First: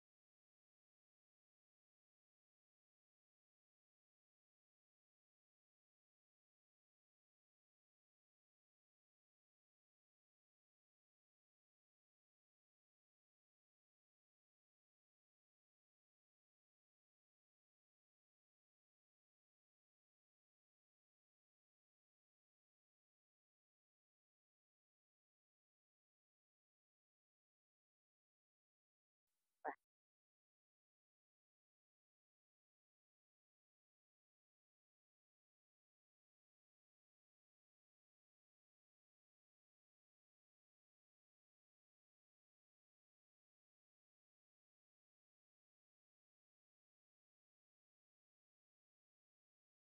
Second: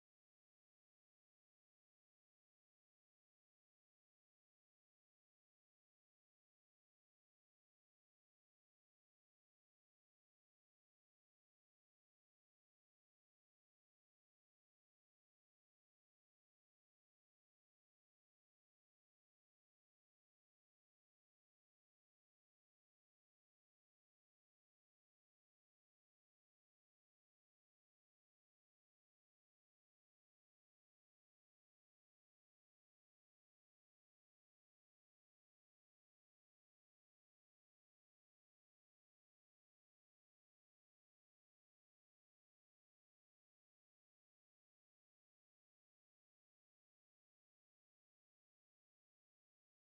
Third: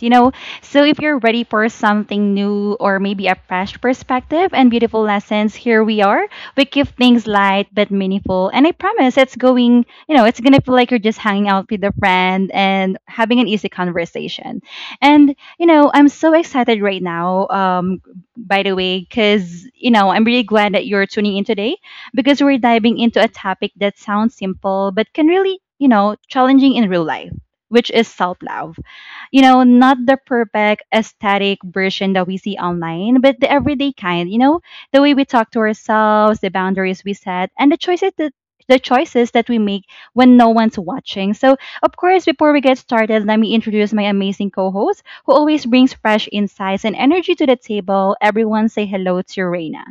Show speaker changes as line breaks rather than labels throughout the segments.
So if you're ready for something new or maybe a fresh perspective and beautiful lessons, here we are. We keep things light but meaningful. And I promise it's going to feel like you're just hanging out with a friend and having an easy conversation. And I'm so excited right now, by the way, because I'm really glad that you're tuning in today because we're diving into a topic that sounds simple but can really challenging in real life, which is self-love. You know, not the perfect aesthetic version that we see online, but the everyday kind, you know, the way we talk to ourselves, the boundaries we set, and the choices that we make when no one's watching. So, of course, before we get started, let me introduce my amazing co host who always brings fresh insights and energy to the table. Everyone say hello to Reina.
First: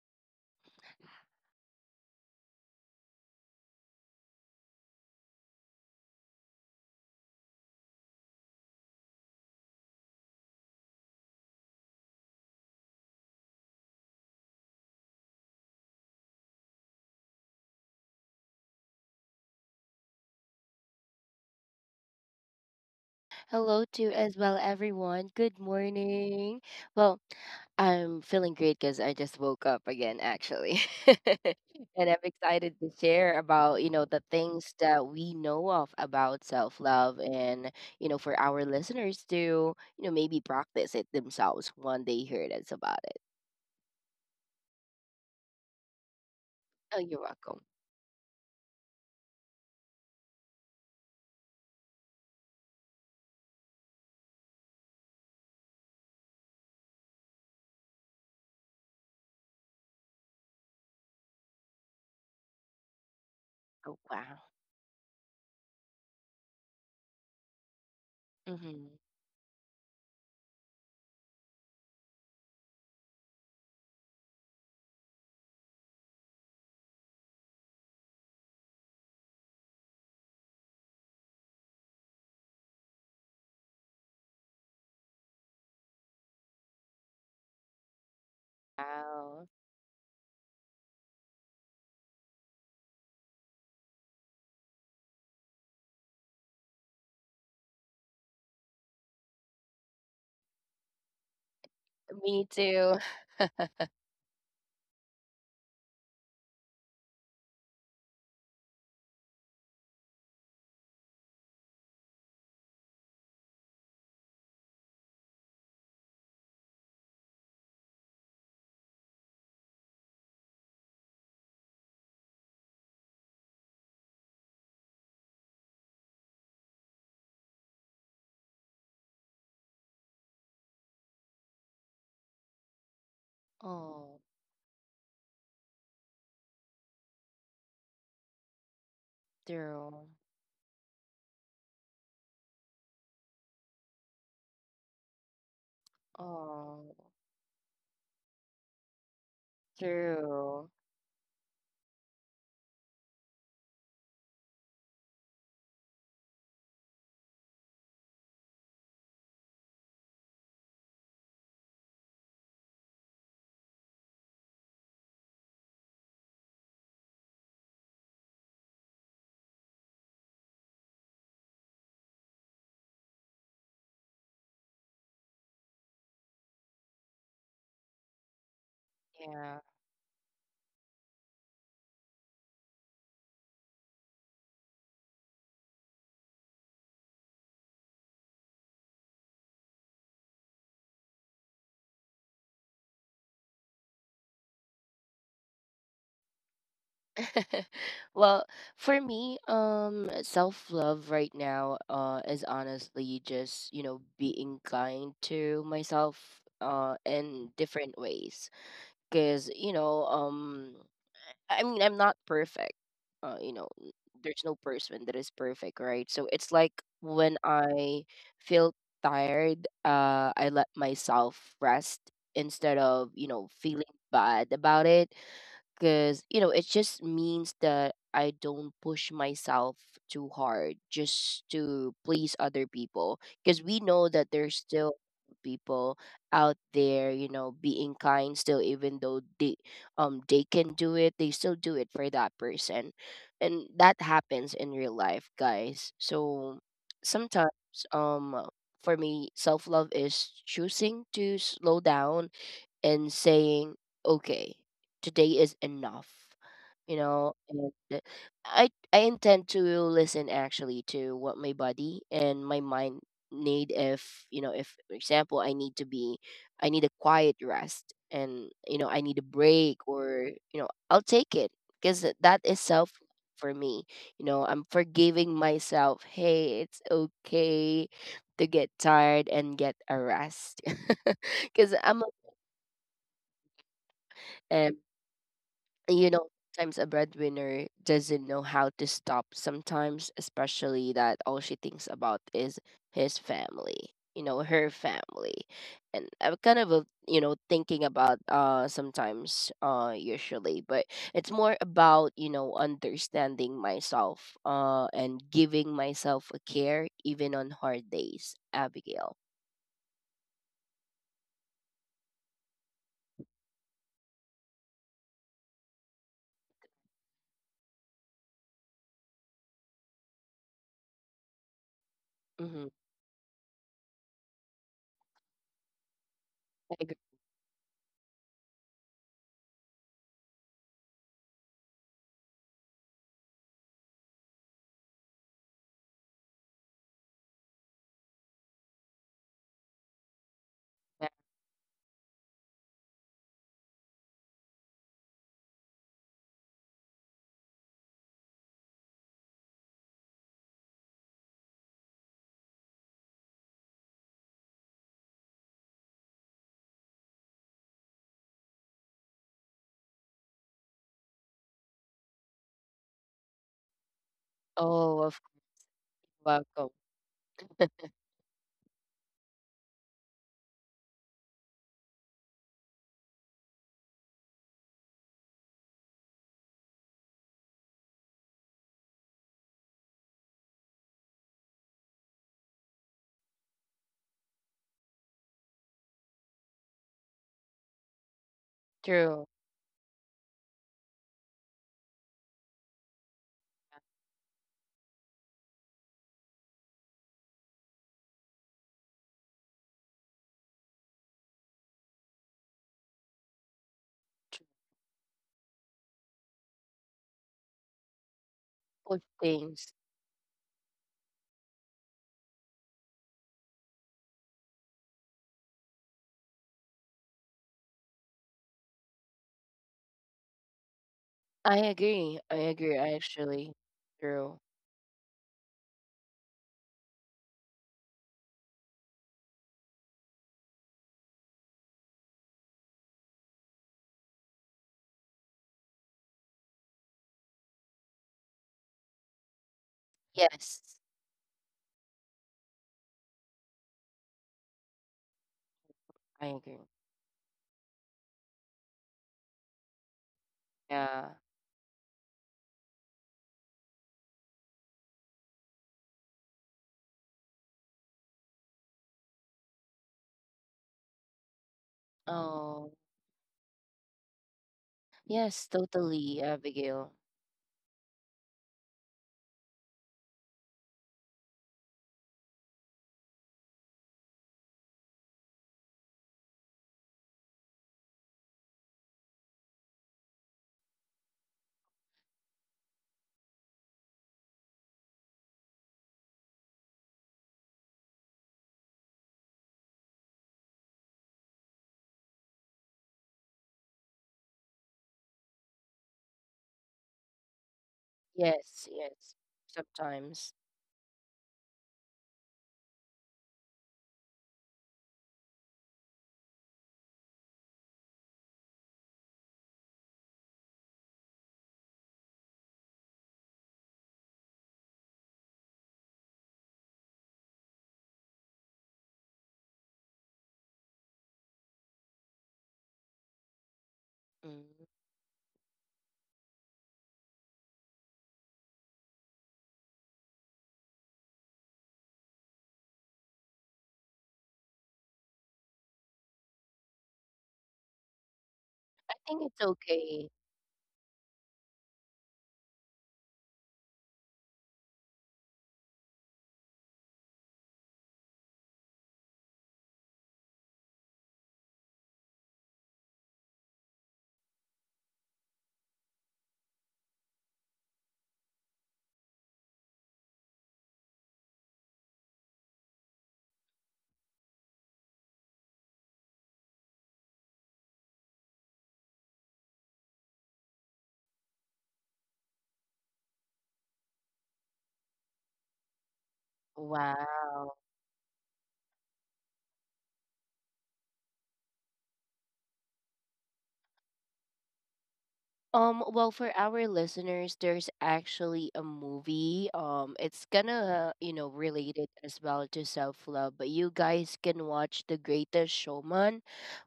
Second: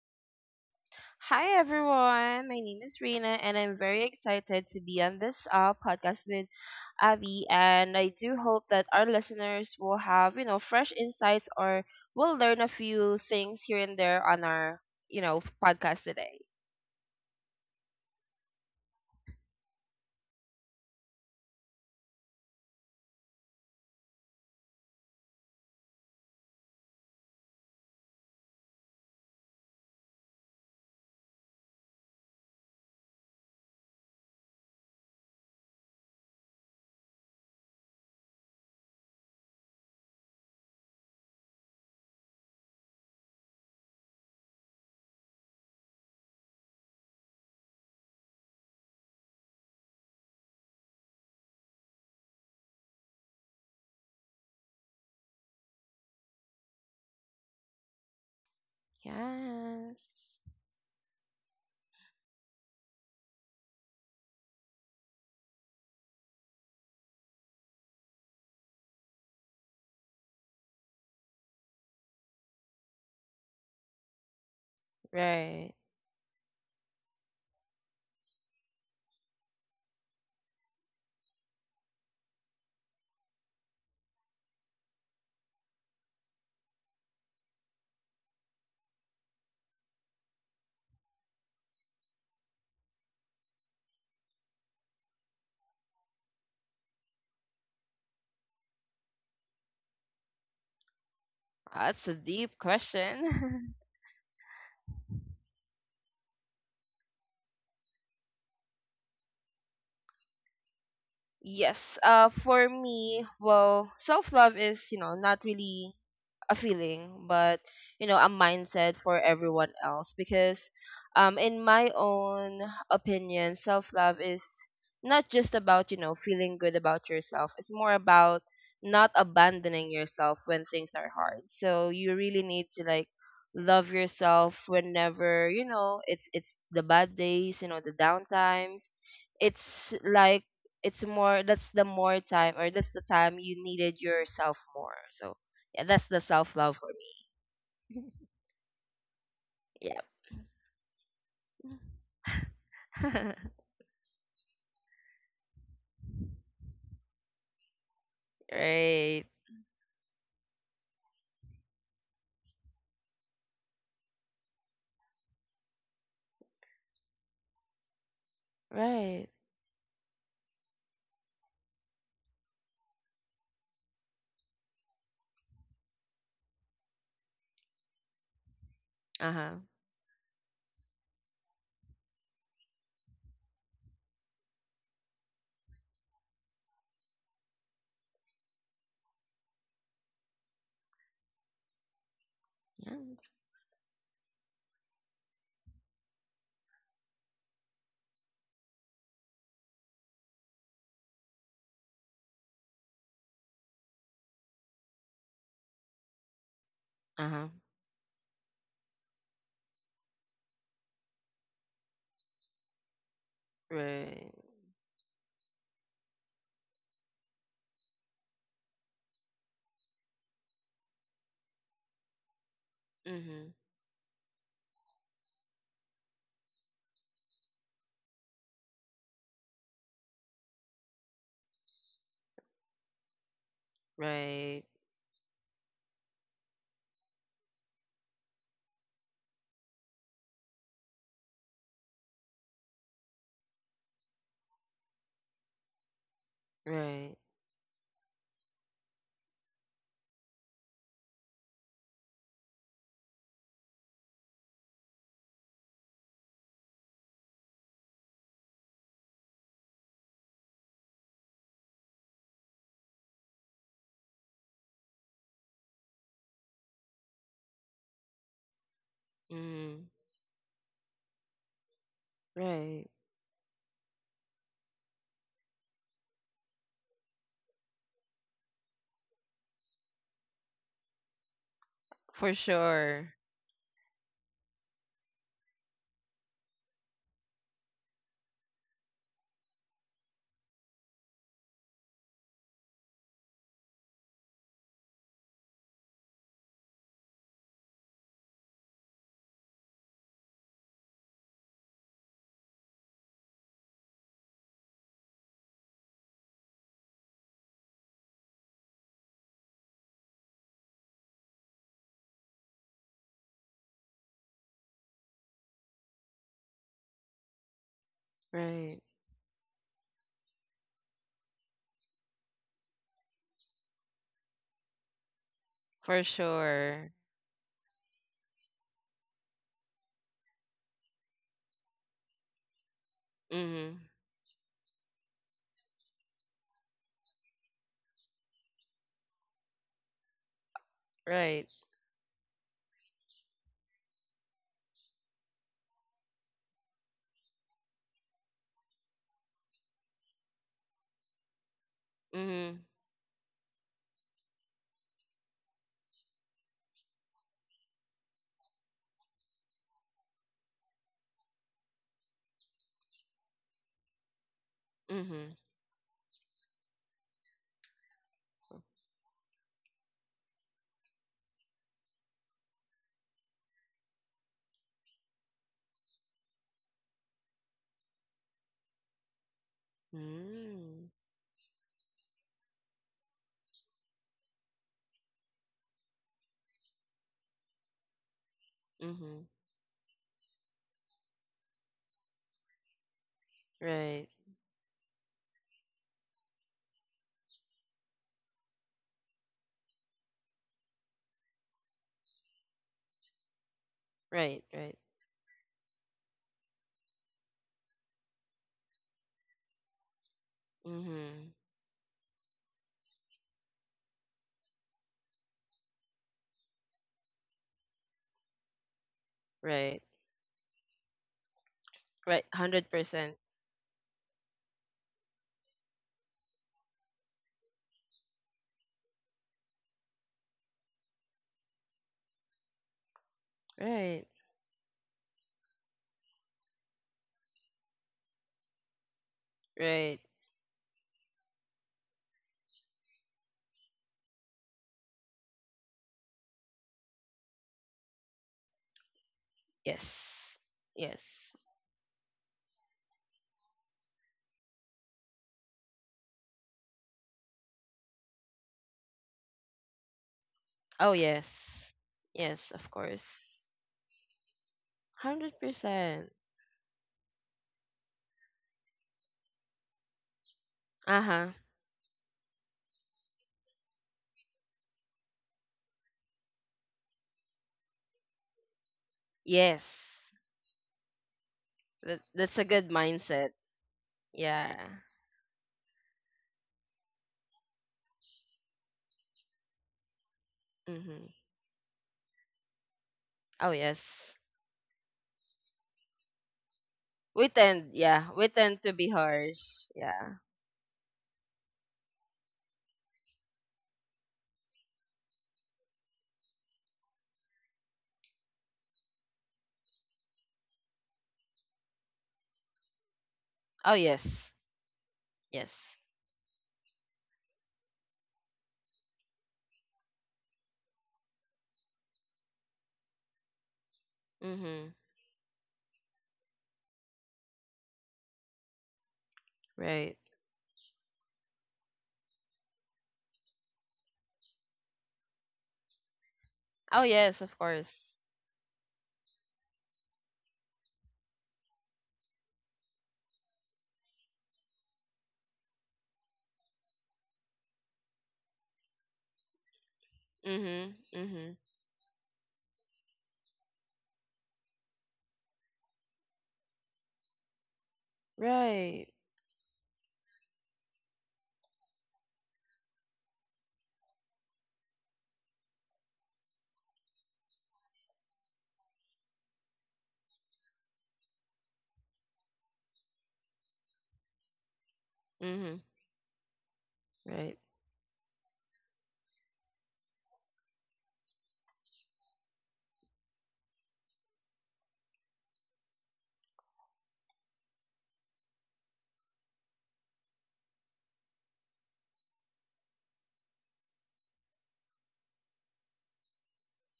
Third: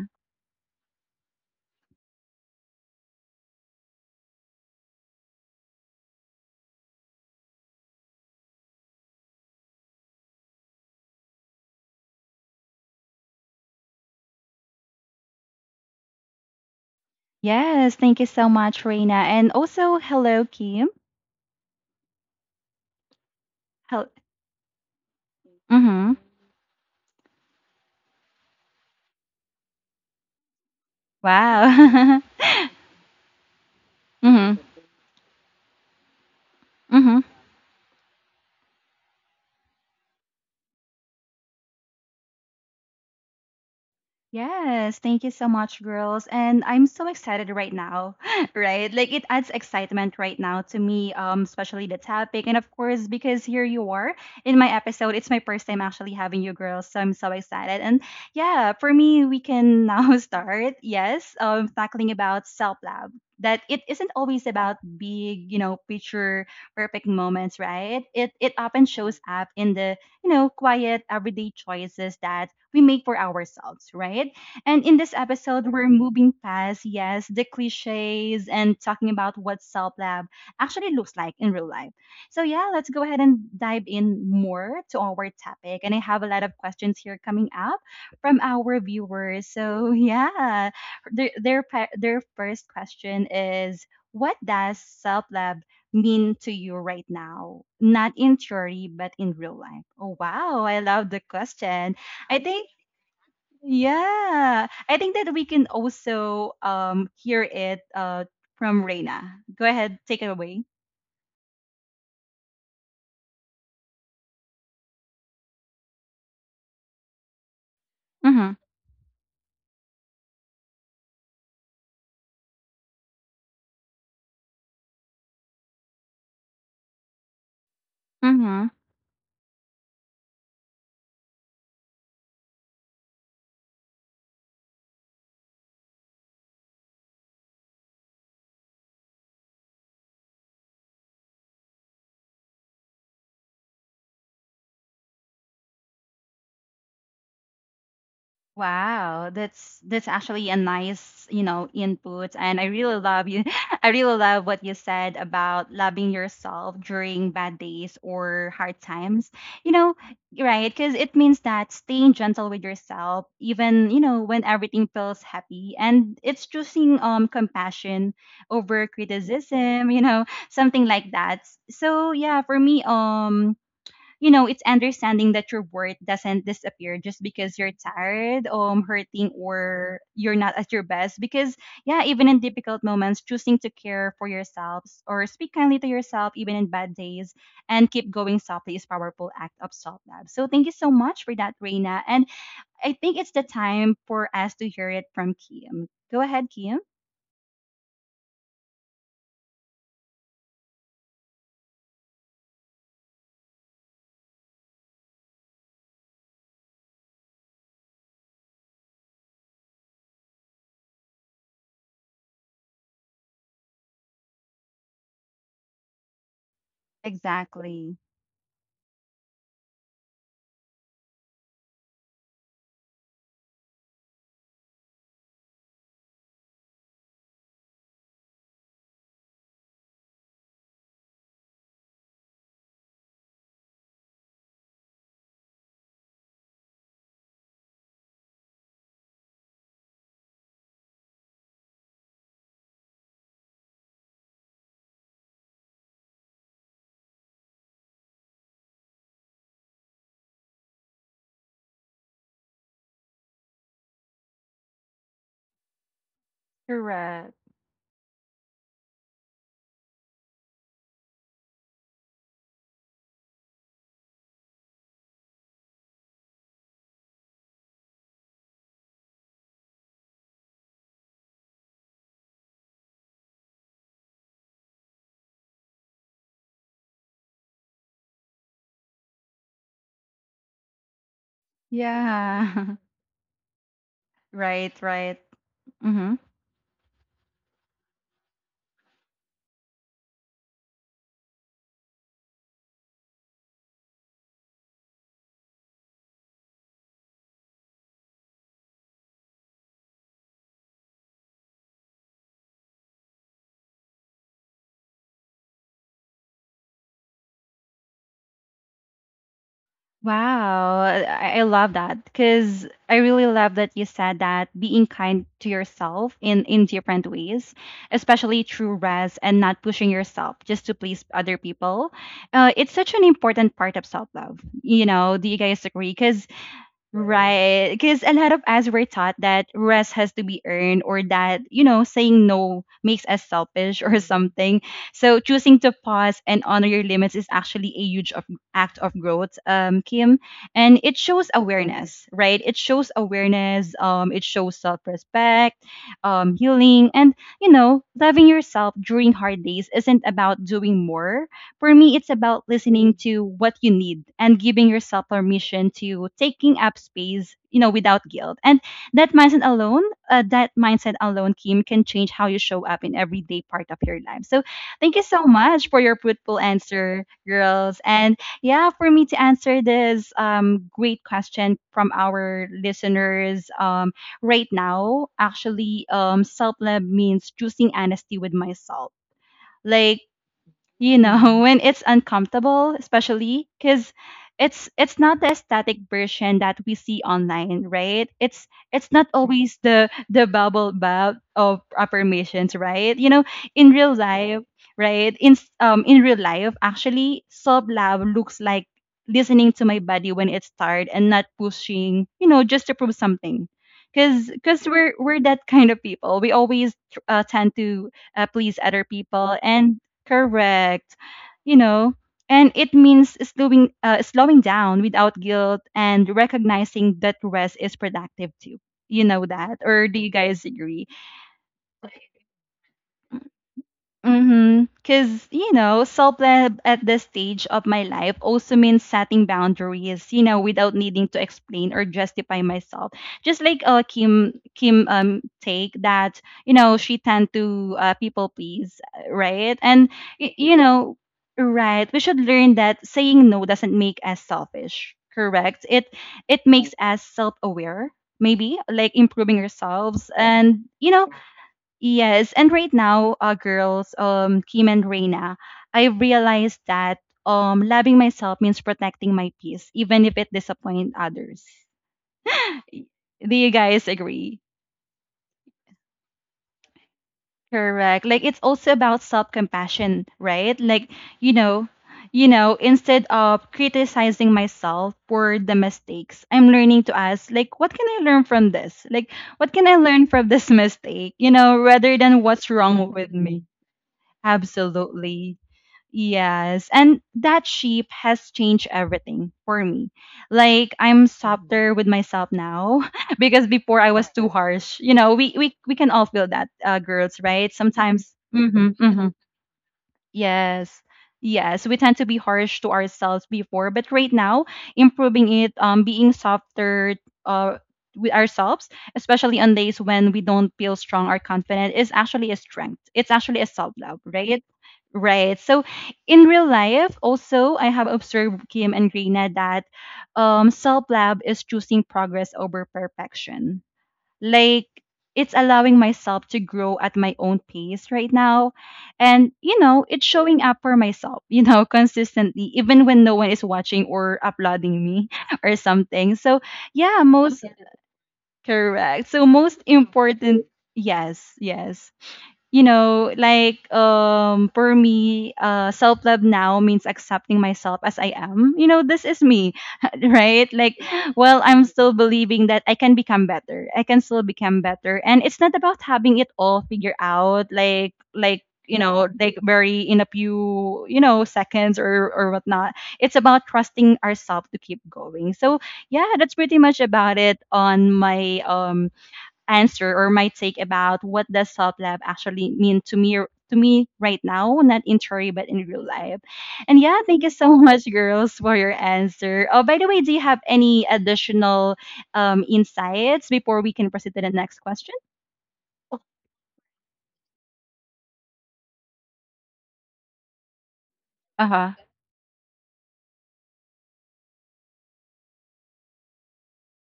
Hi everyone, my name is Rena and I'm very excited to be on this podcast with Avi. And I do hope that our listeners will have, fresh insights or will learn a few things here and there on our podcast today.
Yes, thank you so much, Reina. And also, hello, Kim.
Hello
Hel-
to as well, everyone. Good
mm-hmm.
morning. Well, I'm feeling great because I just woke up again, actually. And I'm
Wow.
excited to share about, the
Mm-hmm.
things that we know of about self
Mm-hmm.
love and for our listeners to, maybe practice it themselves when they hear that's about it.
Yes, thank you so much, girls. And I'm
Oh,
so
you're
excited
welcome.
right now, right? Like it adds excitement right now to me, especially the topic. And of course, because here you are in my episode, it's my first time actually having you girls. So I'm so excited. And yeah, for me, we can
Yes.
now start, yes, tackling about self-love. That it
Oh,
isn't
wow.
always about big, you know, picture perfect moments, right? It often
Hmm.
shows up in the you know, quiet everyday choices that we make for ourselves, right? And in this episode,
Right.
we're moving past, yes, the cliches and talking about what self love actually looks like in real life. So, yeah, let's go ahead and dive in more to our topic. And I have a lot of questions here coming up from our viewers.
Wow.
So, yeah, their first question is: what does self love mean to you right now? Not in theory, but in real life. Oh, wow. I love the question.
That's a
I
Me
deep
think,
too.
question.
yeah, I think that we can also hear it from Reina. Go ahead, take it away.
Yes, for me, well, self love is not really a feeling, but a mindset for everyone else. Because, in my own opinion, self love is not just about feeling good about yourself. It's more about
Mm-hmm.
not abandoning yourself when things are hard. So you really need to like love
Oh,
yourself whenever it's the bad days, the downtimes. It's
true.
like it's more, that's the more time or that's the time you needed yourself more. So yeah, that's the self love for
Oh,
me.
Wow, that's
yep.
that's actually a
true.
nice, you know, input and I really love you. I really love what you said about loving yourself during bad days or hard
right.
times. You know, right? Cuz it means that staying gentle with yourself even, you know, when everything feels happy and it's choosing compassion over
Right.
criticism, you know, something like that. So, yeah, for me, you know, it's understanding that your worth doesn't disappear just because you're tired, hurting,
Uh huh.
Yeah.
or you're not at your best. Because yeah, even in difficult moments, choosing to care for yourselves or speak kindly to yourself, even in bad days, and keep going softly is powerful act of self love. So thank you so much for that, Reina. And
Yeah.
I think it's the time for us to hear it from Kim. Go ahead, Kim.
Well, for me, self love right now, is honestly just being kind to myself,
Uh huh.
in different ways. Cause I mean, I'm not perfect. Uh, you know, n-
Right.
there's no person that is perfect, right? So it's like when
Exactly.
I feel tired, I let myself rest instead of
Mhm.
feeling bad about it, because it just means that I don't push myself too hard just to please other people, because we know that there's
Right.
still people out there being kind still, even though they, they can do it, they still do it for that person. And that happens in real life, guys. So
Mm-hmm. Right.
sometimes, um for me, self love is choosing to slow down and saying, okay, today is enough,
Correct.
and I intend to listen actually to what my body and my mind need. If if, for example, I need a quiet rest, and I need a break,
Mhm.
or I'll take it, because that is
Right.
self for me. I'm forgiving myself. Hey, it's okay to get tired and get a rest. Because I'm
For
Yeah.
sure.
Right.
a
Right. Mm-hmm.
you know sometimes a breadwinner doesn't know how to stop sometimes, especially that all she thinks about is his family, you know, her family. And I'm kind of a, you know thinking about, sometimes, usually, but it's more about understanding myself, and giving myself a care even on hard days, Abigail.
Wow, I love that because I really love that you said that being kind to yourself in different ways, especially through
Right.
rest and not pushing yourself just to please other people. It's
Mm-hmm.
such an important part of self love. You know, do you guys agree?
For
Because
I
sure.
agree
right. Because a lot of us were taught that rest has to be earned or that, you know, saying no makes us selfish
Mhm.
or something. So choosing to pause and honor your limits is actually a huge act of growth, Kim. And it
with that.
shows
Right.
awareness, right? It shows awareness. It shows self respect, healing. And, you know, loving yourself during hard days isn't about doing more for me, it's about
Mhm.
listening to what you need and giving yourself permission to taking up space, you know, without guilt. And that mindset alone, that mindset alone, Kim, can change how you show up in everyday part of your life. So thank you
Oh,
so
of
Mhm.
much for your fruitful
welcome.
answer, girls. And yeah, for me to answer this great question from our listeners right now, actually, self love means choosing honesty with myself. Like
Mhm.
you know when it's uncomfortable especially because it's not the aesthetic version that we see online, right? It's not
Mhm.
True.
always the bubble bath of affirmations, right? You know, in real
Right.
life, in real life, actually, self love looks like listening to my body when it's tired and not pushing, you know, just to prove something, because
Right. Right.
we're that kind of people. We always tend to please other
Push
people. And
things.
correct.
Mhm.
You know, and it means slowing down without guilt and recognizing that rest is productive too. You know that,
Right.
or do you guys agree?
I
Right.
agree. I
Hundred
agree, I
percent.
actually. True.
Mm-hmm. Because, you know, self love at this stage of my life also means setting boundaries, you know, without needing to explain or justify myself. Just like uh,
Right.
Kim Kim um take that, you know, she tend to people please, right? And
Right.
you
Yes,
know, right, we should learn that saying no doesn't make us selfish, correct? It
I
it
agree.
makes us self-aware, maybe, like improving ourselves
Yes.
and, you
Yes.
know,
Yeah.
yes, and right now, girls, Kim and Reina, I realized that loving myself means protecting my peace, even if it
Oh
disappoints
yes.
others.
Yes, of
Oh,
Y-
course.
Do you guys agree?
yes,
100%.
totally, Abigail.
Correct. Like it's also about self-compassion, right? Like
Uh-huh.
you know, you know, instead of criticizing myself for the mistakes, I'm learning to ask, like, what can I learn from this? Like, what
Yes.
can I learn from this mistake? You know, rather
That,
than
that's a
what's
good
wrong with
mindset.
me.
Yeah.
Absolutely. Yes, and that shape has changed everything for me. Like I'm mhm,
Mm-hmm.
softer with myself now because
Oh
before
yes.
I was too harsh. You know, we can all feel that, girls,
We
right?
tend, yeah,
Sometimes.
we tend
Yes,
to be
Mm-hmm,
yes.
harsh. Yeah.
Sometimes.
yes. Yes, we tend to be harsh to ourselves before, but right now, improving it, being softer, uh, with ourselves, especially on days when we don't feel strong or confident, is actually a strength. It's actually a self
Oh
love,
yes.
right? Right.
Yes.
So, in real life, also, I have observed Kim and Grina that, self love is choosing progress over perfection, like
Mm.
Mm-hmm.
it's allowing myself to grow at my own pace right now, and you know
Right.
it's showing up for myself, you know, consistently even when no one is watching or applauding me or something. So
Oh
yeah,
yes, of
most
course.
I
correct, so
think it's
most
okay.
important, yes, yes, you know, like um, for me, uh, self-love now means accepting myself as I am. You know, this is me, right?
Mm-hmm.
Like
Mm-hmm.
well, I'm still believing that I can become better. I can still become better. And it's not about having it all figured out like you
Right.
know, like very in a few, you know, seconds or whatnot. It's about trusting ourselves to keep going. So yeah, that's pretty much about it on my um, answer or my take about what does self love actually mean to me right now, not in theory but
Mm-hmm.
in real life. And yeah, thank you
Right.
so
Wow.
much, girls, for your answer. Oh, by the way, do you have any additional insights before we can proceed to the next question?
Well, for our listeners, there's actually a movie. It's gonna,
Uh huh.
related as well to self-love, but you guys can watch The Greatest Showman,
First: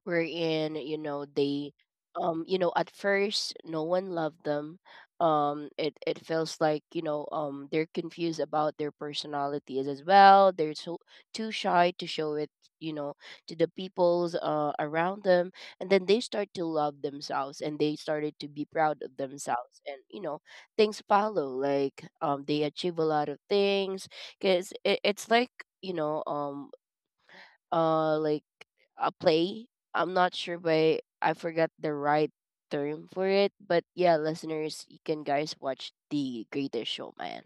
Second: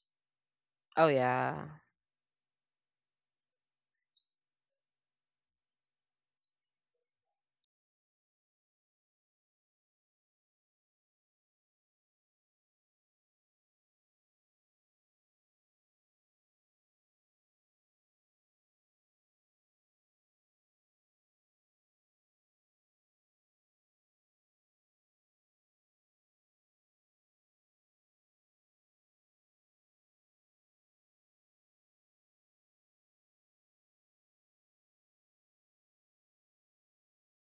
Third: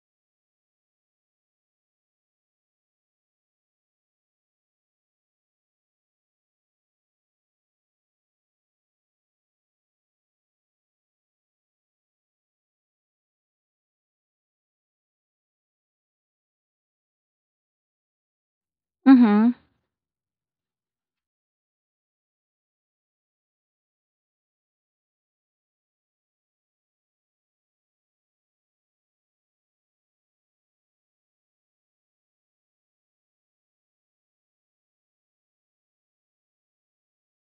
wherein,
Oh yeah.
at first no one loved them. It feels like, they're confused about their personalities as well. They're so too shy to show it, you know, to the peoples around them. And then they start to love themselves, and they started to be proud of
Mm-hmm.
themselves, and things follow, like they achieve a lot of things, because it's like, you know um like a play. I'm not sure, but I forgot the right term for it. But yeah, listeners, you can guys watch The Greatest Showman.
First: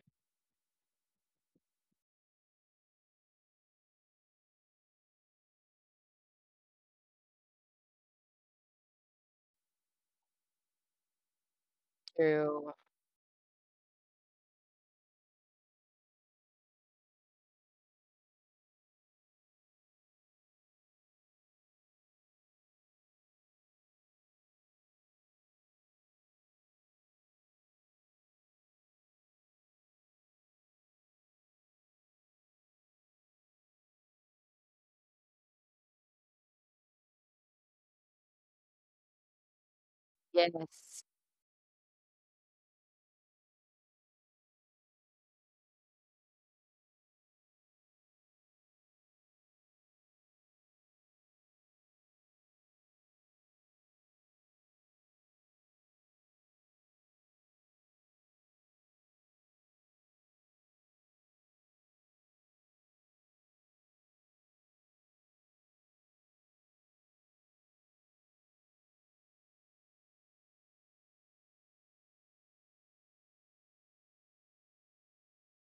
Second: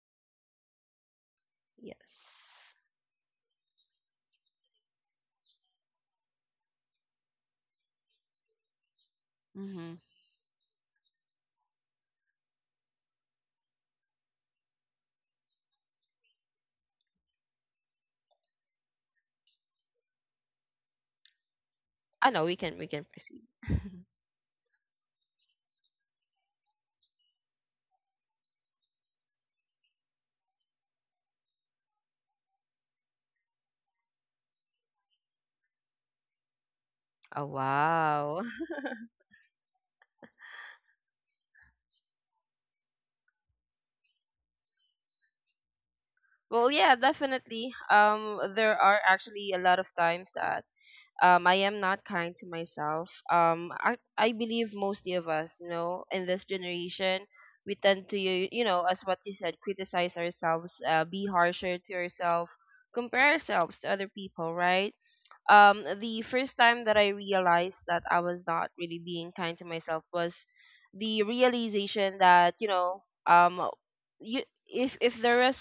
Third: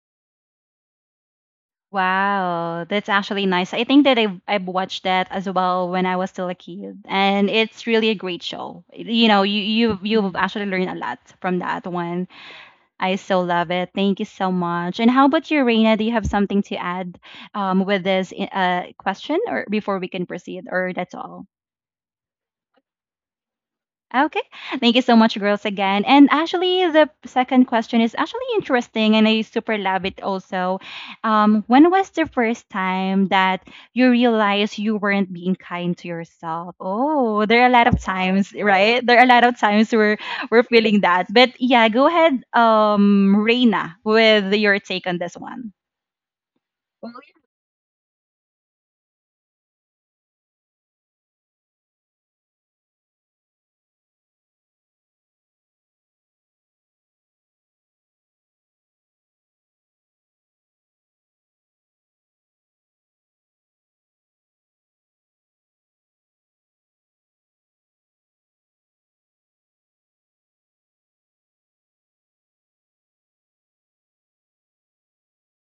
Yes.
Wow, that's actually nice. I think that I've watched that as well when I was still a kid, and it's really a great show. You know,
Mm-hmm.
you've actually learned a lot from that one.
True.
I so love it. Thank you so much. And how about you, Reina? Do you have something to add with this question, or before we can proceed, or that's all?
I know we can proceed.
Okay. Thank you so much, girls, again. And actually, the second question is actually interesting, and I super love it also. When was the first time that you realized you weren't being kind to yourself?
oh
Oh, there are a lot of
wow.
times, right? There are a lot of times we're feeling
Yes.
that. But yeah, go ahead, Reina, with your take on this one.
Well, yeah, definitely. There are actually a lot of times that I, am not kind to myself. I believe mostly of us, you know, in this generation, we tend to, as what you said, criticize ourselves, be harsher to ourselves, compare ourselves to other people, right? The first time that I realized that I was not really being kind to myself was the realization that you know you if there is,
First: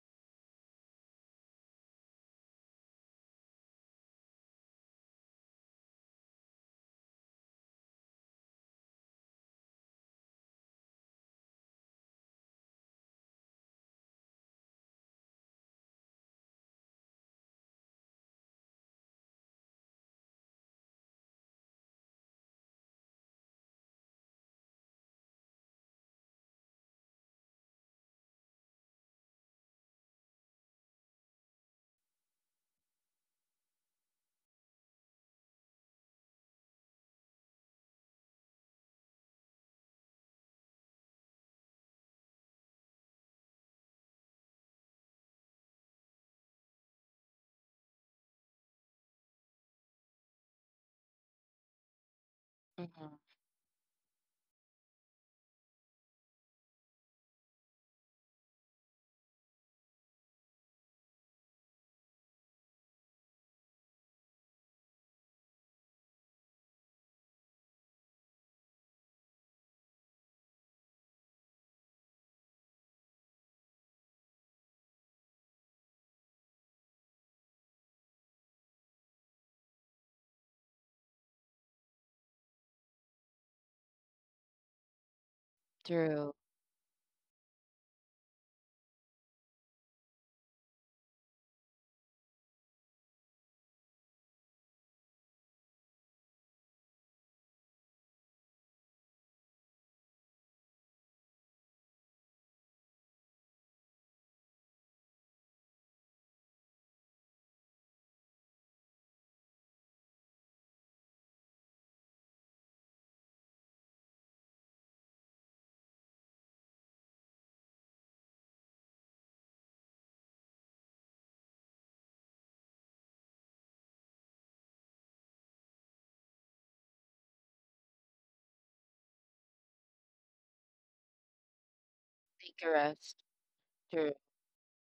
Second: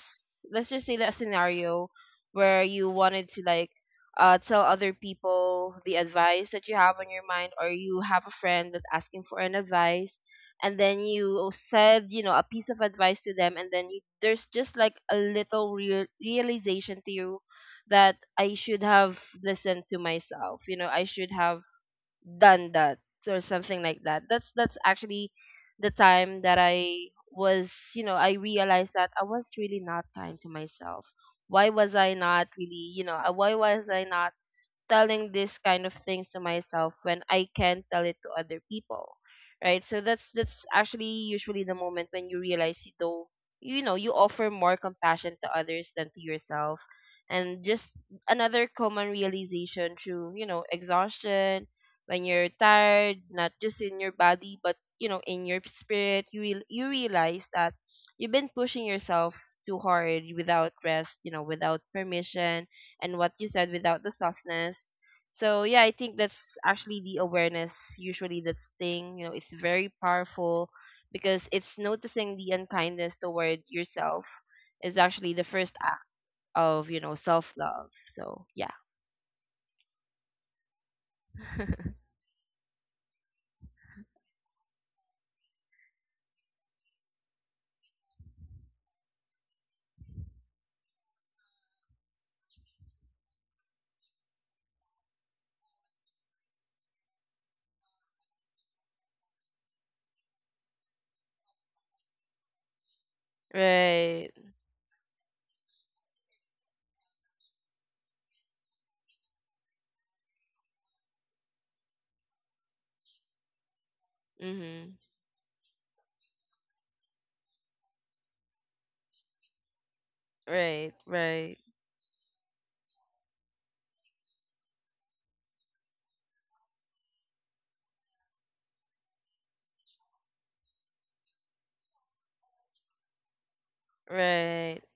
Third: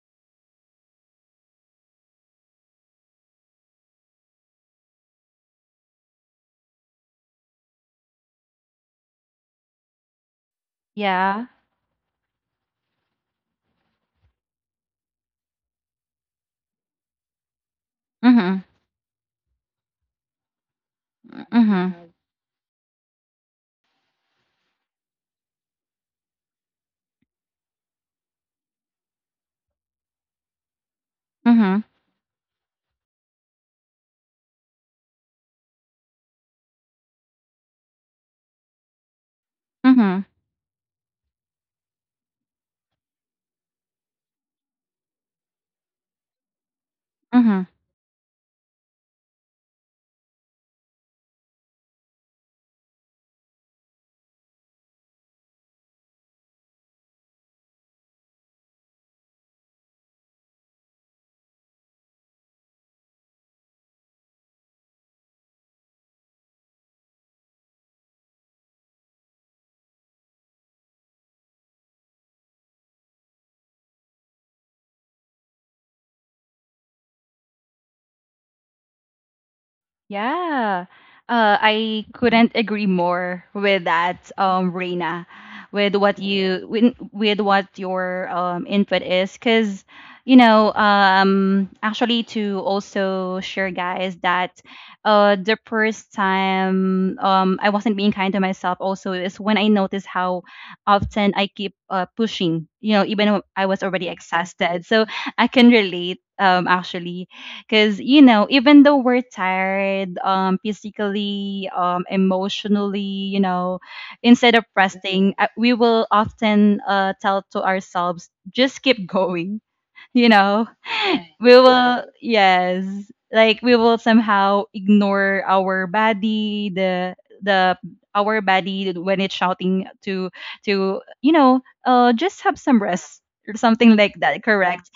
let's just say, that scenario where you wanted to like tell other people the advice that you have on your mind, or you have a friend that's asking for an advice, and then
Yeah.
you said a piece of advice to them. There's just like a little realization to you that I
Mm-hmm.
should have listened to myself. You know, I should have
Mm-hmm.
done that or something like that. That's actually the time that I realized that I was really not kind to myself. Why
Mm-hmm.
was I not why was I not telling this kind of things to myself when I can tell it to other people, right? So
Mm-hmm.
that's actually usually the moment when you realize you don't, you know, you offer more compassion to others than to yourself, and
Mm-hmm.
just another common realization through exhaustion. When you're
Hmm.
tired, not just in your body but in your spirit, you realize that you've been pushing yourself too hard without rest, without permission, and what you said, without the softness. So yeah, I think that's actually the awareness usually, that's thing, it's very powerful because it's noticing the unkindness toward yourself is actually the first act of, you know, self-love. So yeah.
Yeah. I couldn't agree more with that, Reina, with what
True.
you with what your input is, because you know, actually to also share, guys, that the first time I wasn't being kind to myself also is when I noticed how often I keep pushing, you know, even when I was already
Right.
exhausted. So I can relate, actually. Because, you know, even though we're tired, physically, emotionally, you know, instead of
Mhm.
resting, we will often tell to ourselves, just keep going, you know?
Right,
We
right.
will, yes, like we will somehow ignore our body, the, our body when it's shouting to you know just
Take
have
a
some
rest.
rest or something
True.
like that,
Right.
correct,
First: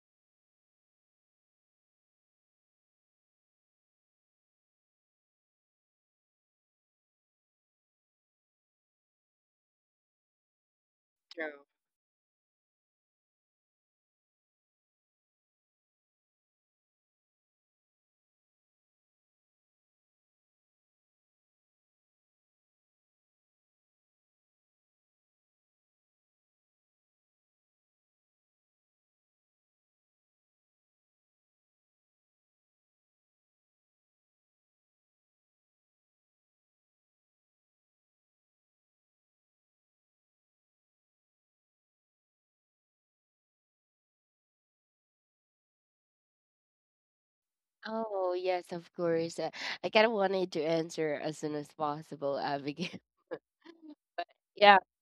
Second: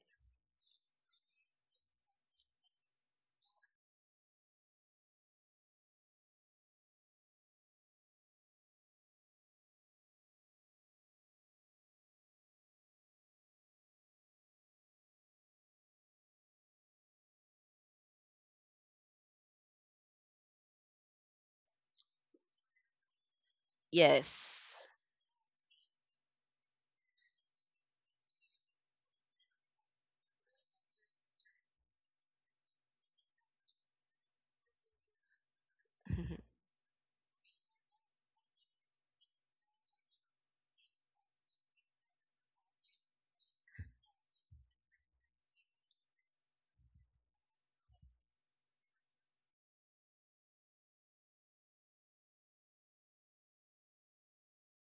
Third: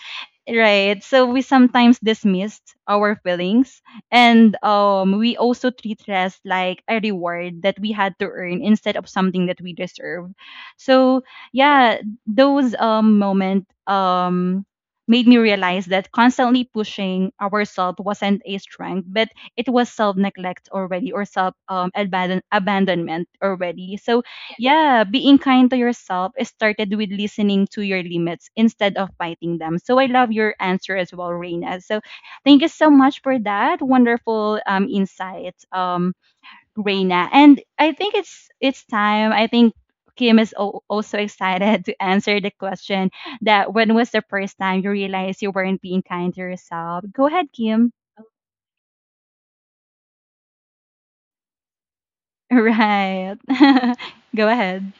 right? So we sometimes dismissed our feelings and we also treat rest like a reward that we had to earn instead of something that we deserve. So
True.
yeah, those moment made me realize that constantly pushing ourselves wasn't a strength, but it was self neglect already or self abandonment already. So
Yes.
yeah, being kind to yourself is started with listening to your limits instead of fighting them. So I love your answer as well, Reina. So thank you so much for that wonderful insight, Reina. And I think it's time. I think Kim is also excited to answer the question, that when was the first time you realized you weren't being kind to yourself? Go ahead, Kim.
Oh, yes, of course. I kind of wanted to answer as soon as possible, Abigail.
Right.
But
Go
yeah,
ahead.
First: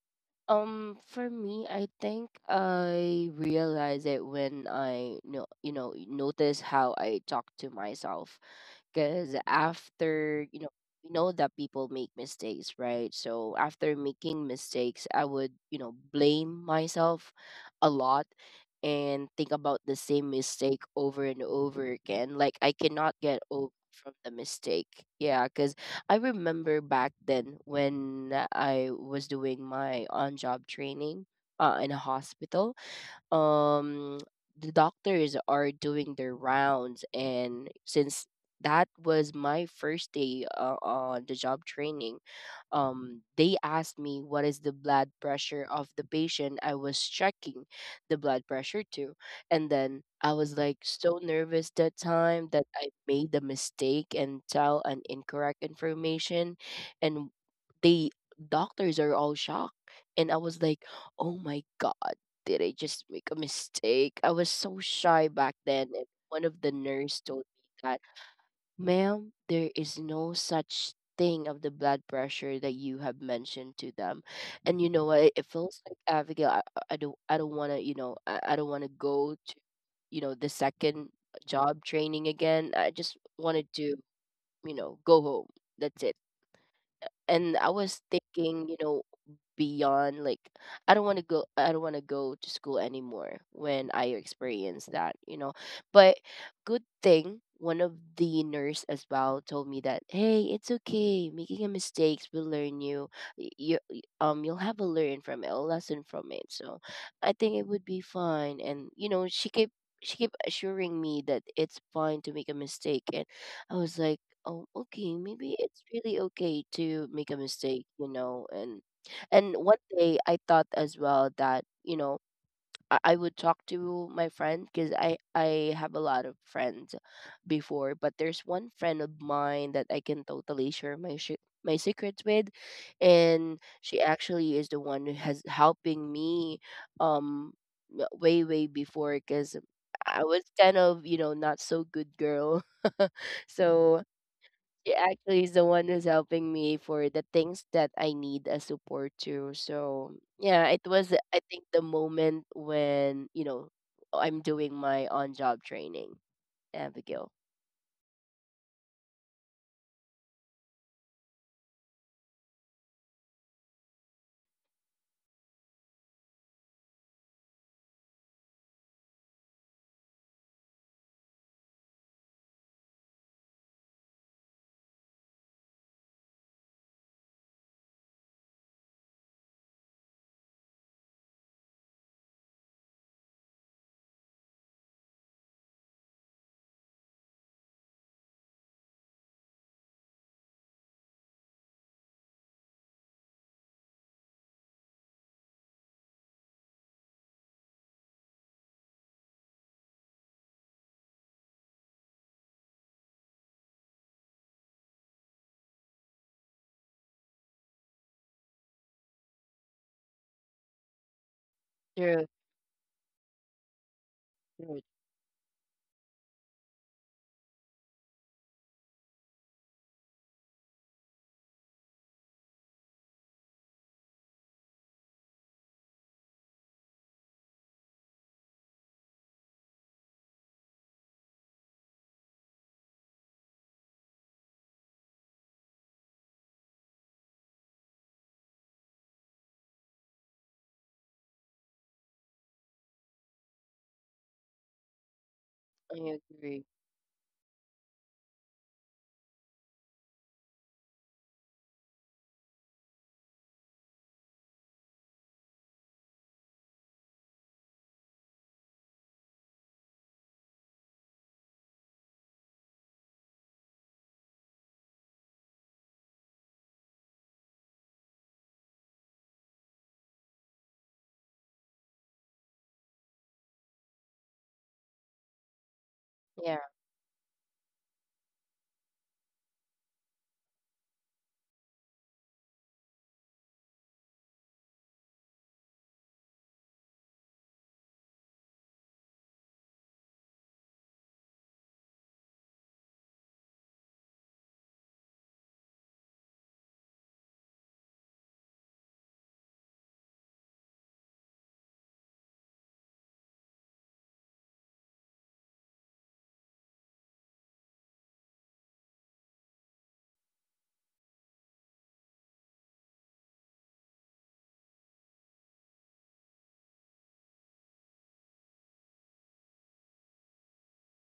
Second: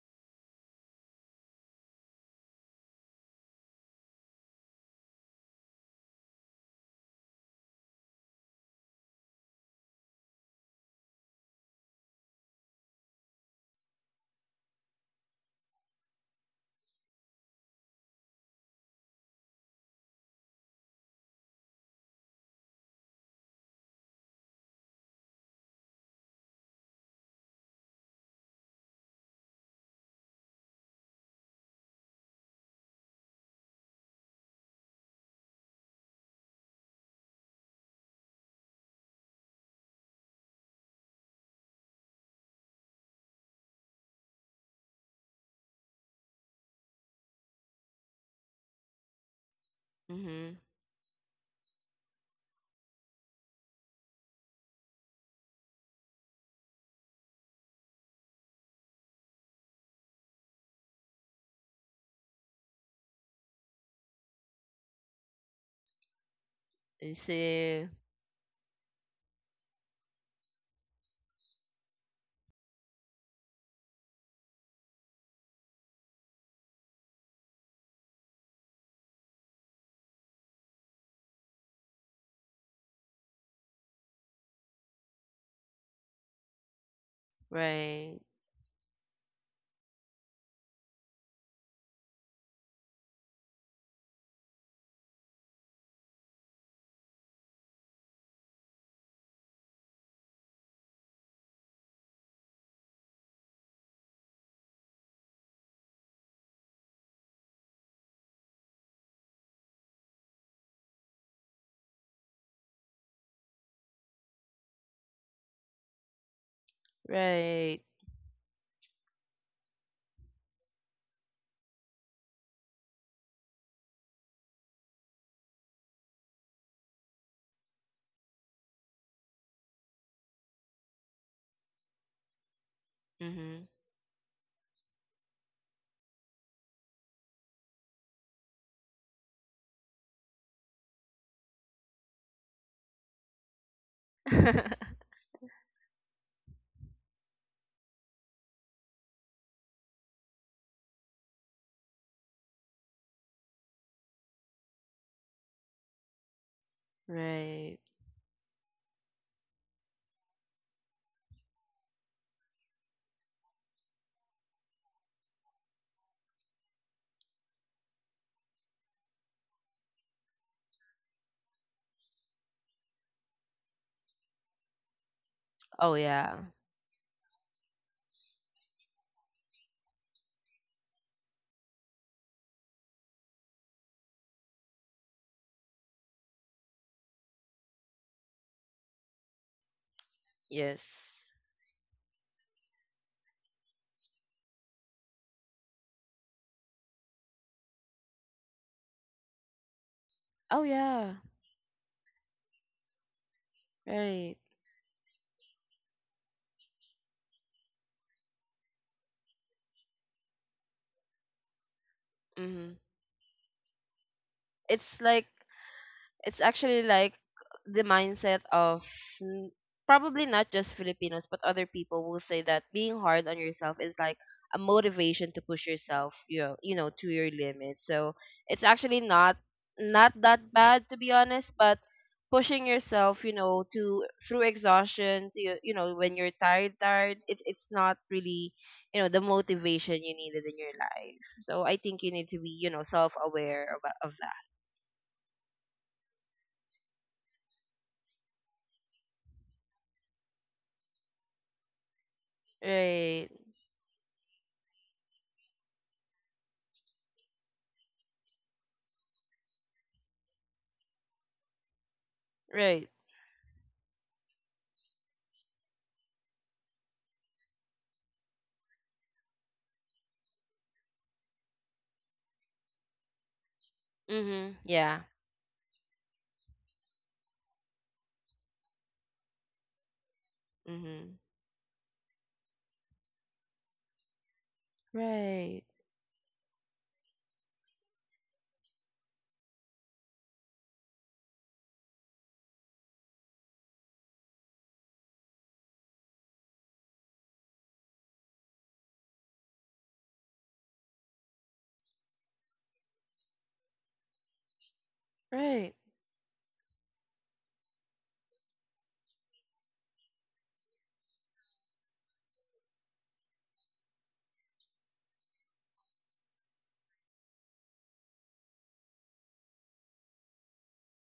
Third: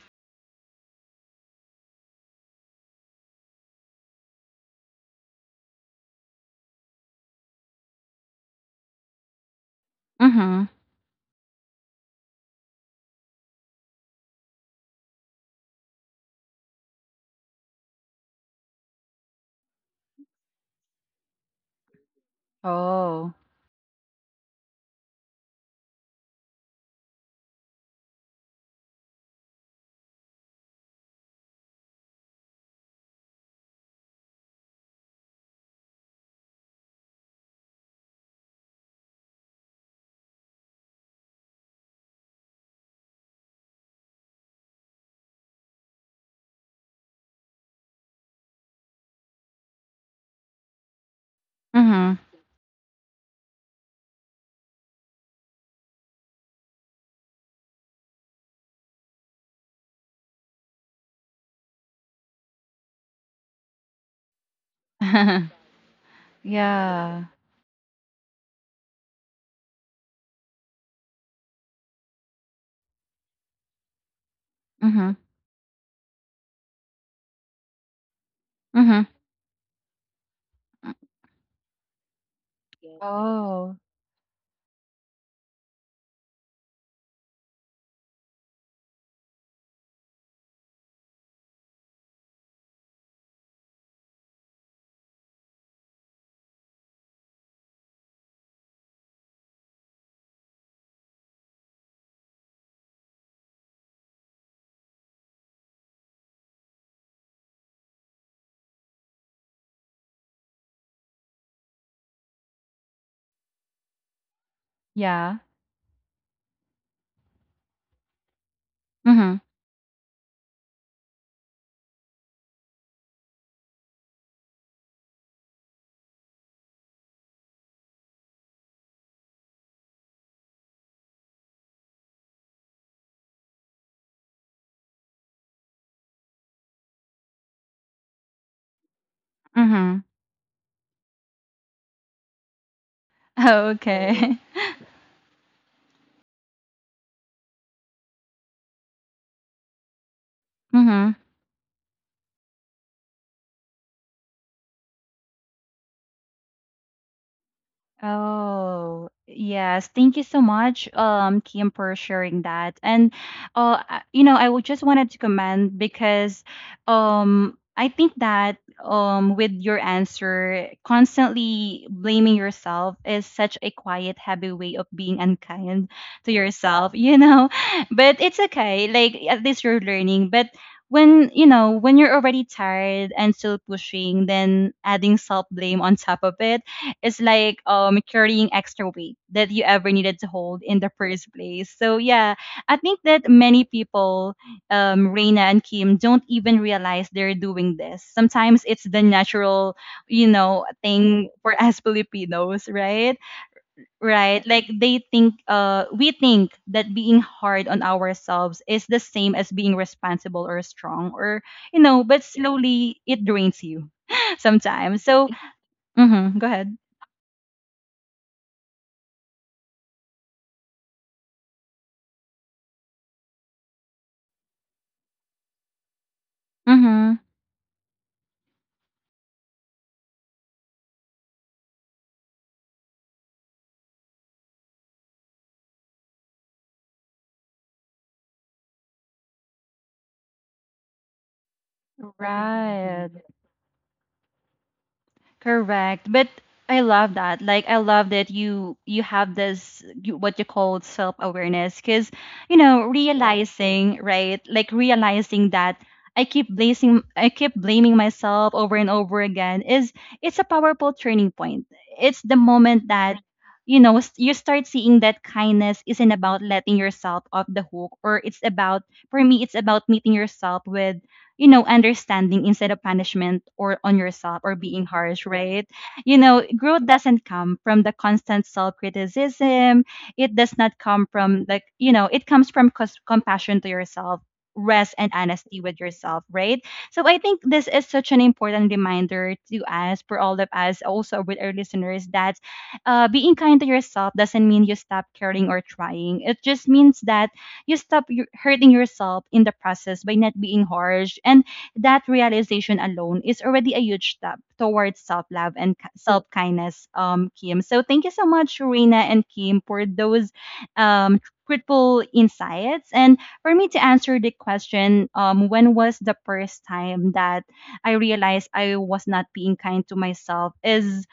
for me, I think I realized it when I know, you know, notice how I talk to myself. Because after you
Mm-hmm.
know we know that people make mistakes, right? So after making mistakes, I would blame myself a lot, and think about the same mistake over and over again, like I cannot
Oh.
get over from the mistake. Yeah, because I remember back then when I was doing my on job training, in a hospital, um the doctors are doing their rounds, and since that was my first day on the job training, they asked me what is the blood pressure of the patient. I was checking the blood pressure too, and then I
mhm.
was like so nervous that time that I made a mistake and tell an incorrect information. And they doctors are all shocked, and I was like, oh my god, did I just make a mistake? I was so shy
Mm-hmm.
back then. And one of the
I
Yeah.
nurse told me
see.
that, ma'am, there is no such thing of the blood pressure that you have mentioned to them. And you know
Mhm.
what? It feels like, Abigail, I, I don't. I don't want to, you know. I don't want to
Mhm.
go to, you know, the
Mm.
second job training again.
Yeah.
I just
Oh,
wanted to, you know, go home. That's it. And I was
Right.
thinking, beyond, like, I don't want to go to school anymore when I experienced that, But good thing one of the nurse as well told me that, hey, it's okay. Making a mistakes will learn you. You'll have a learn from it, a lesson from it. So I think it would be fine, and she kept assuring me that it's fine to make a mistake. And I was like, oh, okay,
yeah.
maybe it's really okay to make a
Right.
mistake, And
Mhm.
and one day I thought as well that I would talk to my friend, because I have a lot of friends before, but there's one friend of mine that I can totally share my secrets with. And
Mhm.
she actually is the one who has helping me, um, way way before, because
Mhm.
I was kind of, not so good girl.
So
So
okay.
she actually is the one who's helping me for the things that I need a support to. So yeah, it was,
Mhm.
I think, the moment when I'm doing my on job training, Abigail.
right.
Oh, yes. Thank you so much, Kim, for sharing that. And you know, I would just wanted to comment, because I think that with your answer, constantly blaming yourself is such a quiet, heavy way of being unkind
Oh
to
yeah.
yourself, you know. But it's okay. Like at least you're learning. But when you know when you're already tired and still pushing, then adding self blame on top of it, it's like carrying extra weight that you ever needed to hold in
Yes.
the first place. So yeah, I think that many people, Reina and Kim, don't even realize they're doing this. Sometimes it's the natural, you
Oh
know,
yeah.
thing for us Filipinos, right?
Right.
Right. Like they think we think that being hard on ourselves is the same as being responsible or strong, or you know, but
True,
Mm-hmm.
slowly it drains you
true.
It's
sometimes.
like
So mhm,
it's
go ahead.
actually like the mindset of n- probably not just Filipinos, but other people will say that being hard on yourself is like a motivation to push yourself, to
Mm-hmm.
your limits. So it's actually not, not that bad to be honest, but pushing yourself, you know, to through exhaustion, to, you know, when you're tired, it's not really, you know, the motivation you needed in your life. So I think you need to be, you know,
Right.
self aware about of that.
I
Correct. But
agree.
I love that. Like I love that you have this you, what you call self-awareness, cuz you know,
Right.
realizing, right? Like realizing that I keep blaming myself over and over again, is, it's a powerful turning point. It's the moment
Right.
that you know you start seeing that kindness isn't about letting yourself off the hook, or it's about, for me it's about meeting yourself with, you know, understanding instead of punishment or on yourself or
Mhm.
being
Yeah.
harsh, right? You know,
Yeah,
growth doesn't come from the constant self criticism. It does not come
Mhm.
from, like, you know, it comes from compassion to yourself, rest, and honesty
Right.
with yourself, right? So I think this is such an important reminder to us, for all of us, also with our listeners, that being kind to yourself doesn't mean you stop caring or trying. It just means that you stop your, hurting yourself in the process by not being harsh. And that realization alone is already a huge step towards self love
Right.
and self kindness, Kim. So thank you so much, Reina and Kim, for those critical insights. And for me to answer the question, when was the first time that I realized I was not being kind to myself? Is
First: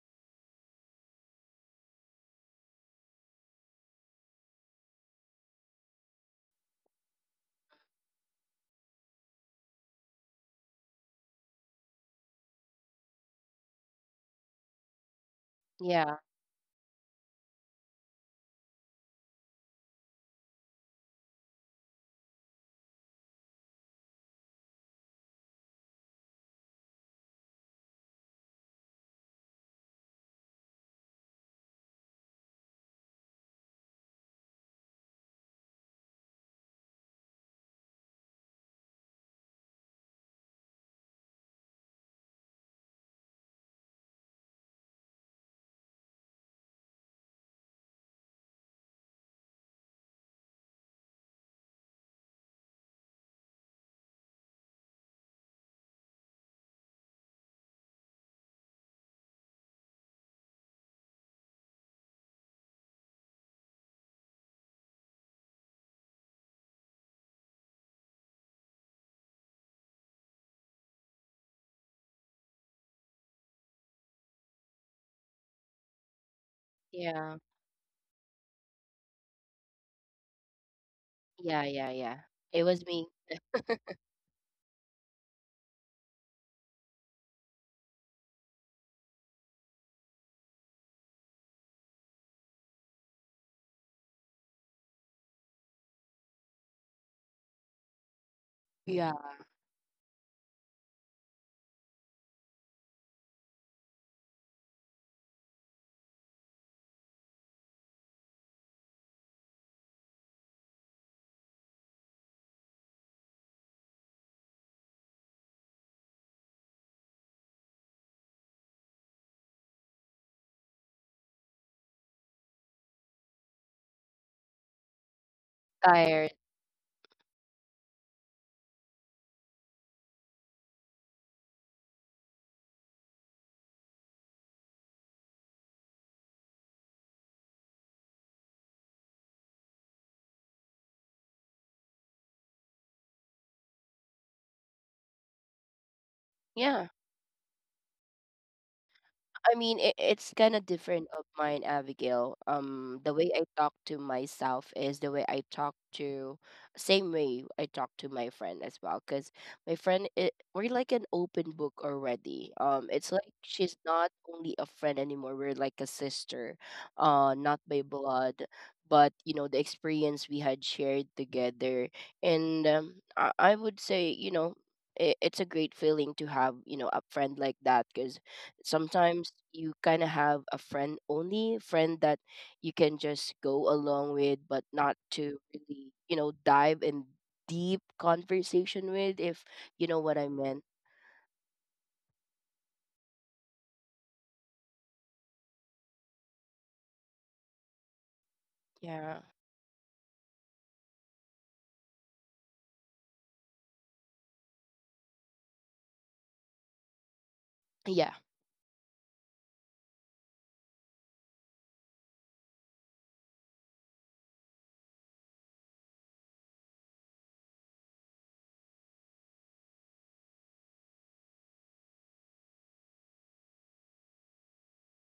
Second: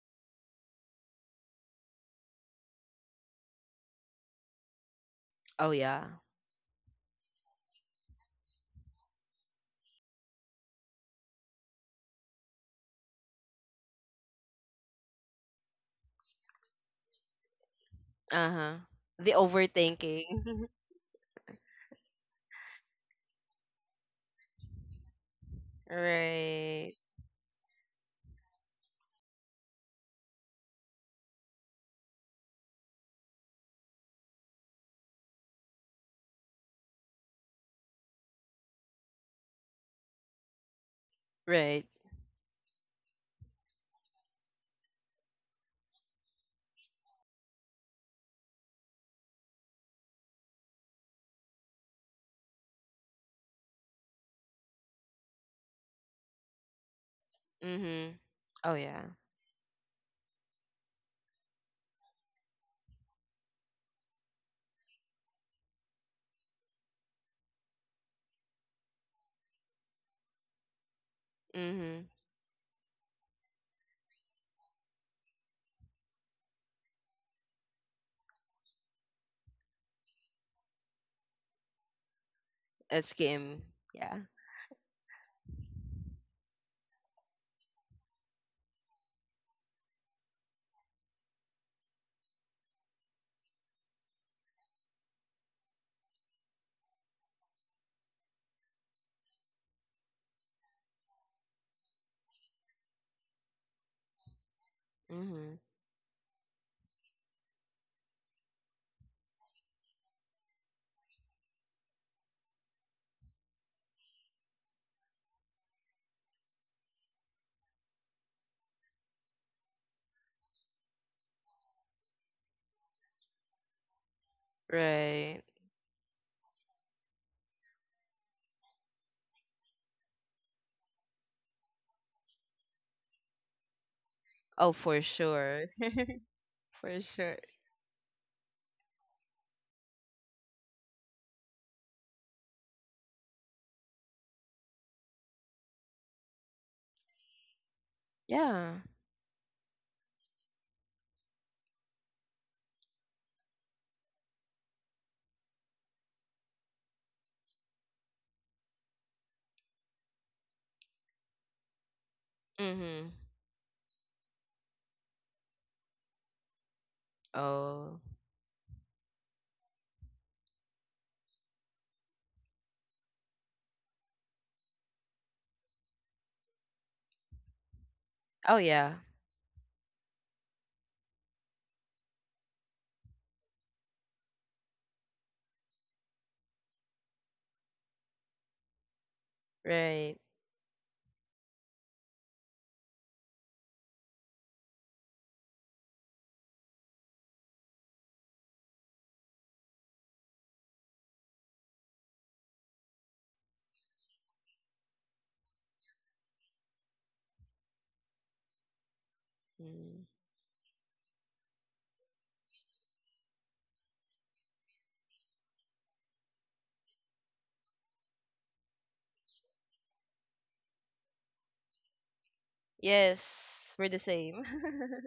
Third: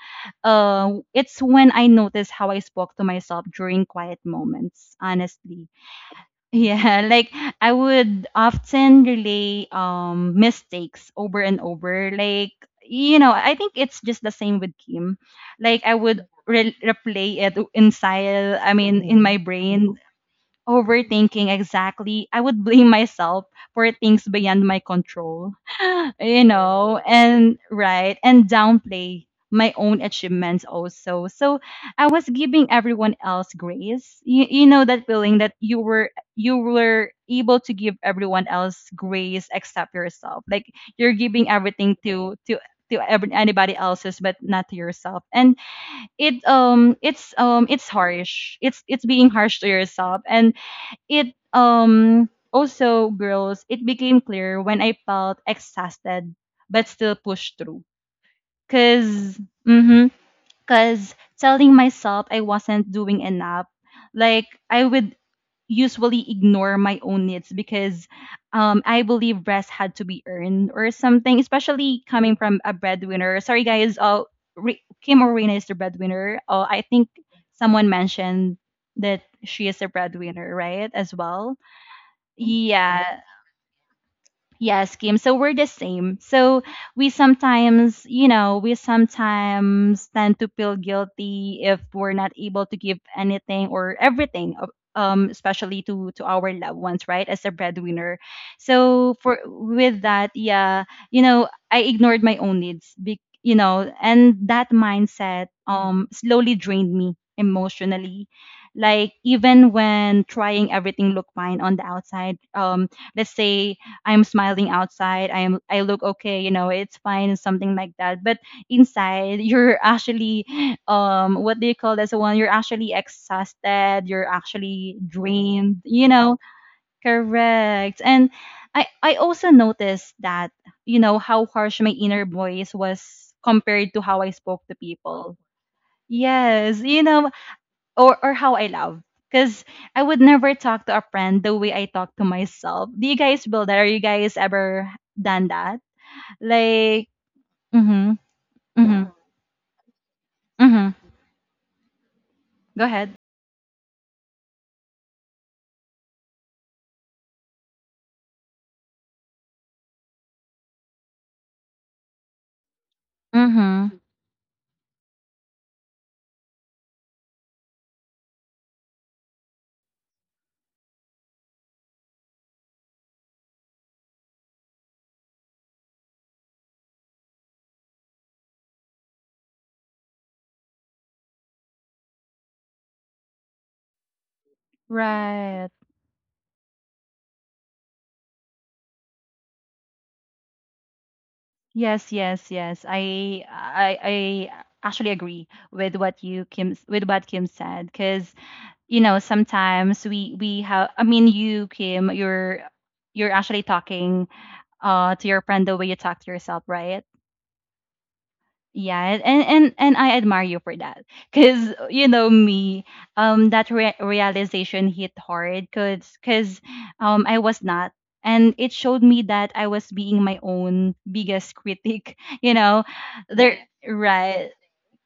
it's when I noticed how I spoke to myself during quiet moments, honestly.
Oh yeah.
Yeah, like I would often relay mistakes over and over. Like you know, I think it's just the same with Kim. Like I
yeah,
would replay it inside. I
Uh-huh.
mean, in
The
my brain.
overthinking.
Overthinking, exactly. I would blame myself for things beyond my control, you
Right.
know, and right, and downplay my own achievements also. So I was giving everyone else grace. You know that feeling that you were, you were able to give everyone else grace except yourself. Like you're giving
Right.
everything to every, anybody else's but not to yourself. And it's harsh, it's being harsh to yourself. And it also, girls, it became clear when I felt exhausted but still pushed through.
Mhm. Oh yeah.
Because mm-hmm, cause telling myself I wasn't doing enough, like I would usually ignore my own needs because I believe rest had to be earned or something, especially
Mhm.
coming from a breadwinner. Sorry guys, Kim or Reyna is the breadwinner. I think
yeah,
someone mentioned that she is a breadwinner, right? As well.
yeah, yeah, yeah. It was
A
me.
Yeah.
scam. Yeah.
Yes, Kim. So we're the same. So we sometimes, you know, we sometimes tend to feel guilty if we're not able to give anything or everything, especially to our loved ones, right? As a breadwinner.
Yeah.
So for with that, yeah, you know, I ignored my own needs, be, you know, and that mindset
Mhm.
slowly drained me emotionally. Like even when trying, everything looked fine on the outside. Let's say I'm smiling outside. I am, I look okay, you know, it's fine, something like that. But inside, you're actually what do you call this one? You're actually exhausted, you're actually
Right.
drained, you
Tired.
know. Correct. And I also noticed that, you know, how harsh my inner voice was compared to how I spoke
Oh,
to
for
people.
sure.
Yes,
For
you know,
sure.
or how I love. Because I would never talk to a friend the way I talk to myself. Do you guys build that? Are you guys ever done that?
Yeah.
Like, mm-hmm,
Yeah.
mm-hmm,
I mean, it's kind of
mm-hmm.
different of mine, Abigail.
Go
The
ahead.
way I talk to, myself is the way I talk to, same way I talk to my friend as well. Cause my friend, we're like an open book already. It's
Mhm.
like she's
Mm-hmm.
not only a friend anymore. We're like a sister, not by
Oh.
blood, but you know the experience we had shared together. And I would say, it's a great feeling to have a friend like that. Cause
Oh yeah.
sometimes you kind of have a friend only friend that you can just go along with, but not to
Right.
really dive in deep conversation with, if you know
Right.
what I meant.
Yes, yes, yes. I actually agree with what you Kim with what Kim said. Because you know
Yeah.
sometimes we have. I mean, you Kim, you're actually talking to your friend the way you talk to yourself, right?
Yeah.
Yeah, and
Mm.
I admire you for that, cause you know me, that realization hit hard, cause, I was not, and it showed me that I was being my own biggest critic. You know, there,
Yes, we're the same.
right?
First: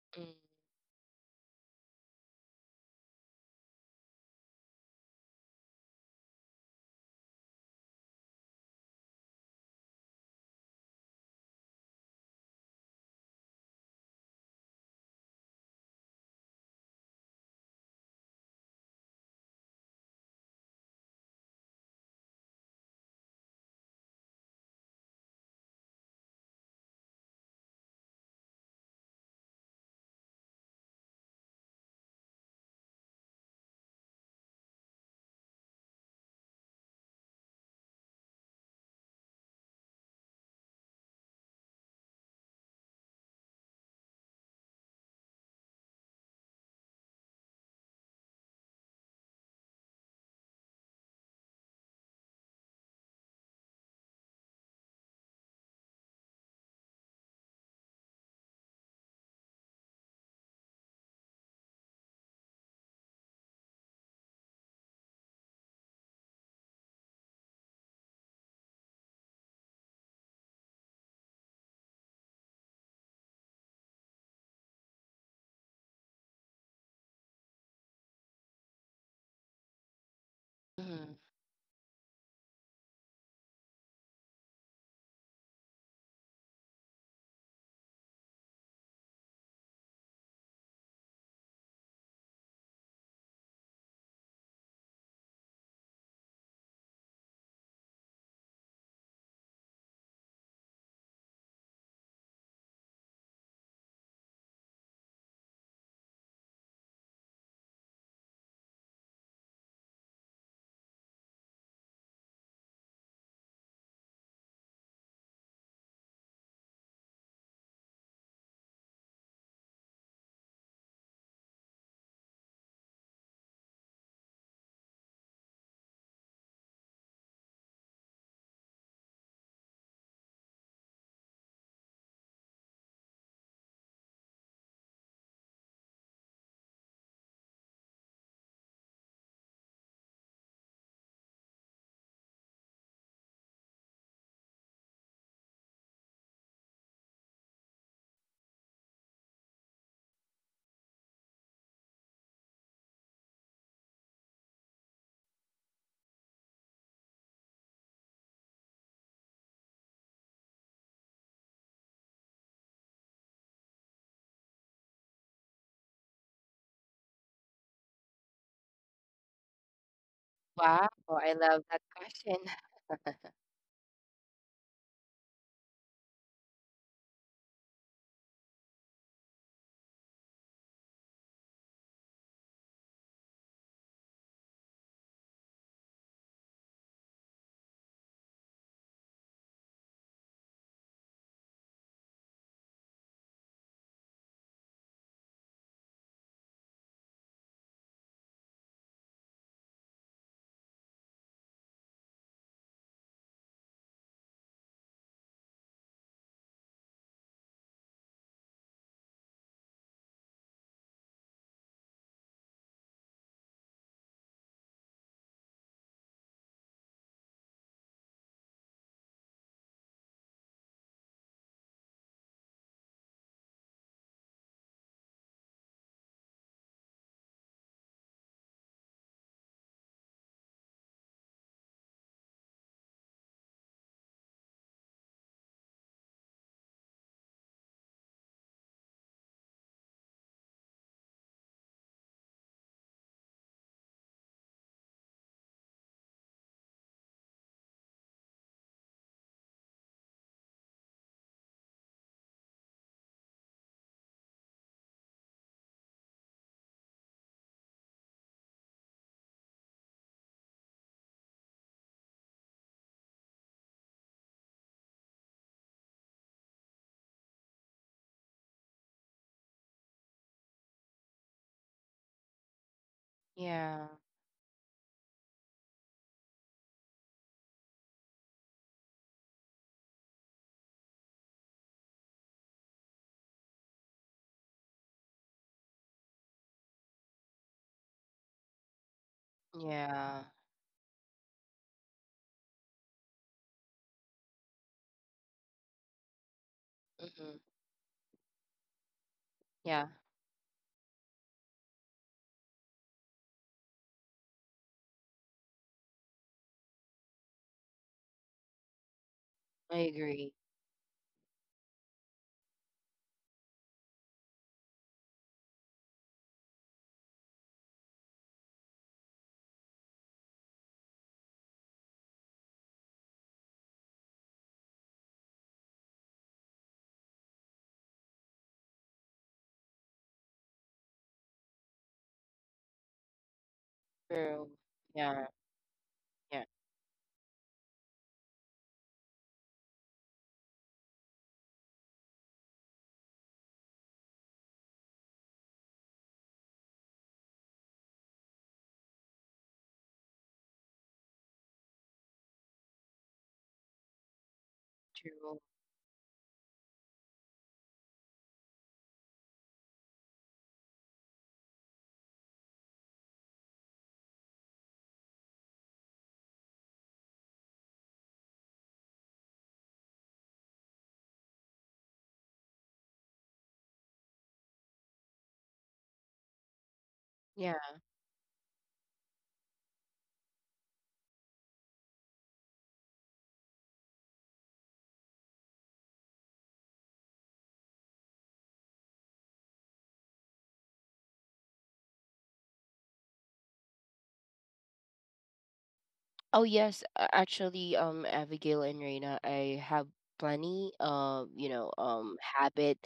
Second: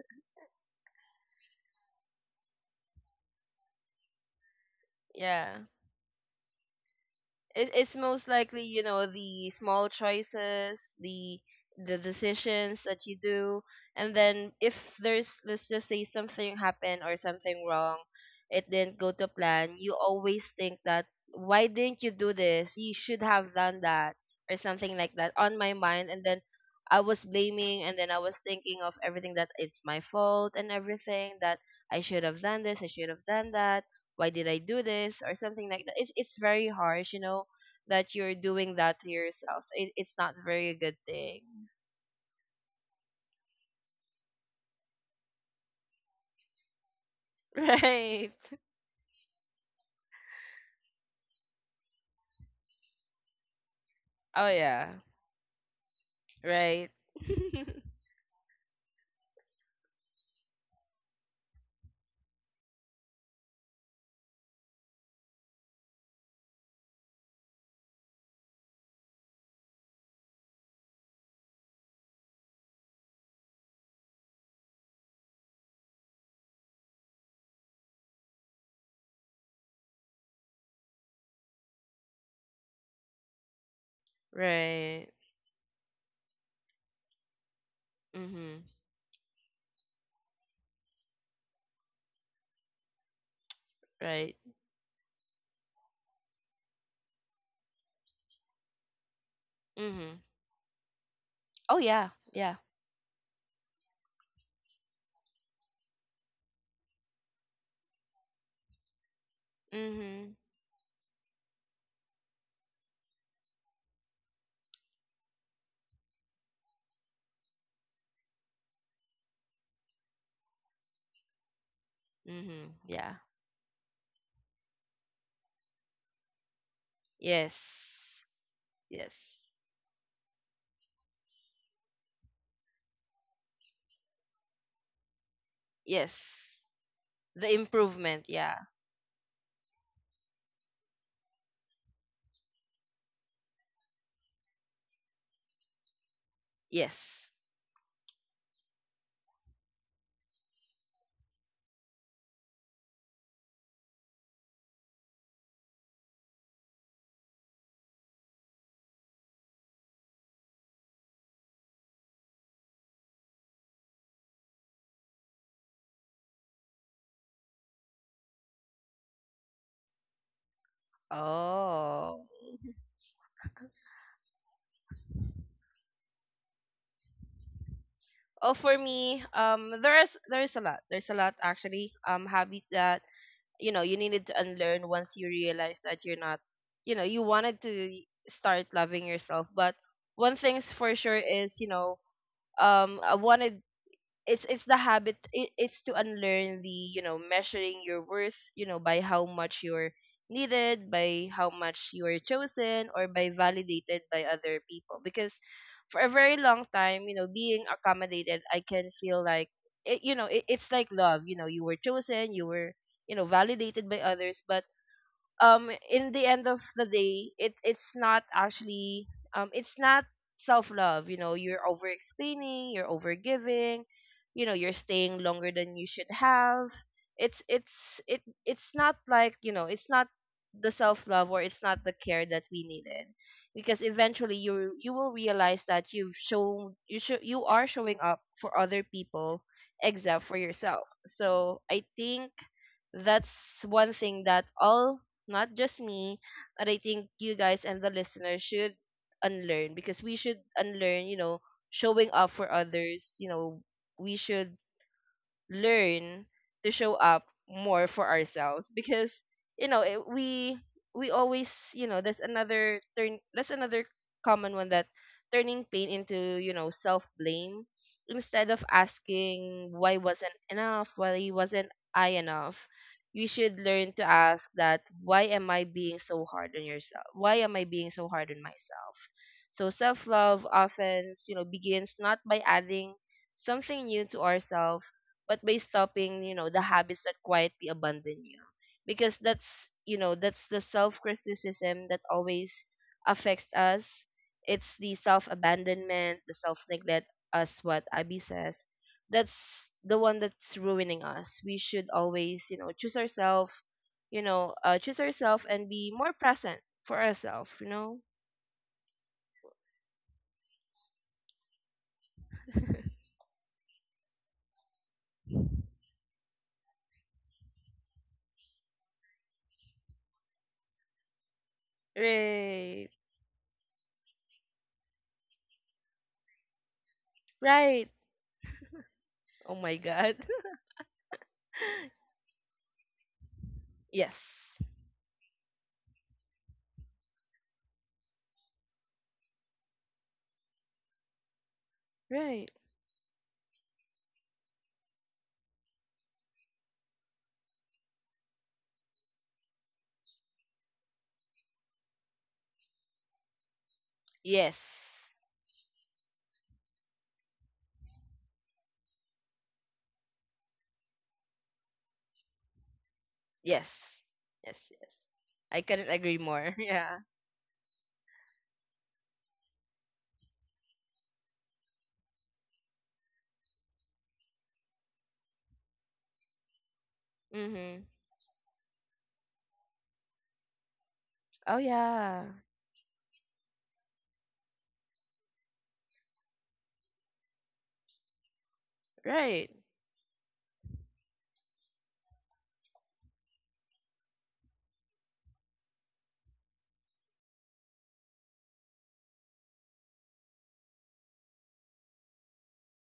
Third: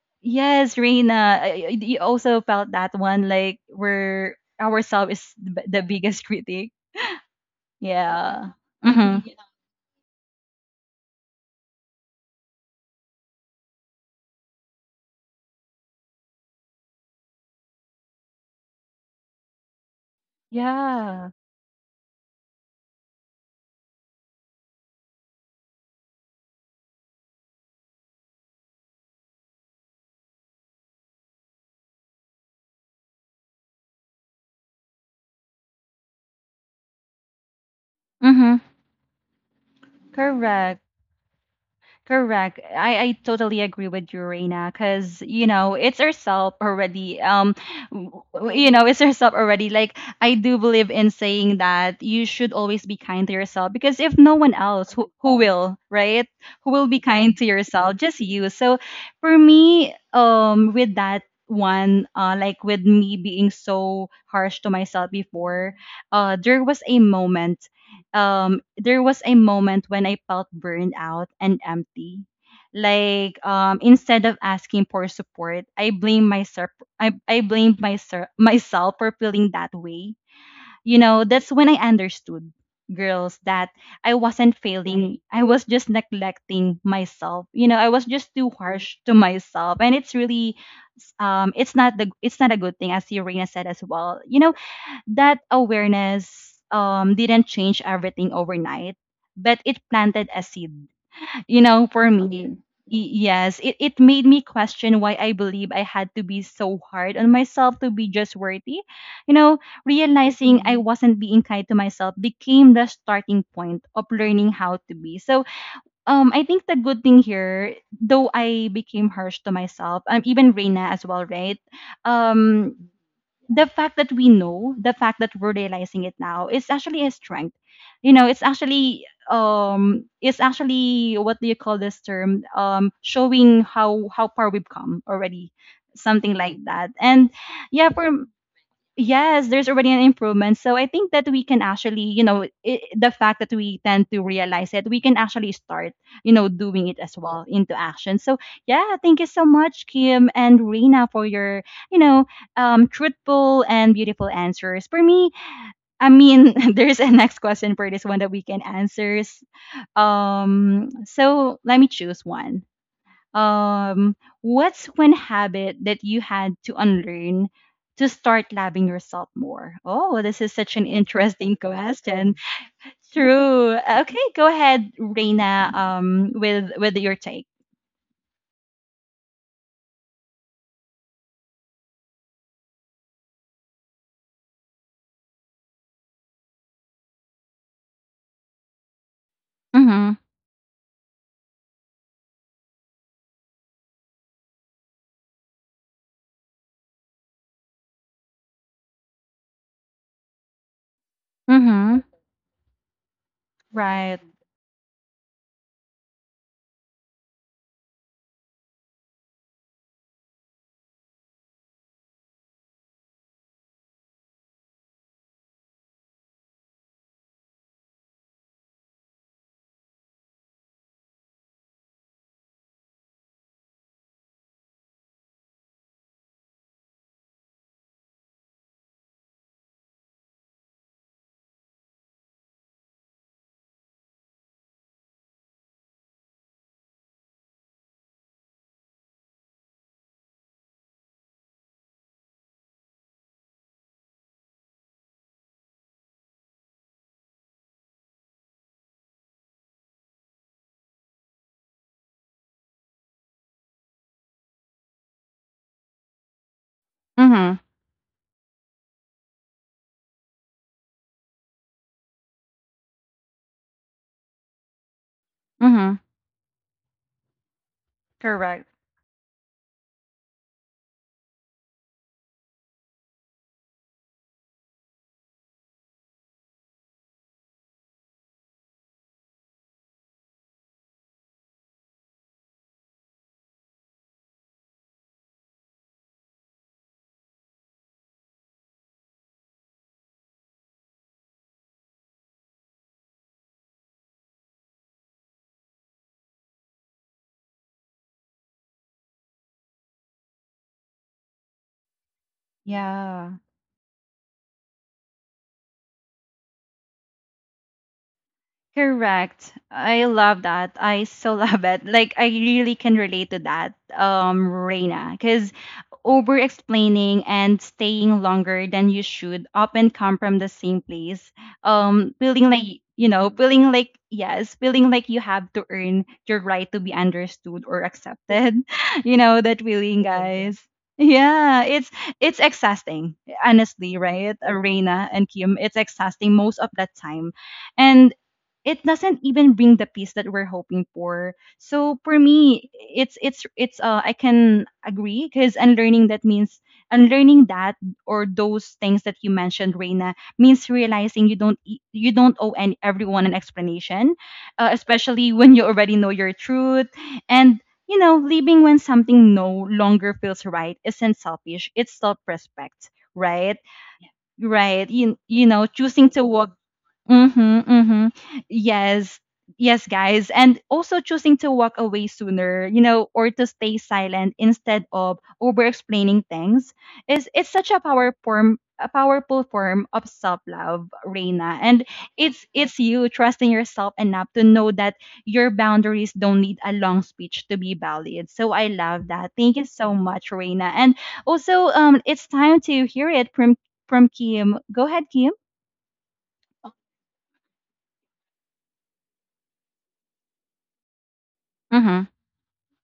Yes, Reina, you also felt that one, like where ourselves is the
yeah.
the biggest critic.
It's most
Yeah.
likely
Mm-hmm.
the small choices, the decisions that you do, and then if there's, let's just say, something happened or something wrong, it didn't go to plan, you always think that
Yeah.
why didn't you do this, you should have done that, or something like that on my mind. And then I was blaming and then I was thinking of everything that it's my fault, and everything that I should have done this, I should have done that, why did I do this or something like that. It's very harsh, that you're
Mm-hmm.
doing that to yourself. So, it, it's not very a
Correct.
good thing.
Correct. I totally agree with you, Reina, because you know it's herself already.
Right.
You know it's herself already. Like I do believe in saying that you should always be kind to yourself, because if no
Oh
one else,
yeah.
who will, right? Who will
Right.
be kind to yourself? Just you. So for me, with that one, like with me being so harsh to myself before, there was a moment, there was a moment when I felt burned out and empty. Like instead of asking for support, I blamed myself for feeling that way. You
mm-hmm.
know, that's when I understood, girls, that I wasn't
right.
failing. I was just neglecting myself. You know, I was just too
Mhm.
harsh to myself. And it's really it's not a good thing, as Serena said as well.
Right.
You know, that awareness didn't change everything overnight, but it
Mhm.
planted a seed. You
Oh
know, for
yeah.
me, okay,
Yeah.
y- yes, it made me question why I believe I had to be so hard on myself to be just worthy. You know,
Mhm.
realizing I wasn't being kind to myself became the starting point of learning how to be. So, I think the good thing here, though I became harsh to myself, even Reina as well, right?
Mhm.
Um,
Yeah.
the fact that we know, the fact that we're realizing it now is actually a
Yes.
strength. You know,
Yes.
it's actually what do you call this term? Showing how far we've come already.
Yes.
Something like that. And
The
yeah, for
improvement, yeah.
Yes, there's already an improvement. So I think that we can actually, you know, I the fact that we tend to realize it, we can actually start, you know, doing it as
Yes.
well into action. So yeah, thank you so much, Kim and Reina, for your, you know, truthful and beautiful answers. For me, I mean, there's a next question for this one that we can answer. So let me choose one. What's one habit that you had to unlearn to start loving yourself more? Oh, this is such an
Wow, I
interesting
love that
Oh.
question.
question. True. Okay, go ahead, Reina. With your take.
Oh, for me, there is, there is a lot. There's a lot actually. Habit that you needed to unlearn once you realized that you're not you know you wanted to start loving yourself. But
Mm-hmm.
one thing's for sure is, you know I wanted it's the habit, it's to unlearn the, you know, measuring your worth, you know, by how much you're needed, by how much
Mm-hmm.
you're chosen, or by validated
Right.
by other people. Because for a very long time being accommodated, I can feel like it's like love you were chosen, you were validated by others, but in the end of the day, it's not actually, it's not self love. You're over explaining, you're over giving, you're staying longer than you should have. It's not like it's not the self love, or it's not the care that we needed, because eventually you will realize that you are showing up for other people except for yourself. So I think that's one thing that all, not just me, but I think you guys and the listeners should unlearn, because we should unlearn, showing up for others. We should learn to show up
Mm-hmm.
more for ourselves, because you know it, we always you know there's another turn, that's another common one, that turning pain
Mm-hmm.
into self blame instead of
Correct.
asking why wasn't I enough. You should
Yeah.
learn to ask that, why am I being so hard on myself. So self love often begins not by adding something new to ourselves, but by stopping, you know, the habits that quietly abandon you. Because that's, you know,
Yeah.
that's the self criticism that always affects us. It's the self abandonment, the self neglect,
mm-hmm.
as what Abby says. That's
Yeah.
the one that's ruining us. We should always, you know, choose
Yeah.
ourselves, you know, choose ourselves and be more present for ourselves, you know?
Correct.
I
I
agree.
love that. I so love it. Like I really can relate to that, Reina, because over explaining and staying longer than you should often come from the same place. Feeling like
Right.
you know, feeling like yes, feeling like you have to earn your right to be understood or
Right.
accepted. You know
Oh
that
my
feeling,
God.
guys. Yeah, it's exhausting, honestly,
yes.
right?
True.
Reina
Yeah.
and Kim, it's exhausting
Yeah.
most of the time. And it doesn't even bring the peace that we're hoping for. So for
Right.
me, it's I can agree, because unlearning that, or those things that you mentioned, Reina, means realizing you don't you don't owe any everyone an explanation,
Yes.
especially
True.
when you already know your truth and. You know, leaving when something no longer feels right isn't selfish. It's self-respect, right?
Yes. Yes,
Right.
yes. I couldn't
Choosing
agree
to
more.
walk.
Yeah.
Mm-hmm, mm-hmm. Yes, yes, guys. And also choosing to walk away sooner, or to stay silent instead of over explaining things is it's
Yeah.
such
Mhm.
a powerful form of self-love, Reina.
Oh
And
yeah.
it's you trusting yourself enough to know that your boundaries don't need a long speech to be valid. So I love that.
Right.
Thank you so much, Reina. And also it's time to hear it from Kim. Go ahead, Kim.
Oh yes, actually, Abigail and Reina, I have plenty of
Mm-hmm.
habit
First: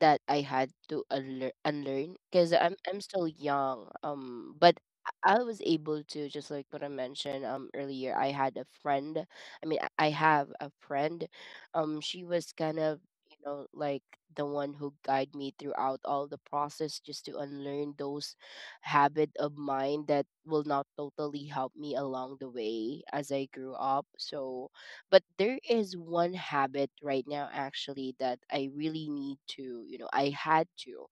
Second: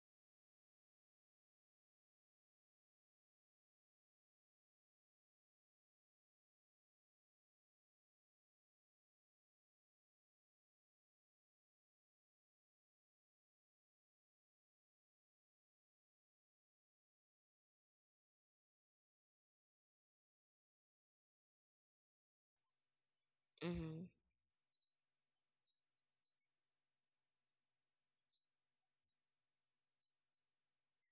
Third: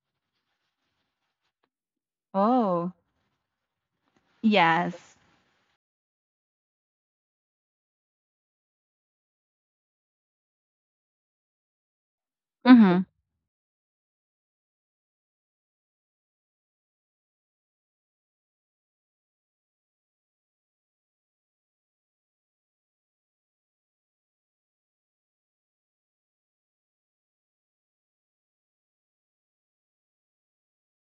that I had to unlearn because I'm
Oh.
I'm still young. But
Yes.
I was able to, just like what I mentioned earlier. I had a friend. I mean, I have a friend. She was kind of
Mhm.
like the one who guide me throughout all the process, just to unlearn those habit of mine that will not totally help me along the way as I grew up.
Mhm.
So, but there is one habit right now actually that I really need to, I had to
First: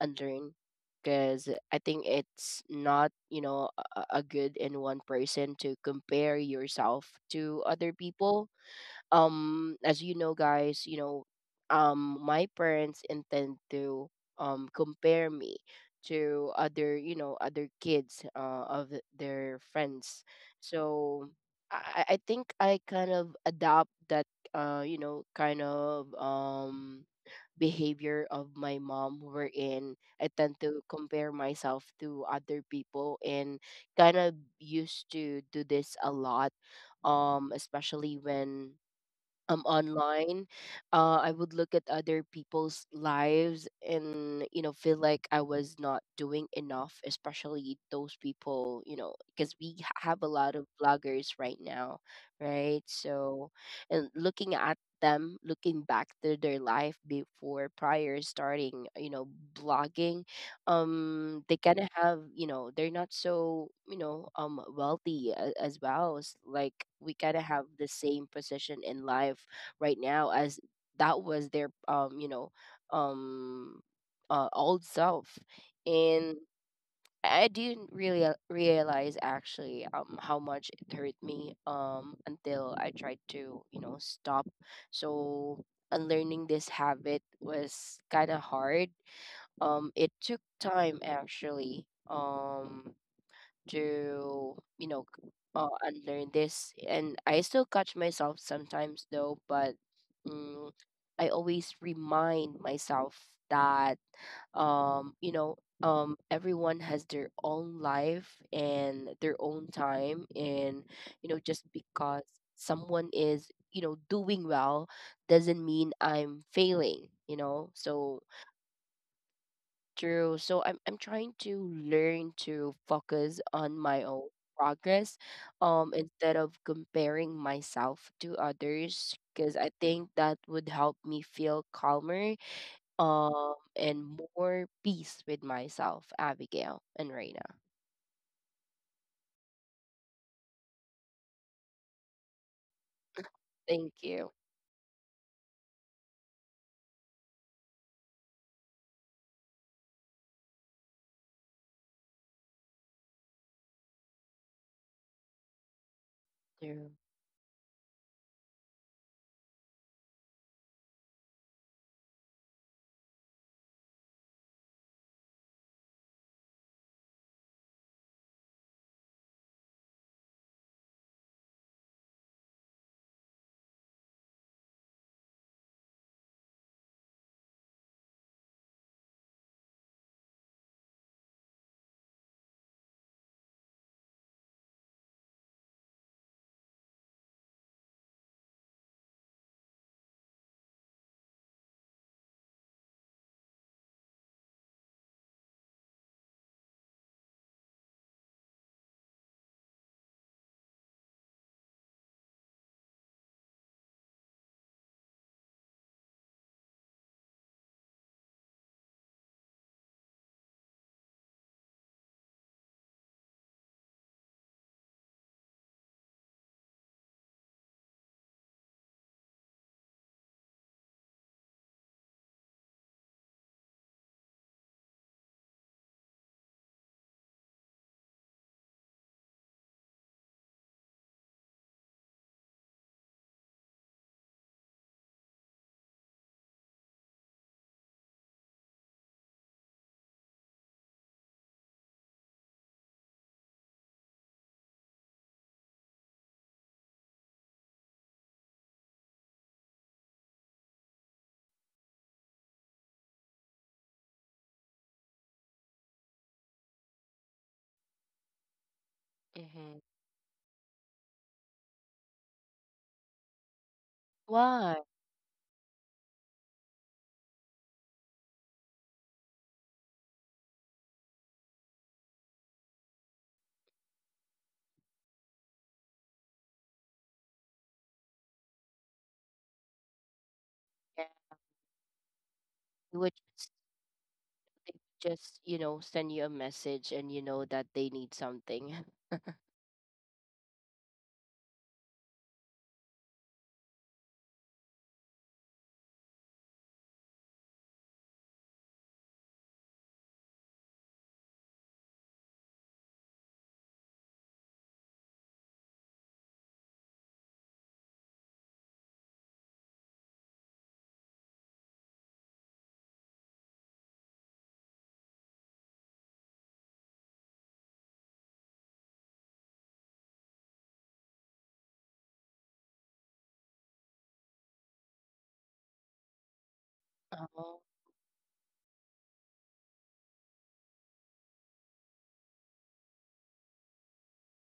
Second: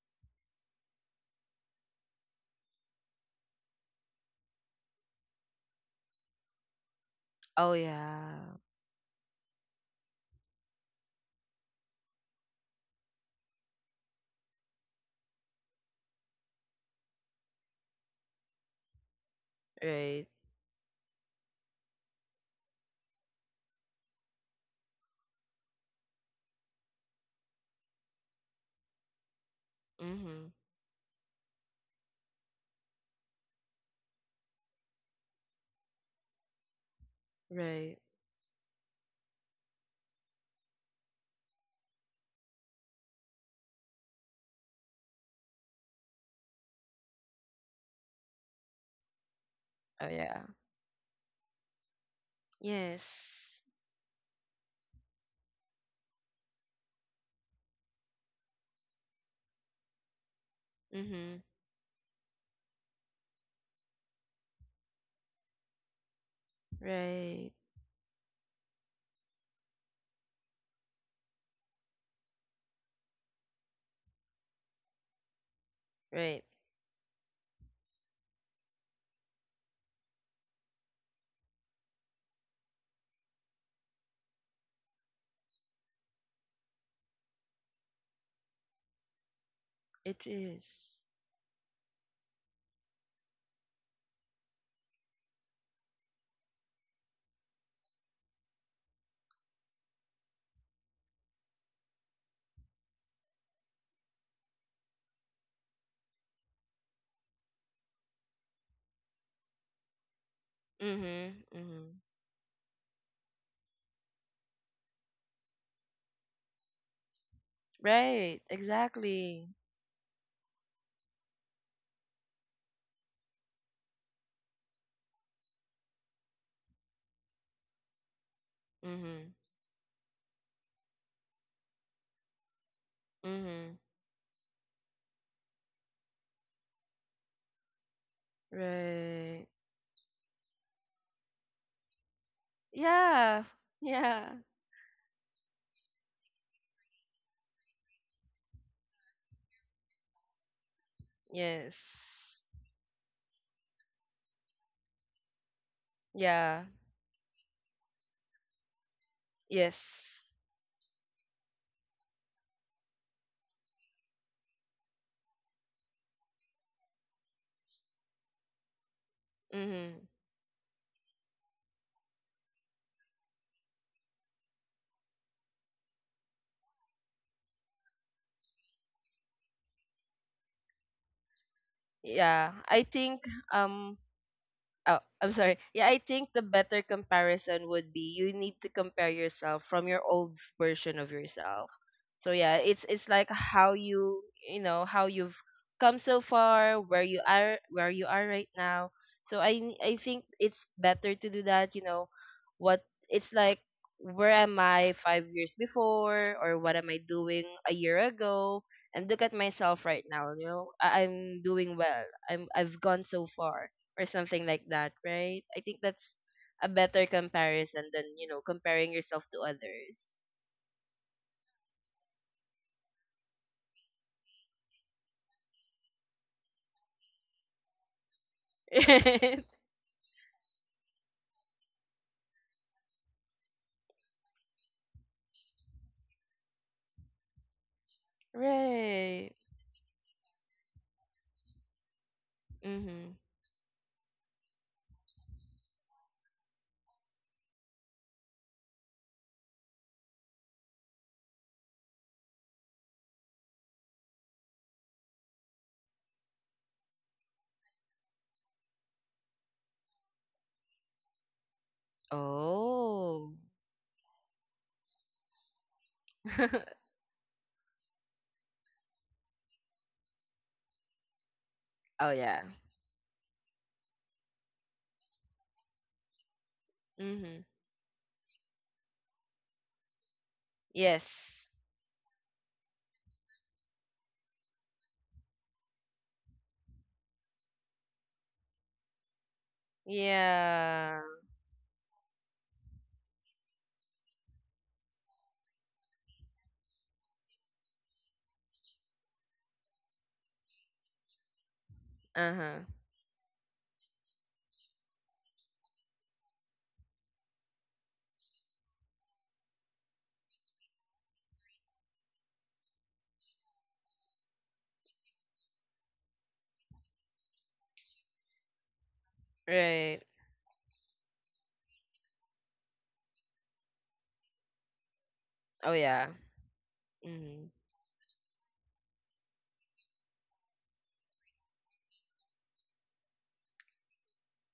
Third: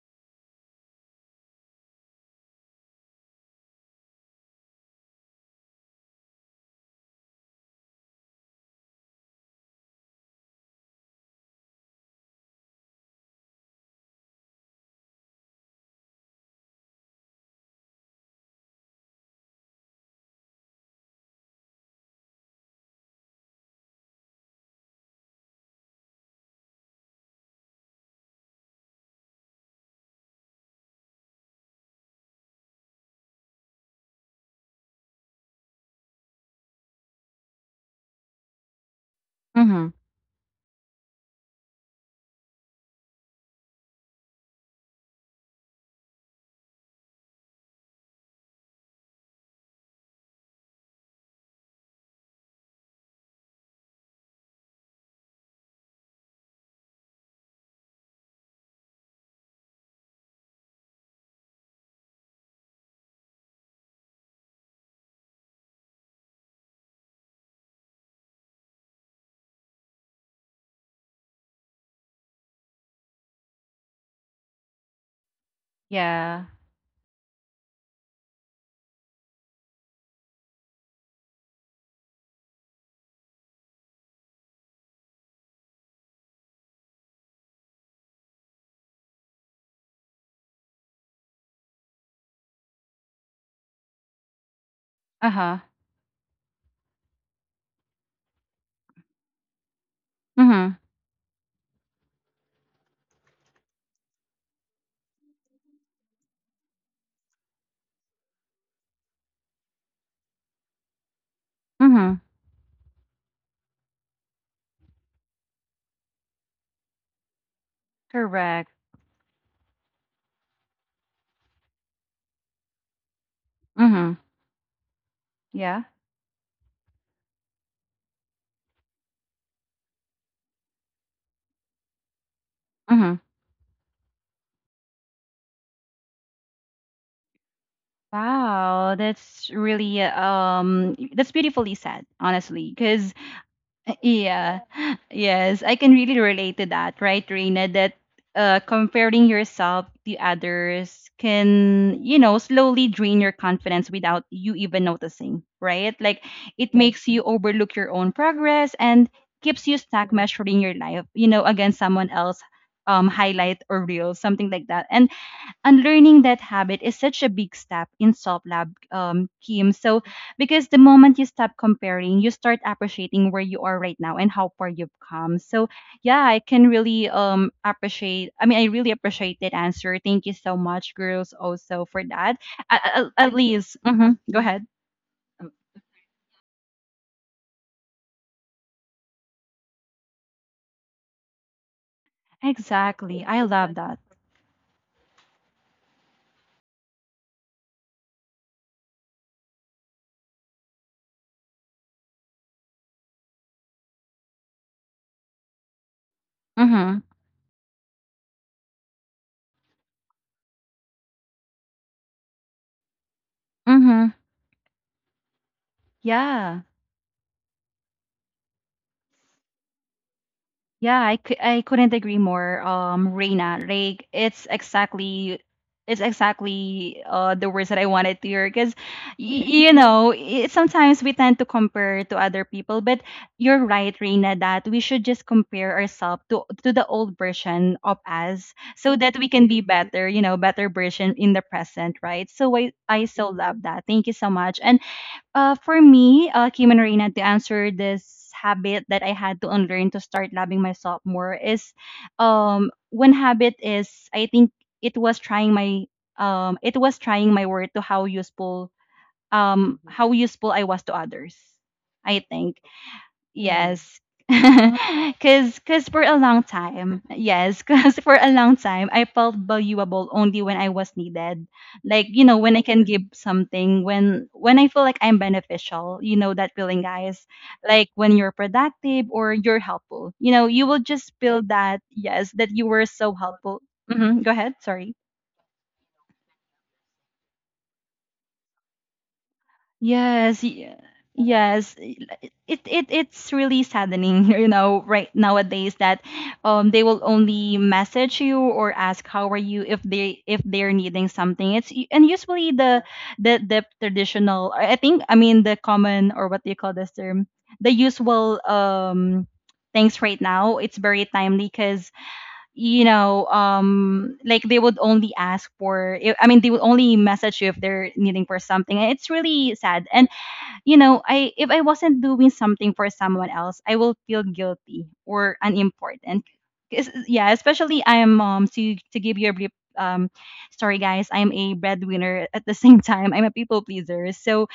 unlearn, because I think it's not, a good in one person to compare yourself to
Oh
other people.
yeah.
As guys, my parents intend to compare me to other, other kids, their friends.
Right.
So I think I kind of adopt that, kind of behavior of my mom, wherein I
Mhm.
tend to compare myself to other people, and kind of used to do this a lot,
Right.
especially when,
Mhm.
online, I would look at other people's lives and feel like I was not doing enough, especially those people, because we
Oh
have a
yeah.
lot of bloggers right now, right?
Yes.
So, and looking at them, looking back to their life before prior starting, blogging,
Mhm.
they kind of have, they're not so, wealthy, as well, as like we kind of
Right.
have the same position in life right now, as that was their um old self. And
Right.
Yeah.
I didn't really realize actually how much it hurt me, until I tried to stop. So unlearning this habit was kind of hard, it
It
took
is.
time actually, to you know c-
Uh-huh.
unlearn this. And I still catch myself sometimes though, but, mm,
Mhm.
I always remind myself that, um you know everyone has their own life and their own time. And
Mhm.
just
Mhm.
Mhm.
because someone is, doing well, doesn't mean I'm failing, so.
Right.
Correct.
Exactly.
True. So I'm trying to learn to focus on my
Mhm.
own progress,
Yeah.
instead of comparing myself to others,
Mhm.
because I think that would help me feel calmer,
Mhm.
Mhm.
and more peace with myself, Abigail and Reina.
Wow,
Right.
that's really that's beautifully said, honestly, cuz
Yeah.
Thank you.
Yeah.
yeah. Yes, I can really relate to that, right, Reina? That comparing yourself to others
Yes.
can, slowly drain your confidence without you even noticing, right? Like
Yeah.
it, yes,
True.
makes you overlook your own progress and keeps
Yes.
you stuck measuring your life, against someone else, highlight or real, something like that. And unlearning that habit is such a big step in Soft Lab, Kim. So,
Mhm.
because the moment you stop comparing, you start appreciating where you are right now and how far you've come. So, yeah, I can really appreciate. I mean, I really appreciate that answer. Thank you so much, girls, also for that.
Yeah,
At,
I
at,
think
at least,
um
go ahead.
Oh, I'm sorry. Yeah, I think the better comparison would be you need to compare yourself from your old version of yourself. So yeah, it's
Exactly.
like
I love
how
that.
you, you know, how you've come so far, where you are, where you are right now. So I think it's better to do that. You know, what it's like. Where am I 5 years before, or what am
Mm-hmm.
I doing a year ago? And look at myself right now. You know, I- I'm doing well. I'm, I've gone so far or
Mm-hmm.
something like that, right? I think that's
Yeah.
a better comparison than, you know, comparing yourself to others.
Yeah, I couldn't agree more. Reina, like it's exactly the words that I wanted to hear, because
Right.
sometimes we tend to compare to other people, but you're right, Reina, that we should just compare ourselves to the old version of us so that we
Right.
can be better, better version in the present, right? So I
Mhm.
so love that. Thank you so much. And for me, Kim and Reina, to answer this habit that I had to unlearn to start loving myself more is, one habit is, I think, it was trying my it was trying my word to
Mm-hmm.
how useful I was to others. I think
Oh.
yes.
Why?
Cause for a long time, yes, cause for a long time, I felt valuable only when I was needed. Like,
oh
you know,
yeah.
when I can give something, when I feel like I'm beneficial, you know that feeling, guys.
Mhm.
Like when you're productive or you're helpful, you will
Yeah,
Yes.
just feel that, yes, that you were
I would
so
just,
helpful. Go ahead. Sorry.
you know, send you a message and you know that they need something.
Yes,
Yeah.
yes. It's really saddening, right nowadays that they will only message you or ask how are you if they if they're needing something. And usually
Uh-huh.
the traditional I think, I mean the common, or what do you call this term? The usual things right now. It's very timely because like they would only ask for I mean, they would only message you if they're needing for something, and it's really sad.
Right.
And you know I if I wasn't doing something for someone else, I will feel guilty or
Oh yeah.
unimportant. 'Cause yeah,
Mhm.
Oh,
especially I am to give you a brief um story, guys, I'm a breadwinner at the same time, I'm a people pleaser. So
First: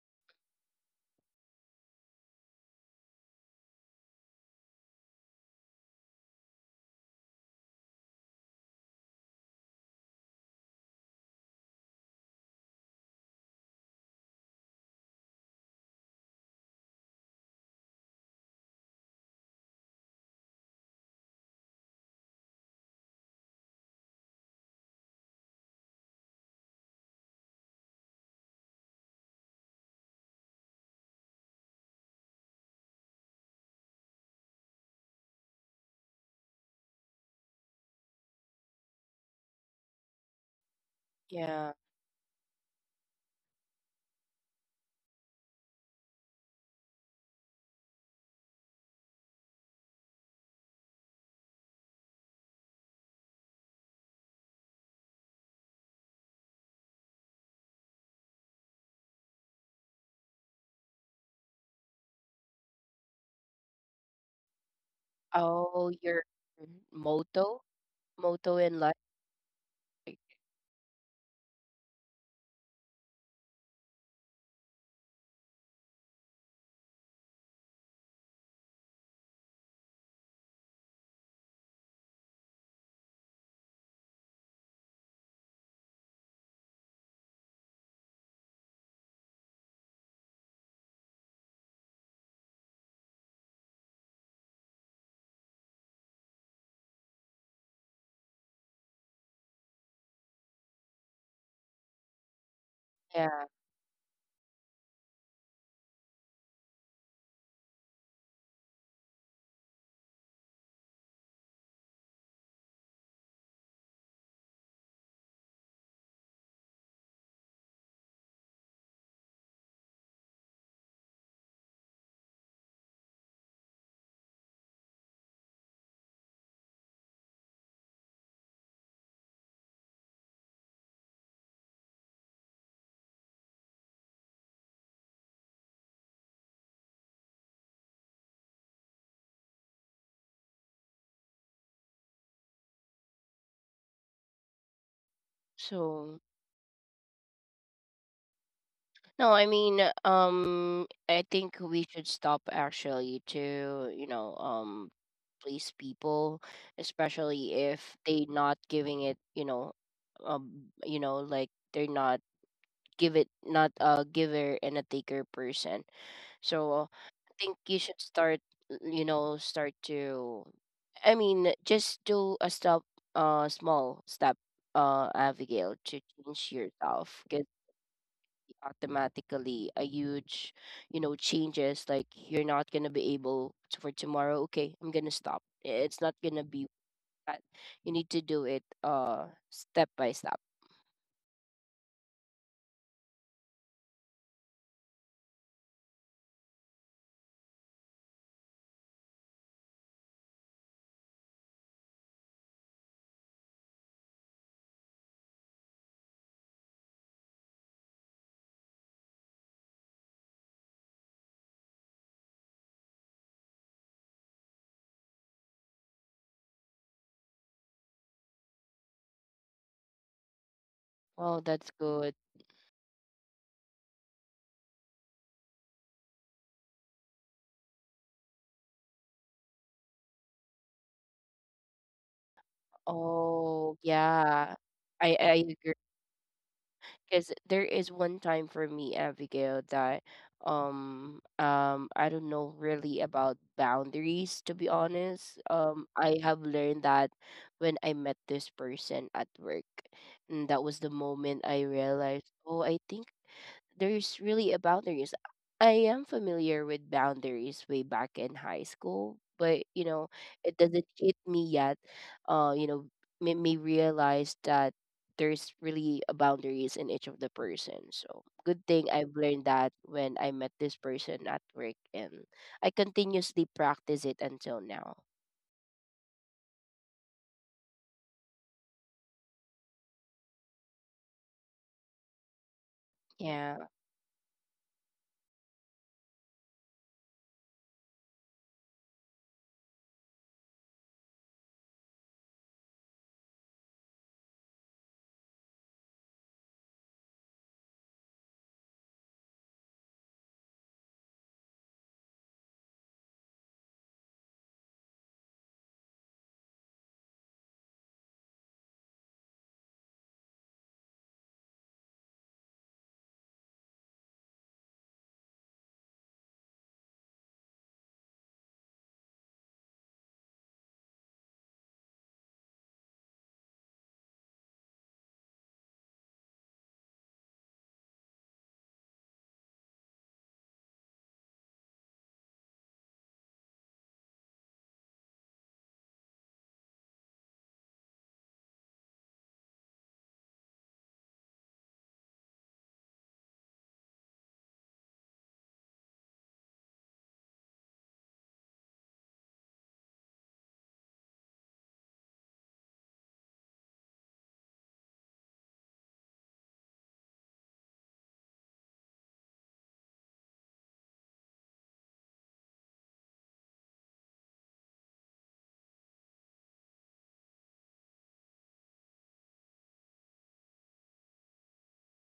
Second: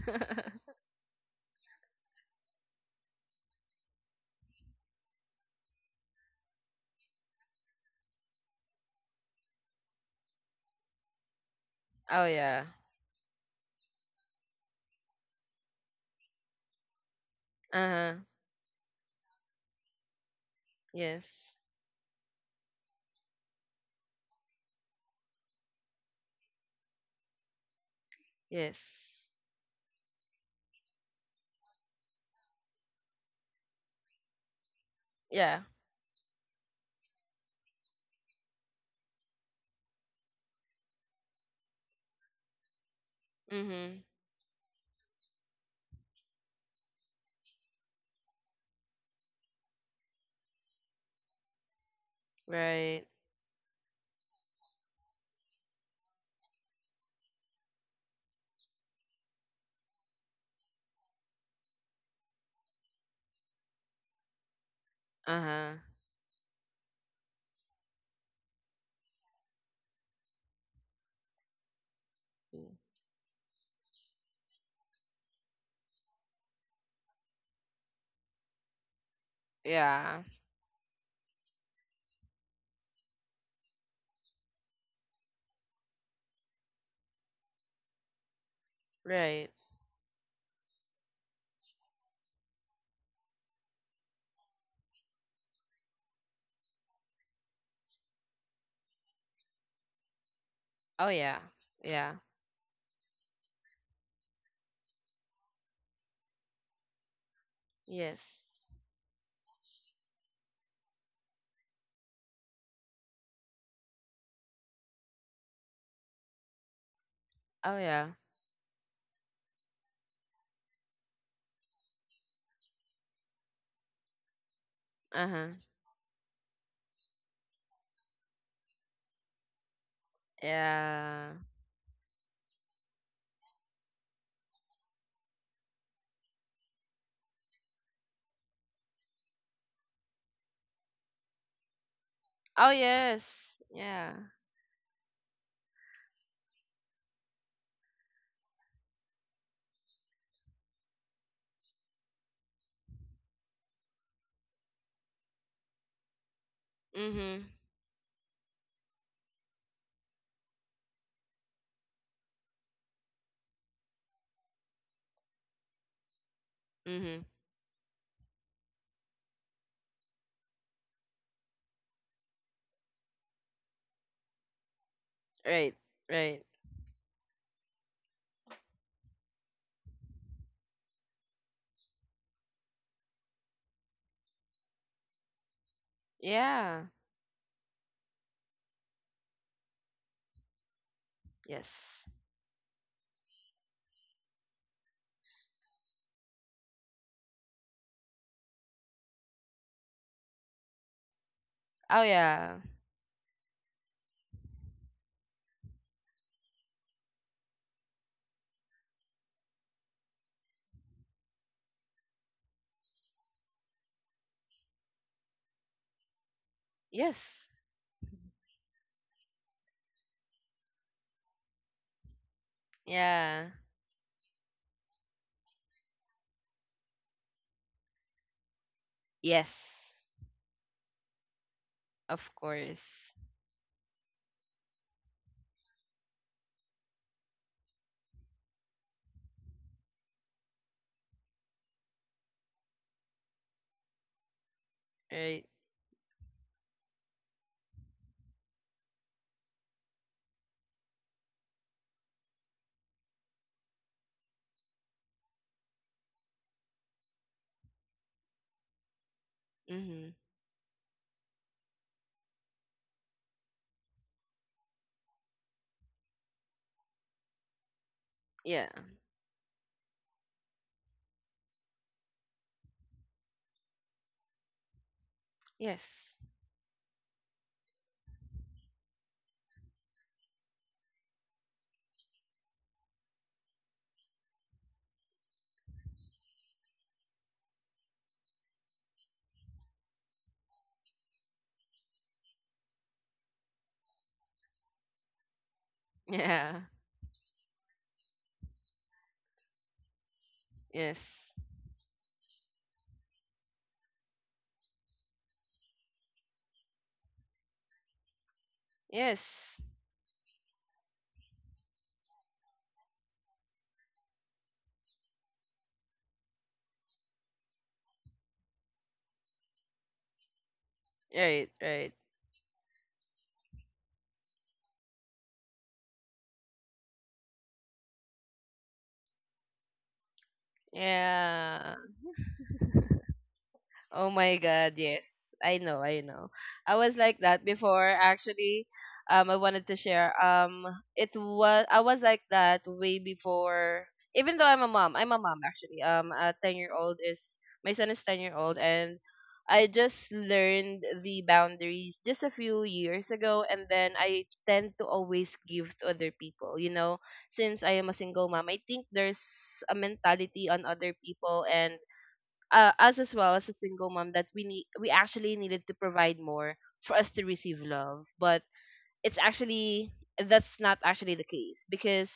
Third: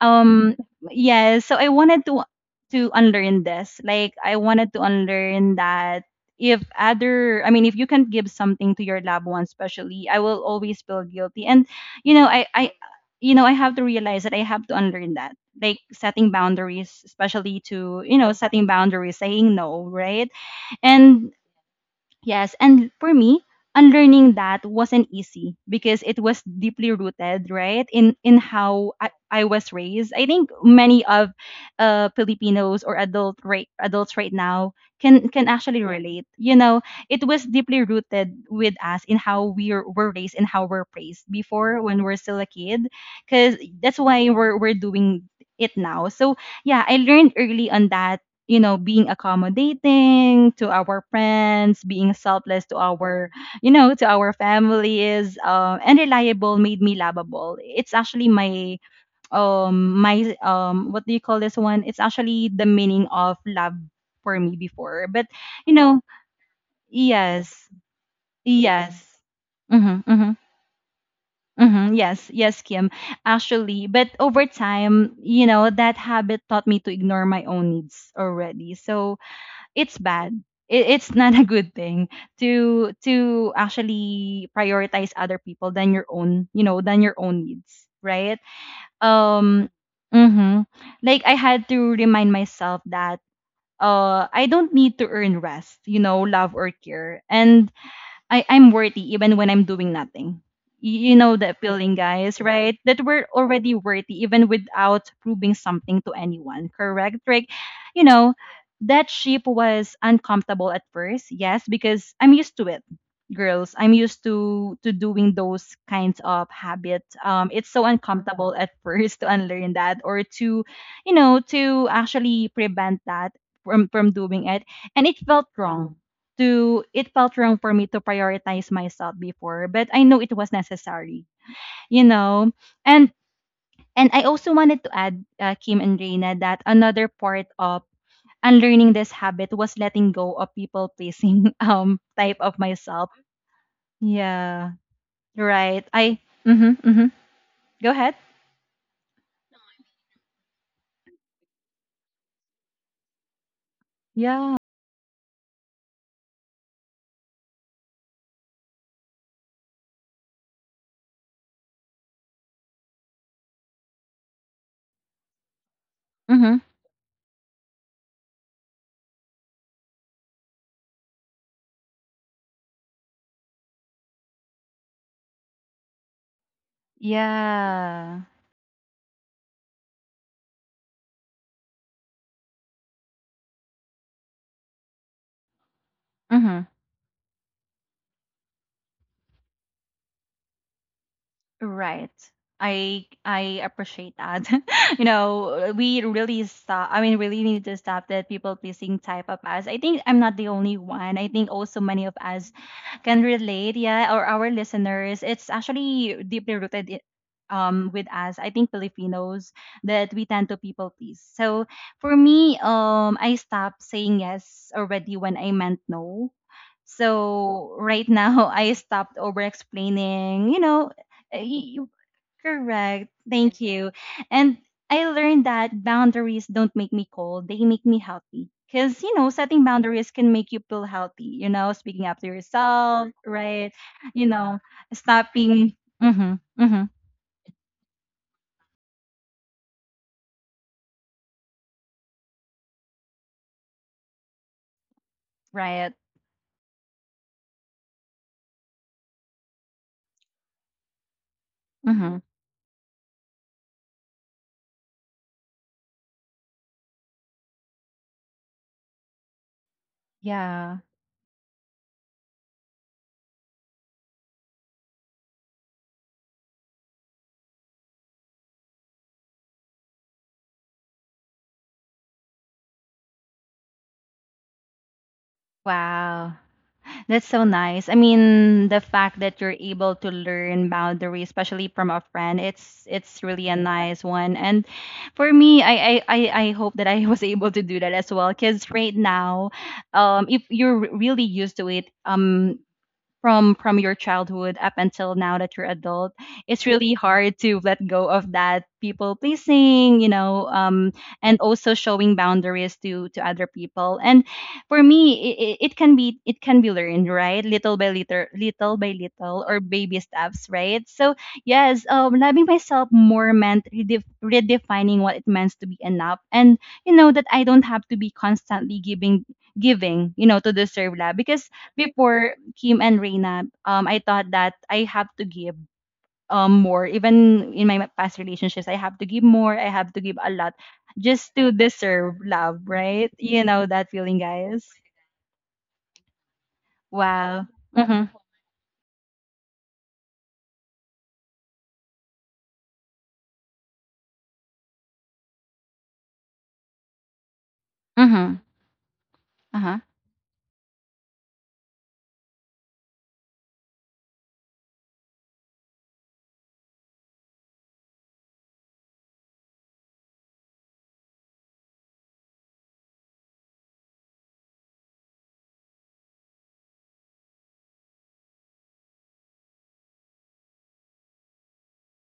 um yes, so I wanted to unlearn this, like I wanted to unlearn that if other I mean if you can give something to your loved one especially, I will always feel guilty. And you know
oh
i
yeah.
i you know, I have to realize that I have to unlearn that, like setting boundaries, especially to,
Uh-huh.
you know, setting boundaries, saying no, right?
Yes.
And yes, and for me, unlearning that wasn't easy because it was deeply rooted, right, in
Yes.
how I was raised. I think many of Filipinos or adults right now can
Yeah.
actually relate. You know, it was deeply rooted with us in how we were raised and how we're praised
yeah.
before when we're still a kid, because that's
Mhm.
why we're doing it now. So yeah, I learned early on that, you know, being accommodating to our friends, being selfless to
Right.
our, you know, to our families, and reliable made me lovable. It's actually my my what do you call this one? It's actually the meaning of love for me before. But, you
Uh-huh.
Oh,
know,
your
yes,
motto motto in life.
yes. Mm-hmm, mm-hmm. Mm-hmm. Yes, yes,
Mm.
Kim. Actually, but over time, you know, that habit taught me to ignore my own needs already. So, it's
Yeah.
bad. It's not a good thing to actually prioritize other people than your own, you know, than your own needs, right?
Right.
Um mhm. Like I had to remind myself that I don't need to earn rest, you know, love or care. And I'm worthy even when I'm doing nothing.
Oh
You know
yeah.
that feeling,
Yeah.
guys, right? That we're
Yeah.
already worthy even without proving something to anyone, correct? Like, you
Yes.
know, that ship was uncomfortable at first, yes, because I'm used to it, girls. I'm used to doing those kinds of habits. It's
Oh
so
yeah.
uncomfortable at first to unlearn that, or to, you know, to actually prevent that from doing it. And
Uh-huh.
it felt wrong for me to prioritize myself before, but I know it was necessary,
Yeah.
you know. And I also wanted to add, Kim and Reina, that another part of unlearning this habit was letting go of people pleasing type of
Oh
myself.
yes. Yeah.
Yeah, right. I
So
hmm hmm Go ahead.
no, I mean, I think we should stop actually to
Yeah.
please people,
Mhm.
especially if they not giving it you know like they're not give it not a giver and a taker person.
hmm
So
Mhm.
I think you should start you know start to I mean just do a stop small step
Right.
Abigail to
Right.
change yourself
yeah
automatically a huge you know changes like you're not going to be able to, for tomorrow okay I'm going to stop it's not going to
hmm
be
Yeah.
that you need to do it step by step.
Yes.
Right. I appreciate that. You know, we really stop. I mean, really need to stop that people pleasing type of us. I think I'm not the only one. I think also
Oh
many of us
yeah.
can relate, yeah, or our listeners. It's actually deeply rooted with us. I think Filipinos, that we tend to people please. So for me, I stopped saying yes already when I meant no.
Yes.
So right now, I stopped over explaining. You know,
Oh, that's good.
correct.
Yeah.
Thank you. And I learned that boundaries don't make me cold, they make me healthy. Because, you know,
Yes.
setting boundaries can make you feel healthy, you know, speaking up to
Of course.
yourself, right?
Oh
You
yeah,
know,
I
stopping.
agree.
Mm hmm. Mm hmm.
Because there is one time for me, Abigail, that I don't know really about boundaries to be honest.
Right.
Right.
I have learned that when I met this person at work. And that was the moment I
Mm hmm.
realized, oh, I think there's really a boundaries. I am familiar with boundaries way back in high school, but you know,
Mhm.
it
Yeah.
doesn't hit me yet. You know, made me realize that there's really a boundaries in each of the person. So good
Yeah.
thing I've learned that when I met this person at work, and I continuously practice it until now.
Yes.
Wow. That's so nice. I mean, the fact that you're able to learn boundaries, especially from a friend, it's really a
Yeah,
nice one. And for me, I hope that I was able to do that as well. Because right now, if you're really used to it, from your childhood up until now that you're adult,
Yeah.
it's really hard to let go of that people pleasing, you know,
Yes.
and also showing boundaries to other people. And for me, it can be, learned, right, little by little, little by
Yes.
little, or baby steps, right? So yes, loving myself more meant redefining what it means to be enough, and you know that I don't have to be constantly giving, you know, to deserve love. Because
Right. Right.
before, Kim and Reina, I thought that I have to give more. Even in my past relationships, I have to give more. I have to give a lot just to
Yeah.
deserve love, right? You know that
Oh
feeling,
my
guys.
God, yes. I know, I know. I was like that
Wow.
before
Mhm.
actually. I wanted to share. It was, I was like that way before. Even though I'm a mom actually. A 10-year old is, my son is 10-year
Mhm.
old, and
Uh
I
huh.
just learned the boundaries just a few years ago, and then I tend to always give to other people. Since I am a single mom, I think there's a mentality on other people and us as well as a single mom that we actually needed to provide more for us to receive love, but it's actually, that's not actually the case because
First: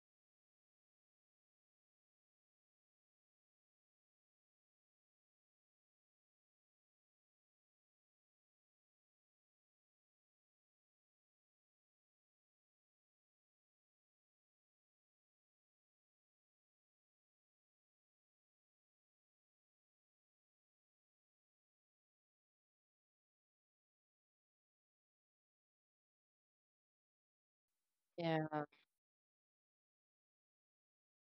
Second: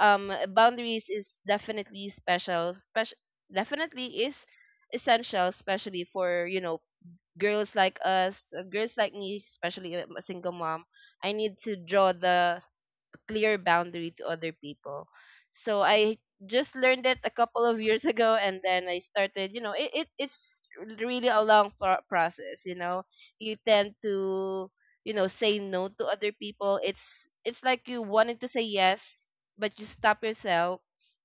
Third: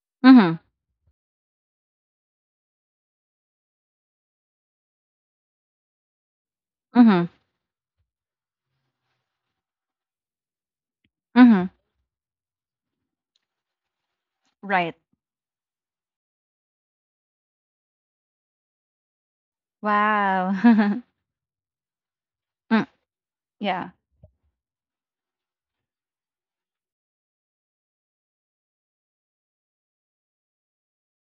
Mhm.
boundaries is definitely special, definitely is essential, especially for
Mhm.
girls like us, girls like me, especially a single mom. I need
Mhm.
to draw the clear boundary to other
Right.
people. So I just learned it a couple of years ago, and then I started. It's
Wow.
really a long process. You
Mm,
know, you
yeah.
tend to say no to other people. It's like you wanted to say
yeah,
yes, but you stop yourself,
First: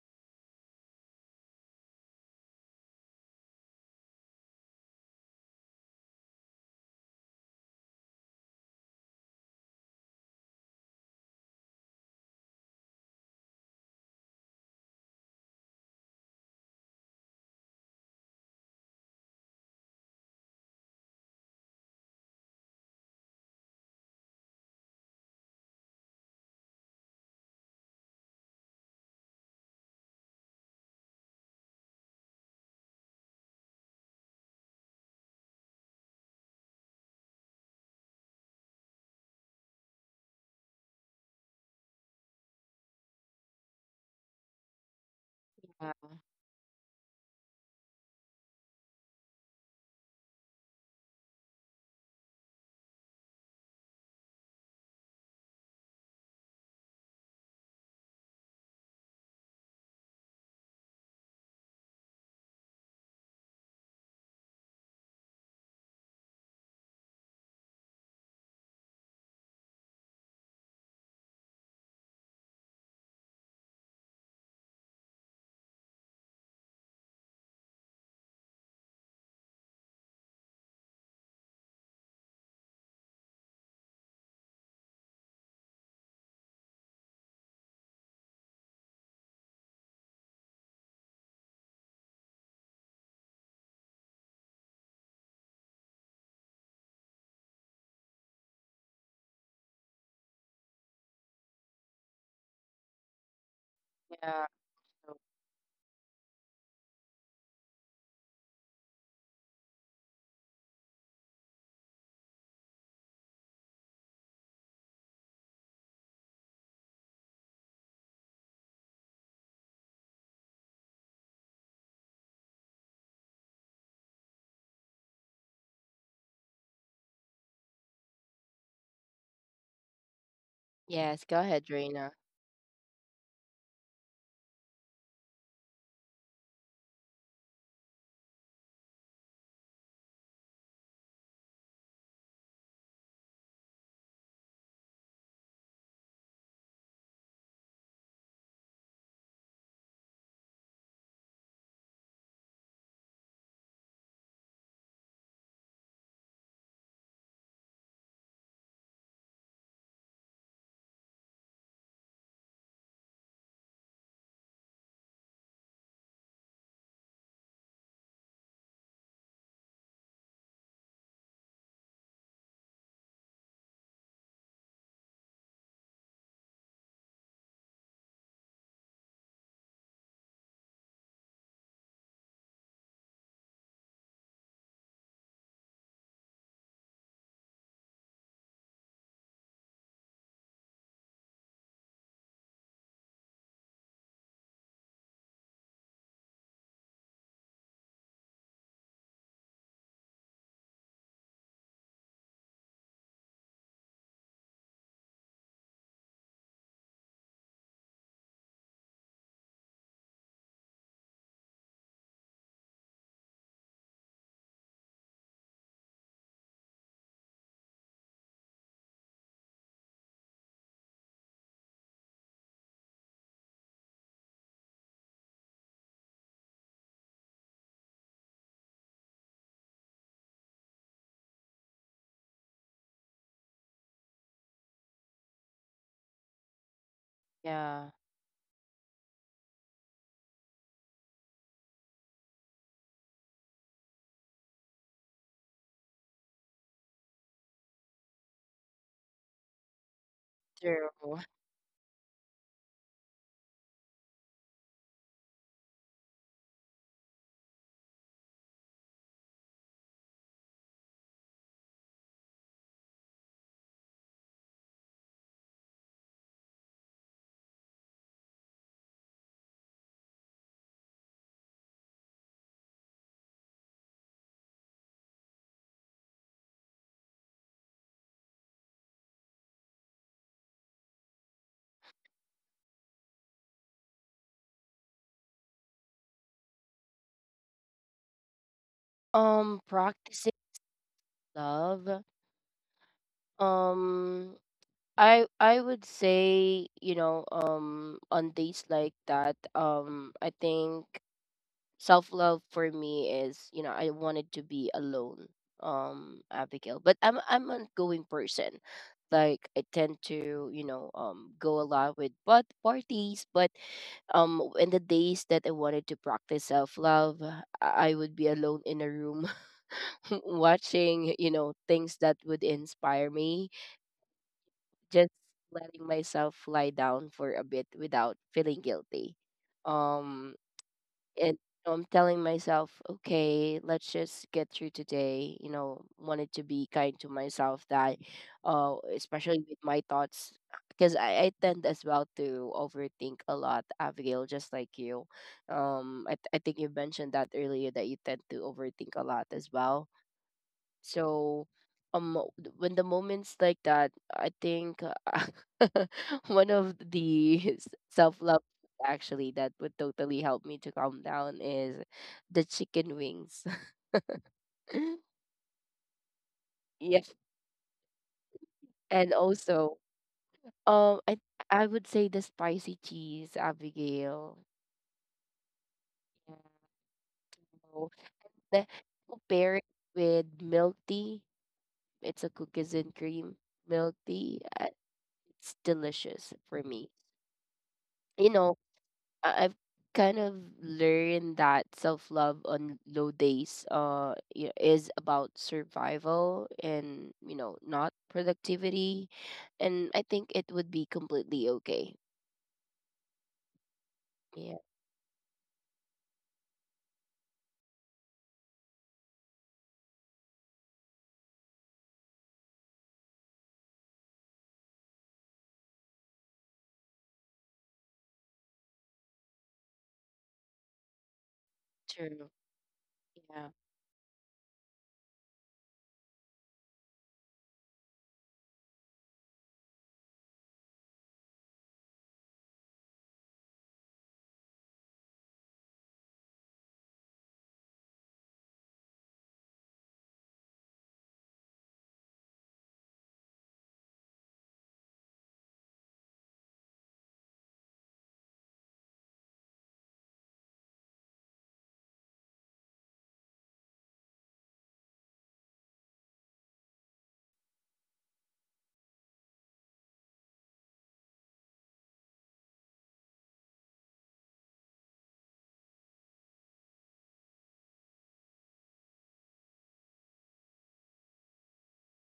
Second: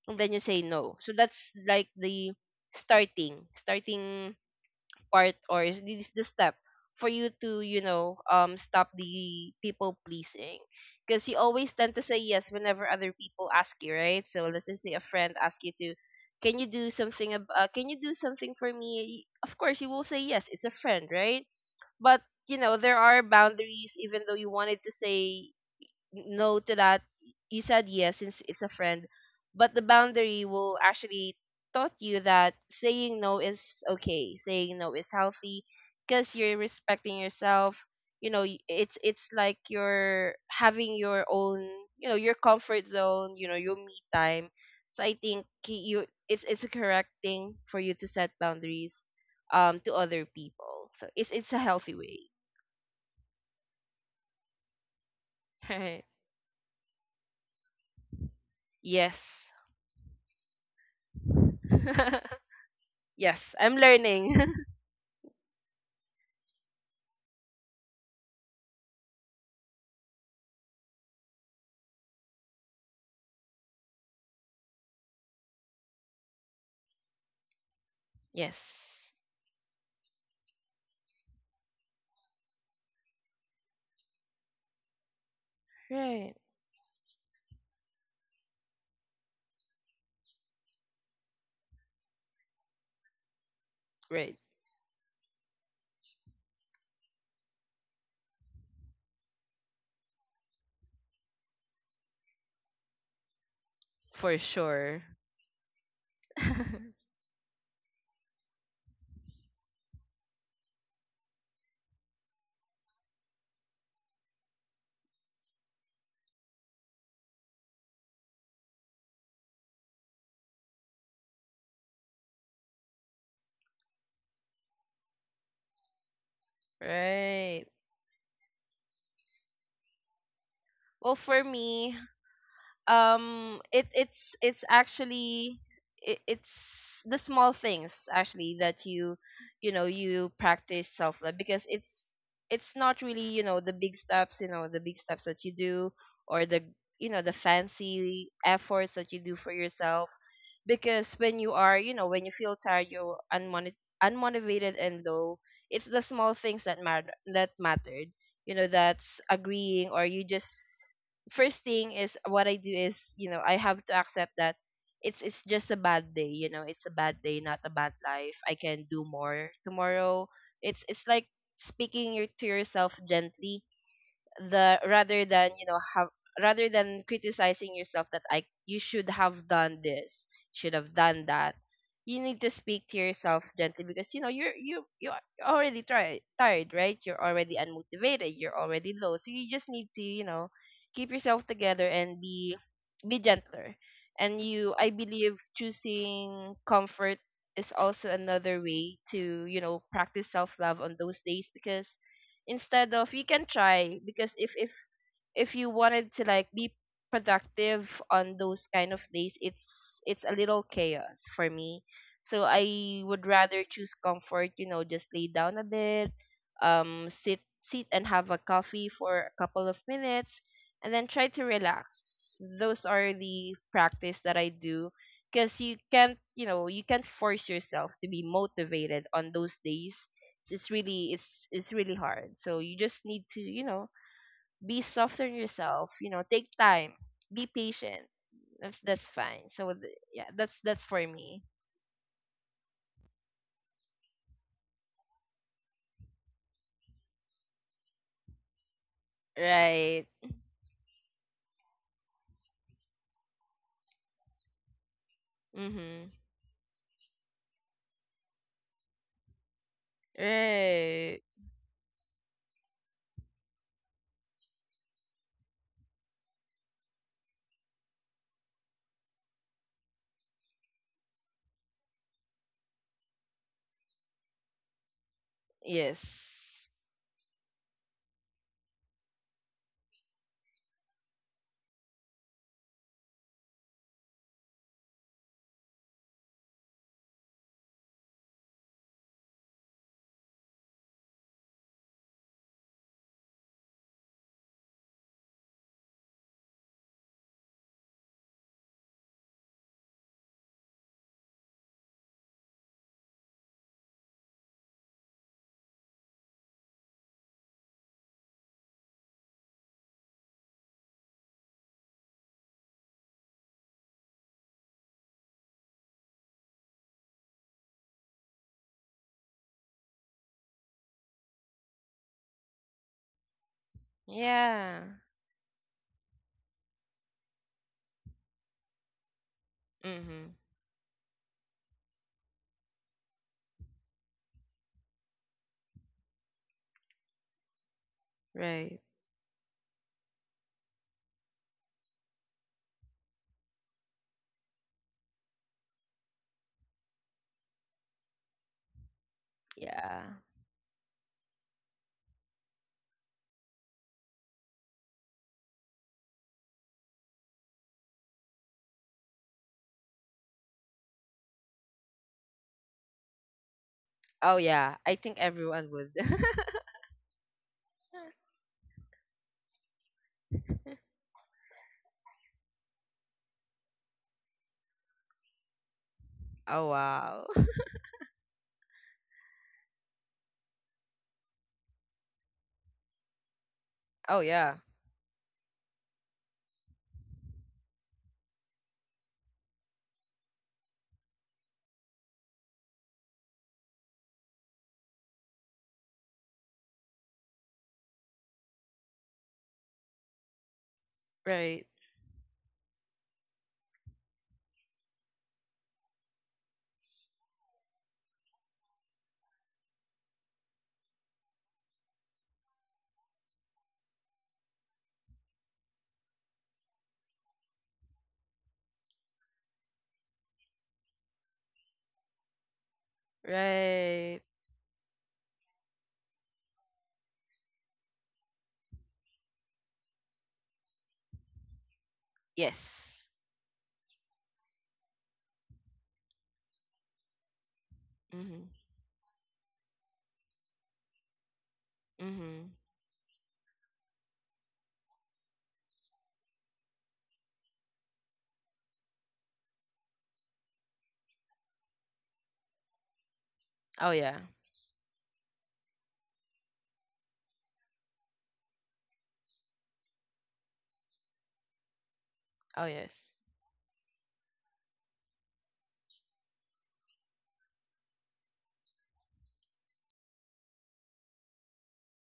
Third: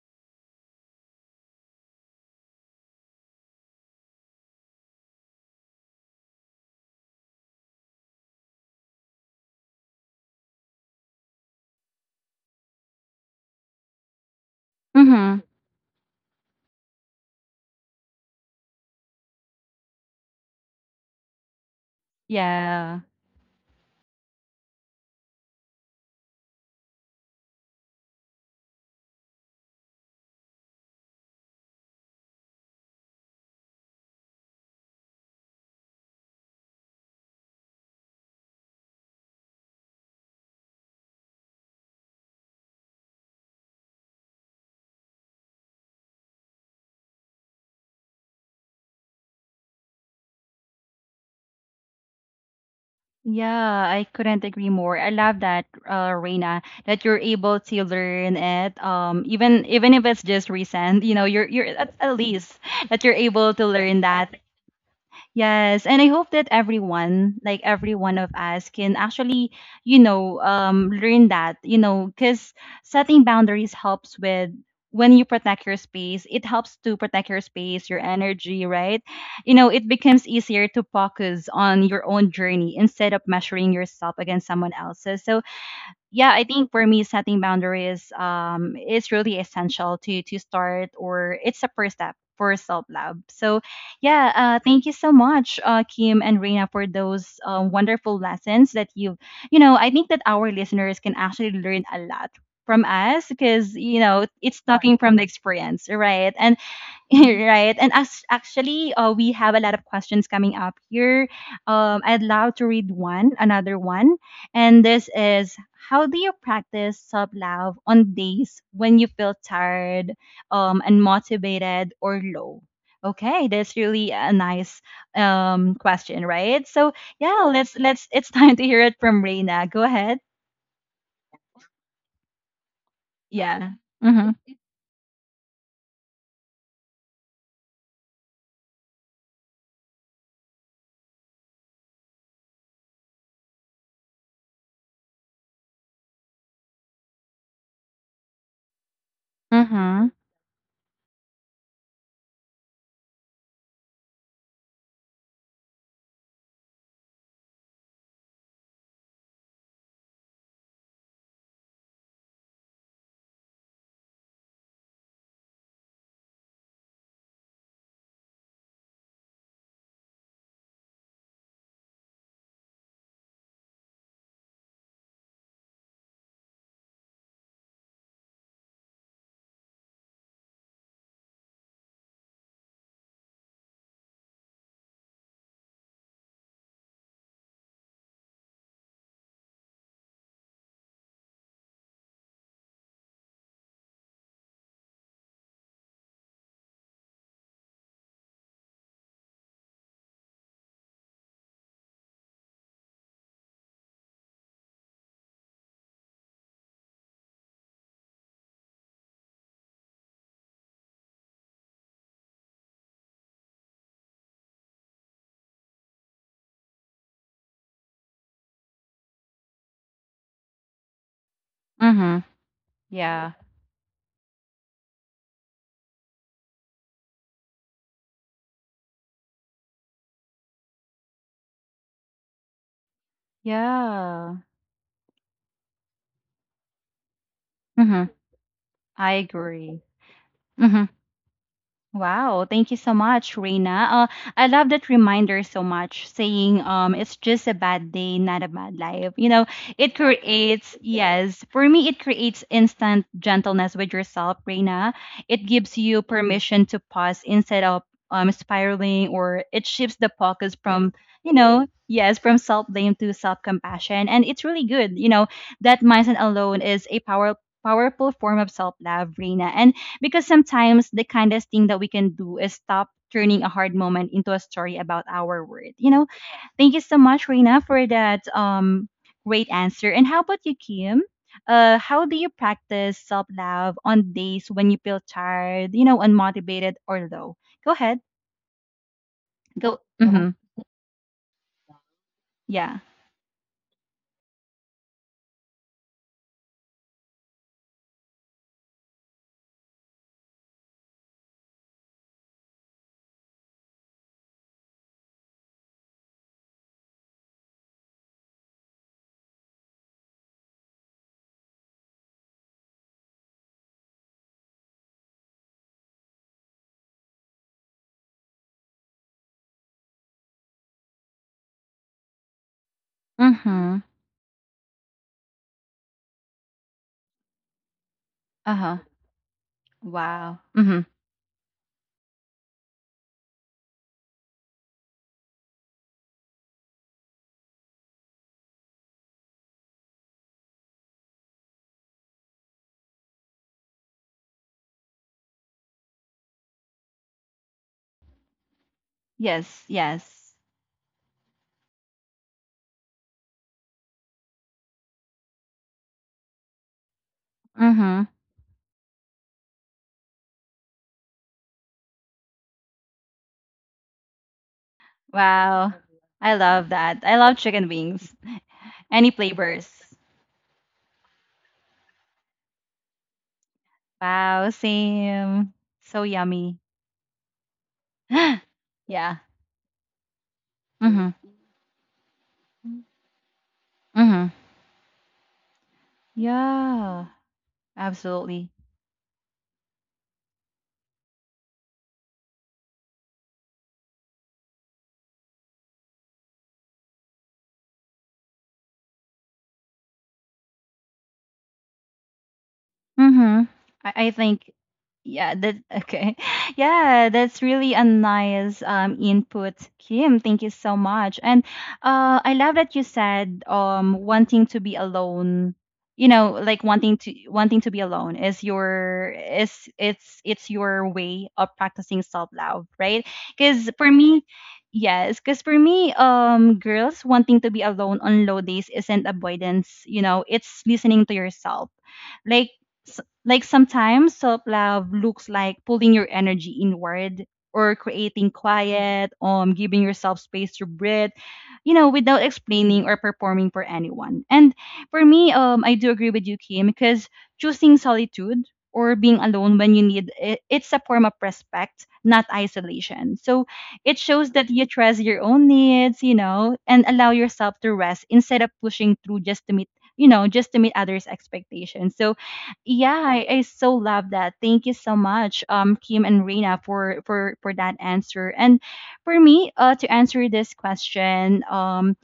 and then you say no. So that's like the starting part, or is this the step for you to stop the people pleasing? Because you always tend to say yes whenever other people ask you, right? So let's just say a friend
Mhm.
asks you to, can you do something can you do something for me? Of course you will say yes, it's a friend, right? But there
Yeah.
are boundaries, even though you wanted to say no to that, you said yes since it's a friend. But the boundary will actually taught you that saying no is okay. Saying no is healthy because you're respecting yourself. It's like you're having your own, you know, your comfort zone. Your me time. So I think ki- you it's a correct thing for you to set boundaries to other people. So it's a healthy way.
Yeah, I couldn't agree more. I love that,
Right.
Reina, that you're able to learn it.
Yes.
Even even if it's just recent, you know, you're at, least that you're
Yes,
able to
I'm
learn
learning.
that. Yes, and I hope that everyone, like every one of us, can actually, you know, learn that, you know, because setting boundaries helps with, when you protect your space, it helps to protect your space, your
Yes.
energy, right? You know, it becomes easier to focus on your own journey instead of measuring yourself against someone else's. So yeah,
Right.
I think for me, setting boundaries, is really essential to start, or it's a first step for self love. So, yeah,
Right.
thank you so much, Kim and Reina, for those wonderful lessons that you. I think that our listeners can actually learn a lot from us because you know
For
yeah.
it's talking
sure.
from the experience, right? And right. And as actually we have a lot of questions coming up here. I'd love to read one, another one, and this is, how do you practice self-love on days when you feel tired, unmotivated or low? Okay, that's really a nice question, right? So yeah,
Right.
let's it's time to hear it from Reina. Go ahead.
Well,
Yes, go
for
ahead,
me,
Reina.
Yeah.
it
Mm-hmm.
it's it's actually, it's the small things actually that you know you practice self love, because it's not really, the big steps, the big steps that you do, or the fancy efforts that you do for yourself.
Mm-hmm.
Because when you feel tired, you're unmotivated and low, it's the small things that matter that mattered that's agreeing, or you just, first thing is what I do is, I have to accept that it's just a bad day. You know, it's a bad day, not a bad life. I can do more tomorrow. It's like speaking to yourself gently, the rather than you know have rather than criticizing yourself that I you should have done this, should have done that. You need to speak to yourself gently because, you're you are already tired, tired, right? You're already unmotivated. You're already low. So you just need to, keep yourself together and be gentler. And you, I believe, choosing comfort is also another way to, practice self love on those days. Because instead of, you can try, because if you wanted to, like, be productive on those kind of days, it's a little chaos for me. So I would rather choose comfort, you know, just lay down a bit, sit and have a coffee for a couple of minutes, and then try to
Mm-hmm.
relax. Those are
Yeah.
the practice that I do, because you can't, force yourself to be motivated on those days. It's really hard. So you just need to,
Yeah.
be softer on yourself. You know, take time, be
Yeah,
patient.
Mm-hmm.
That's
I
fine. So
agree.
yeah, that's
Hmm.
for me.
Wow, thank you so much, Reina. I love that reminder so much, saying it's just a bad day, not a bad life. You know, it
Right.
creates,
true.
yes, for me, it creates instant gentleness with yourself, Reina. It gives you
Mhm.
permission to pause instead of spiraling, or it shifts the focus from,
Right.
you know, yes, from self blame to self compassion. And it's really good. You know, that mindset alone is a power, powerful form of self love, Reina. And because sometimes the kindest thing that we can do is stop turning a hard moment into a story about our worth. You
Yes.
know, thank you so much, Reina, for that great answer. And how about you, Kim? How do you practice self love on days when you feel tired, you know, unmotivated or low? Go ahead. Go. Mm-hmm.
Practicing love.
Yeah.
Um, I would say, you know, on days like that, I think self-love for me is, you know, I wanted to be alone, Abigail. But I'm an going person. Like I tend to, you know, go a lot with but parties, but in the days that I wanted to practice self-love, I would be alone in a room watching, you know, things that would inspire me
Mm-hmm.
Yeah.
just letting myself lie down for a bit without feeling
Uh-huh.
guilty.
Mhm.
Um,
Wow. Mm-hmm.
and I'm telling myself, okay, let's just get through today. You know, wanted to be kind to myself that,
Right.
especially with my thoughts, because I tend as well to overthink a lot, Abigail, just like you. I, I think you mentioned that earlier that you tend to overthink a lot as
Yes.
well,
Yeah.
Yes.
so um when the moments like that, I think one of the
Mm-hmm.
self-love actually that would totally help me to calm down is the chicken wings.
Oh yeah, I think everyone
Wow.
would.
I love that.
Yeah.
I love chicken wings. Any
And
flavors.
also, um I I would say the spicy cheese, Abigail.
Wow, same. So
Yeah.
yummy.
Oh, wow.
So, the-
Yeah.
pair it with milk
Mm.
tea. It's a cookies
Mhm.
and cream milk
Oh
Mhm.
tea.
yeah.
It's delicious for me.
Yeah.
You
Absolutely.
know, I've kind of learned that self love on low days is about survival and you know not productivity, and I think it would be completely
Right,
okay.
Mm-hmm. I think
Yeah,
yeah, that okay. Yeah, that's really a nice input, Kim. Thank you so much. And uh, I love that you said wanting to be alone, you know, like wanting to be alone is your is it's your way of practicing
true.
self-love, right?
Yeah,
Cuz for
right.
me, yes, cuz for me girls wanting to be alone on low days isn't avoidance, you know, it's listening to yourself like
Yes.
like sometimes self love looks like pulling your energy inward or creating
Mhm.
quiet, giving yourself space to breathe, you know, without
Mhm.
explaining or performing for anyone. And for me, I do agree with you, Kim, because choosing solitude or being alone when you need it, it's a form of respect, not isolation. So
Oh
it
yeah.
shows that you trust your own needs, you know, and allow yourself to rest instead of pushing through just to meet, you know, just to meet others' expectations. So
Oh yes.
yeah, I so love that. Thank you so much, Kim and Reina for for that answer. And for me, to answer this question,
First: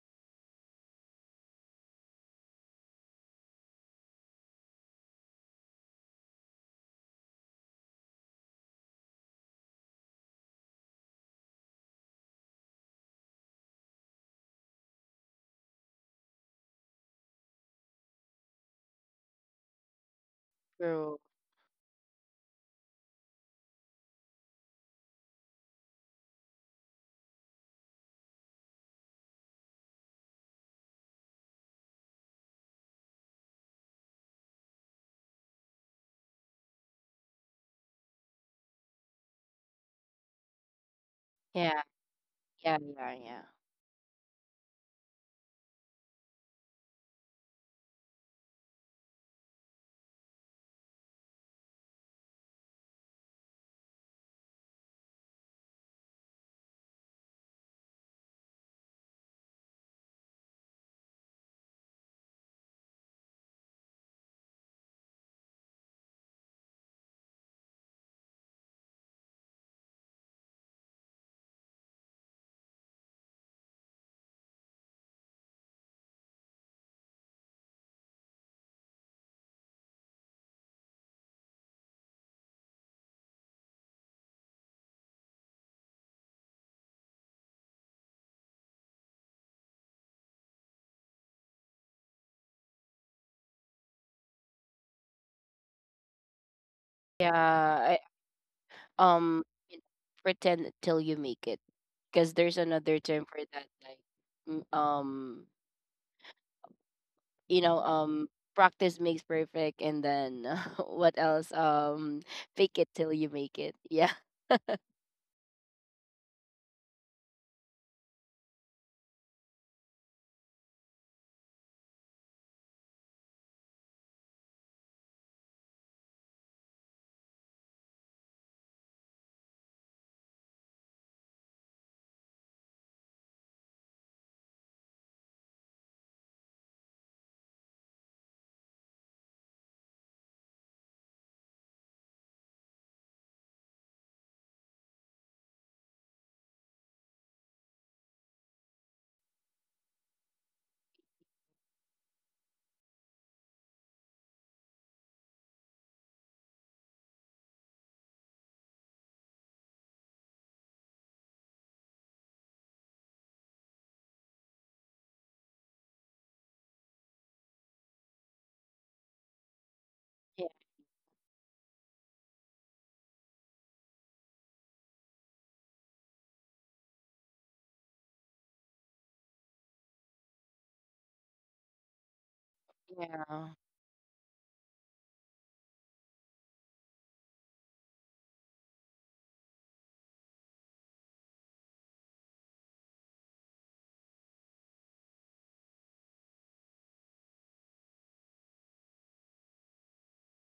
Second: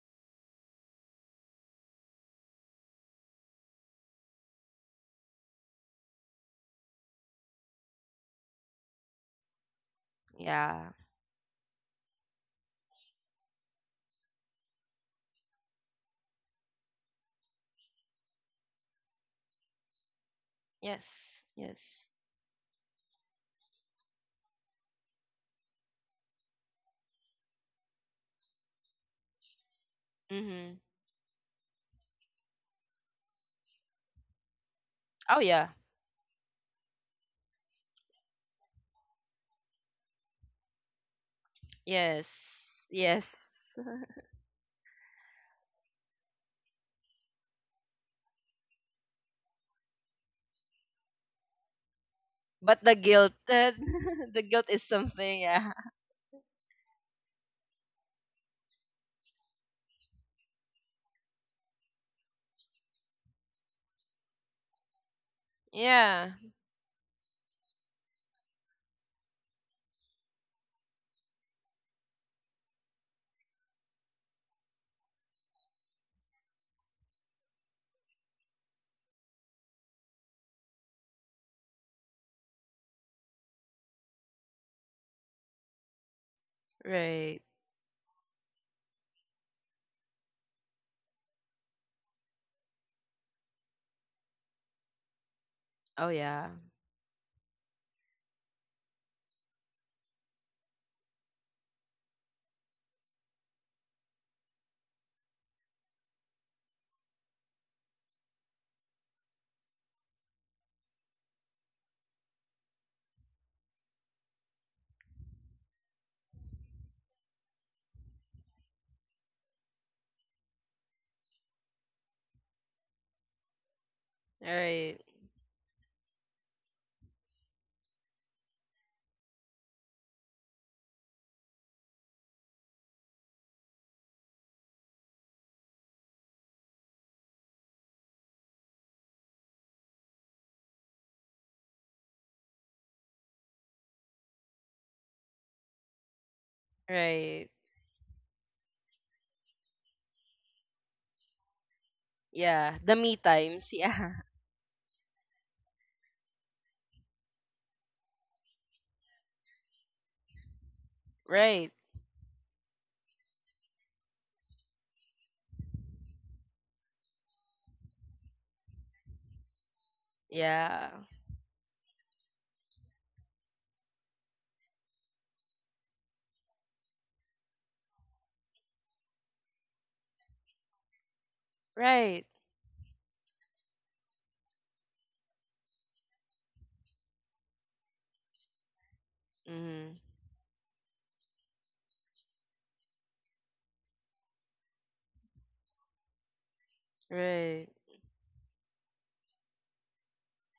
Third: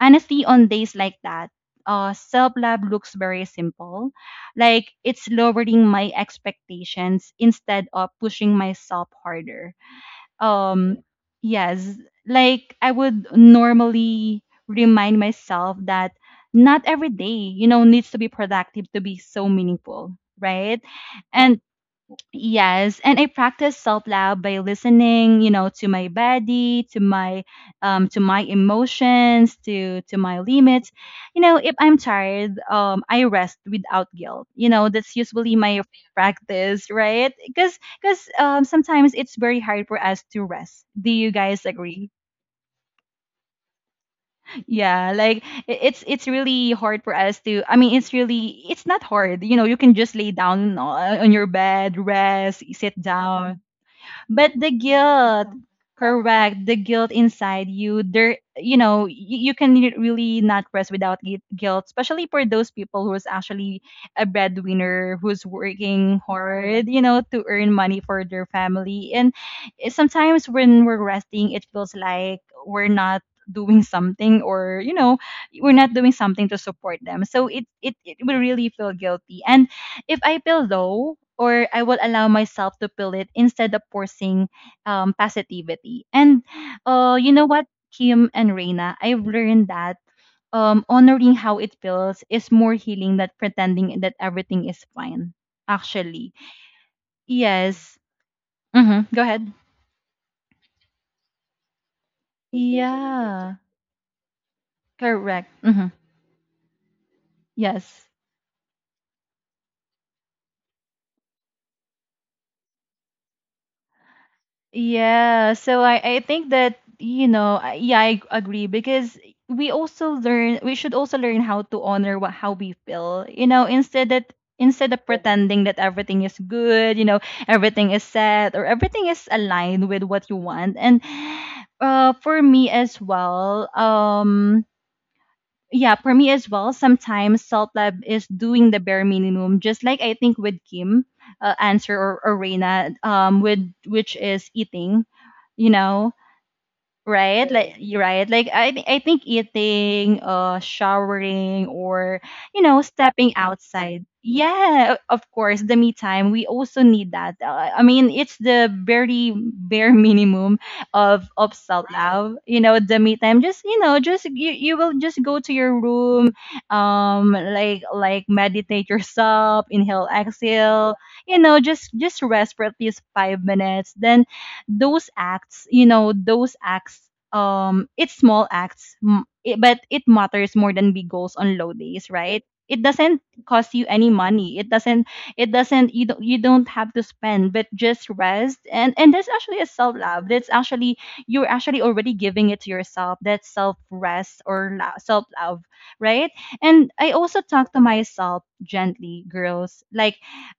honestly, on days like that, self love looks very simple. Like it's lowering my expectations instead of pushing myself harder.
Yeah.
Um, yes, like I would normally remind myself that not every day, you know, needs to be productive to be so meaningful, right?
Yes.
true.
And
Yes.
yes, and I practice self love by listening, you know, to my body, to my emotions, to my
Mhm.
limits. You know, if I'm tired, I rest without guilt. You know, that's
Oh
usually
yeah.
my practice, right? Cuz um, sometimes it's very hard for us to rest. Do you guys
Yeah,
agree?
Yes.
yeah, yeah,
Yes.
yeah.
Yeah, like it's really hard for us to, I mean, it's really, it's not hard. You know, you can just lay down on your bed, rest,
But the
sit
guilt,
down
the
but
guilt
the
is something,
guilt,
yeah.
correct, the guilt inside you, there, you know, you can really not rest without guilt, especially for those people who's actually a breadwinner, who's working
Yeah.
hard, you know, to earn money for their family. And it, sometimes when we're resting, it feels like we're not doing something, or you know we're not doing something to support them, so it it will really feel guilty. And if I feel low, or I will allow myself to feel it instead of forcing positivity. And you
Right.
know what, Kim and Reina, I've learned that honoring how it feels is more healing than pretending that everything is fine.
Oh
Actually,
yeah.
Yeah, I,
yes. Mm-hmm. Go
um,
ahead.
you know, pretend till you make it, because there's another term for
Yeah,
that, like, mm, um,
correct. Mm-hmm.
you know
Yes.
practice makes perfect and then what else fake it till you make it. Yeah,
Yeah, so I think that, you know, yeah, I agree because we also learn, we should also learn how to honor what, how we feel, you know, instead that instead
Right.
of pretending that everything is good, you know, everything is set or everything is aligned with what you want. And for me as well, yeah, for me as well, sometimes Salt Lab is doing the bare minimum, just like I think with Kim, answer or Reina, with which is eating, you know,
Right.
right like you're right like I think eating, uh, showering, or you
Yeah.
know
The me
stepping
times,
outside,
yeah.
yeah, of course the me time, we also need that I mean it's the very bare minimum of
Right.
self love, you know, the me time, just you know, just you, you will just go to your room um, like meditate yourself, inhale,
yeah,
Yeah.
exhale, you know, just rest for at least 5 minutes. Then those acts, you know, those acts um, it's small acts it, but it matters more than big goals on low days,
Right.
right? It doesn't
yeah.
cost you any money, it doesn't, it doesn't, you don't, you don't have to spend, but just rest, and that's actually a self
Mhm.
love, that's actually, you're actually already giving it to yourself, that self rest or self love, right? And I also
Right.
talk to myself gently, girls, like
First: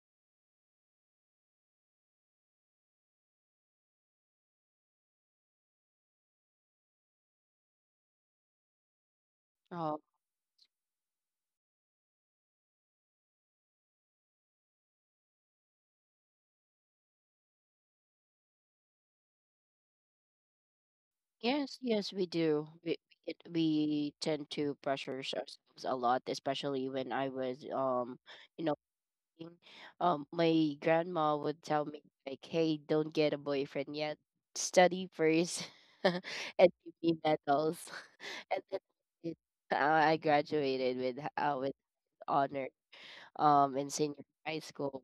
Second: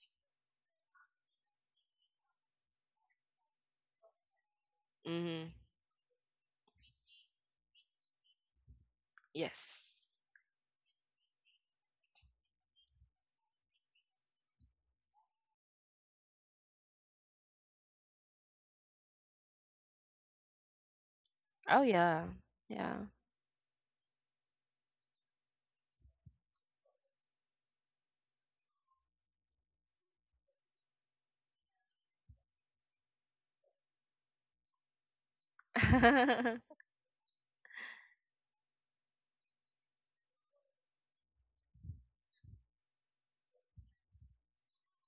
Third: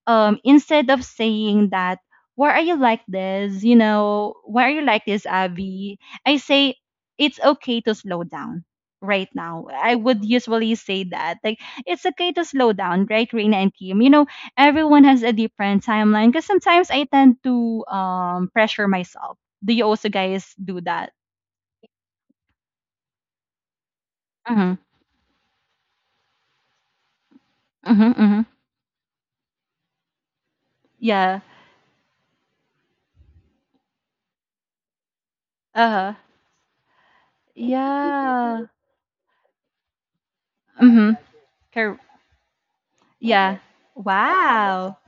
um, instead of saying that why are you like this? You know, why are you like this,
Mhm.
Abby? I say it's okay to slow down right
Yes.
now. I
Oh
would usually say that. Like it's okay to slow down, right, Reina and Kim? You know, everyone has a different timeline because sometimes I tend to pressure myself. Do you also guys do that?
yes,
Oh
yes
yeah.
we do,
Yeah.
we tend to
Mm-hmm.
pressure ourselves a lot, especially when I was
Mm-hmm. Mm-hmm.
you know working. My grandma
Yeah.
would tell me like hey don't get a boyfriend yet, study first
Uh-huh.
and give me medals and
Yeah.
then it, uh, I graduated
Mm-hmm.
with
Cor-
honor
yeah.
in senior high
Wow.
school.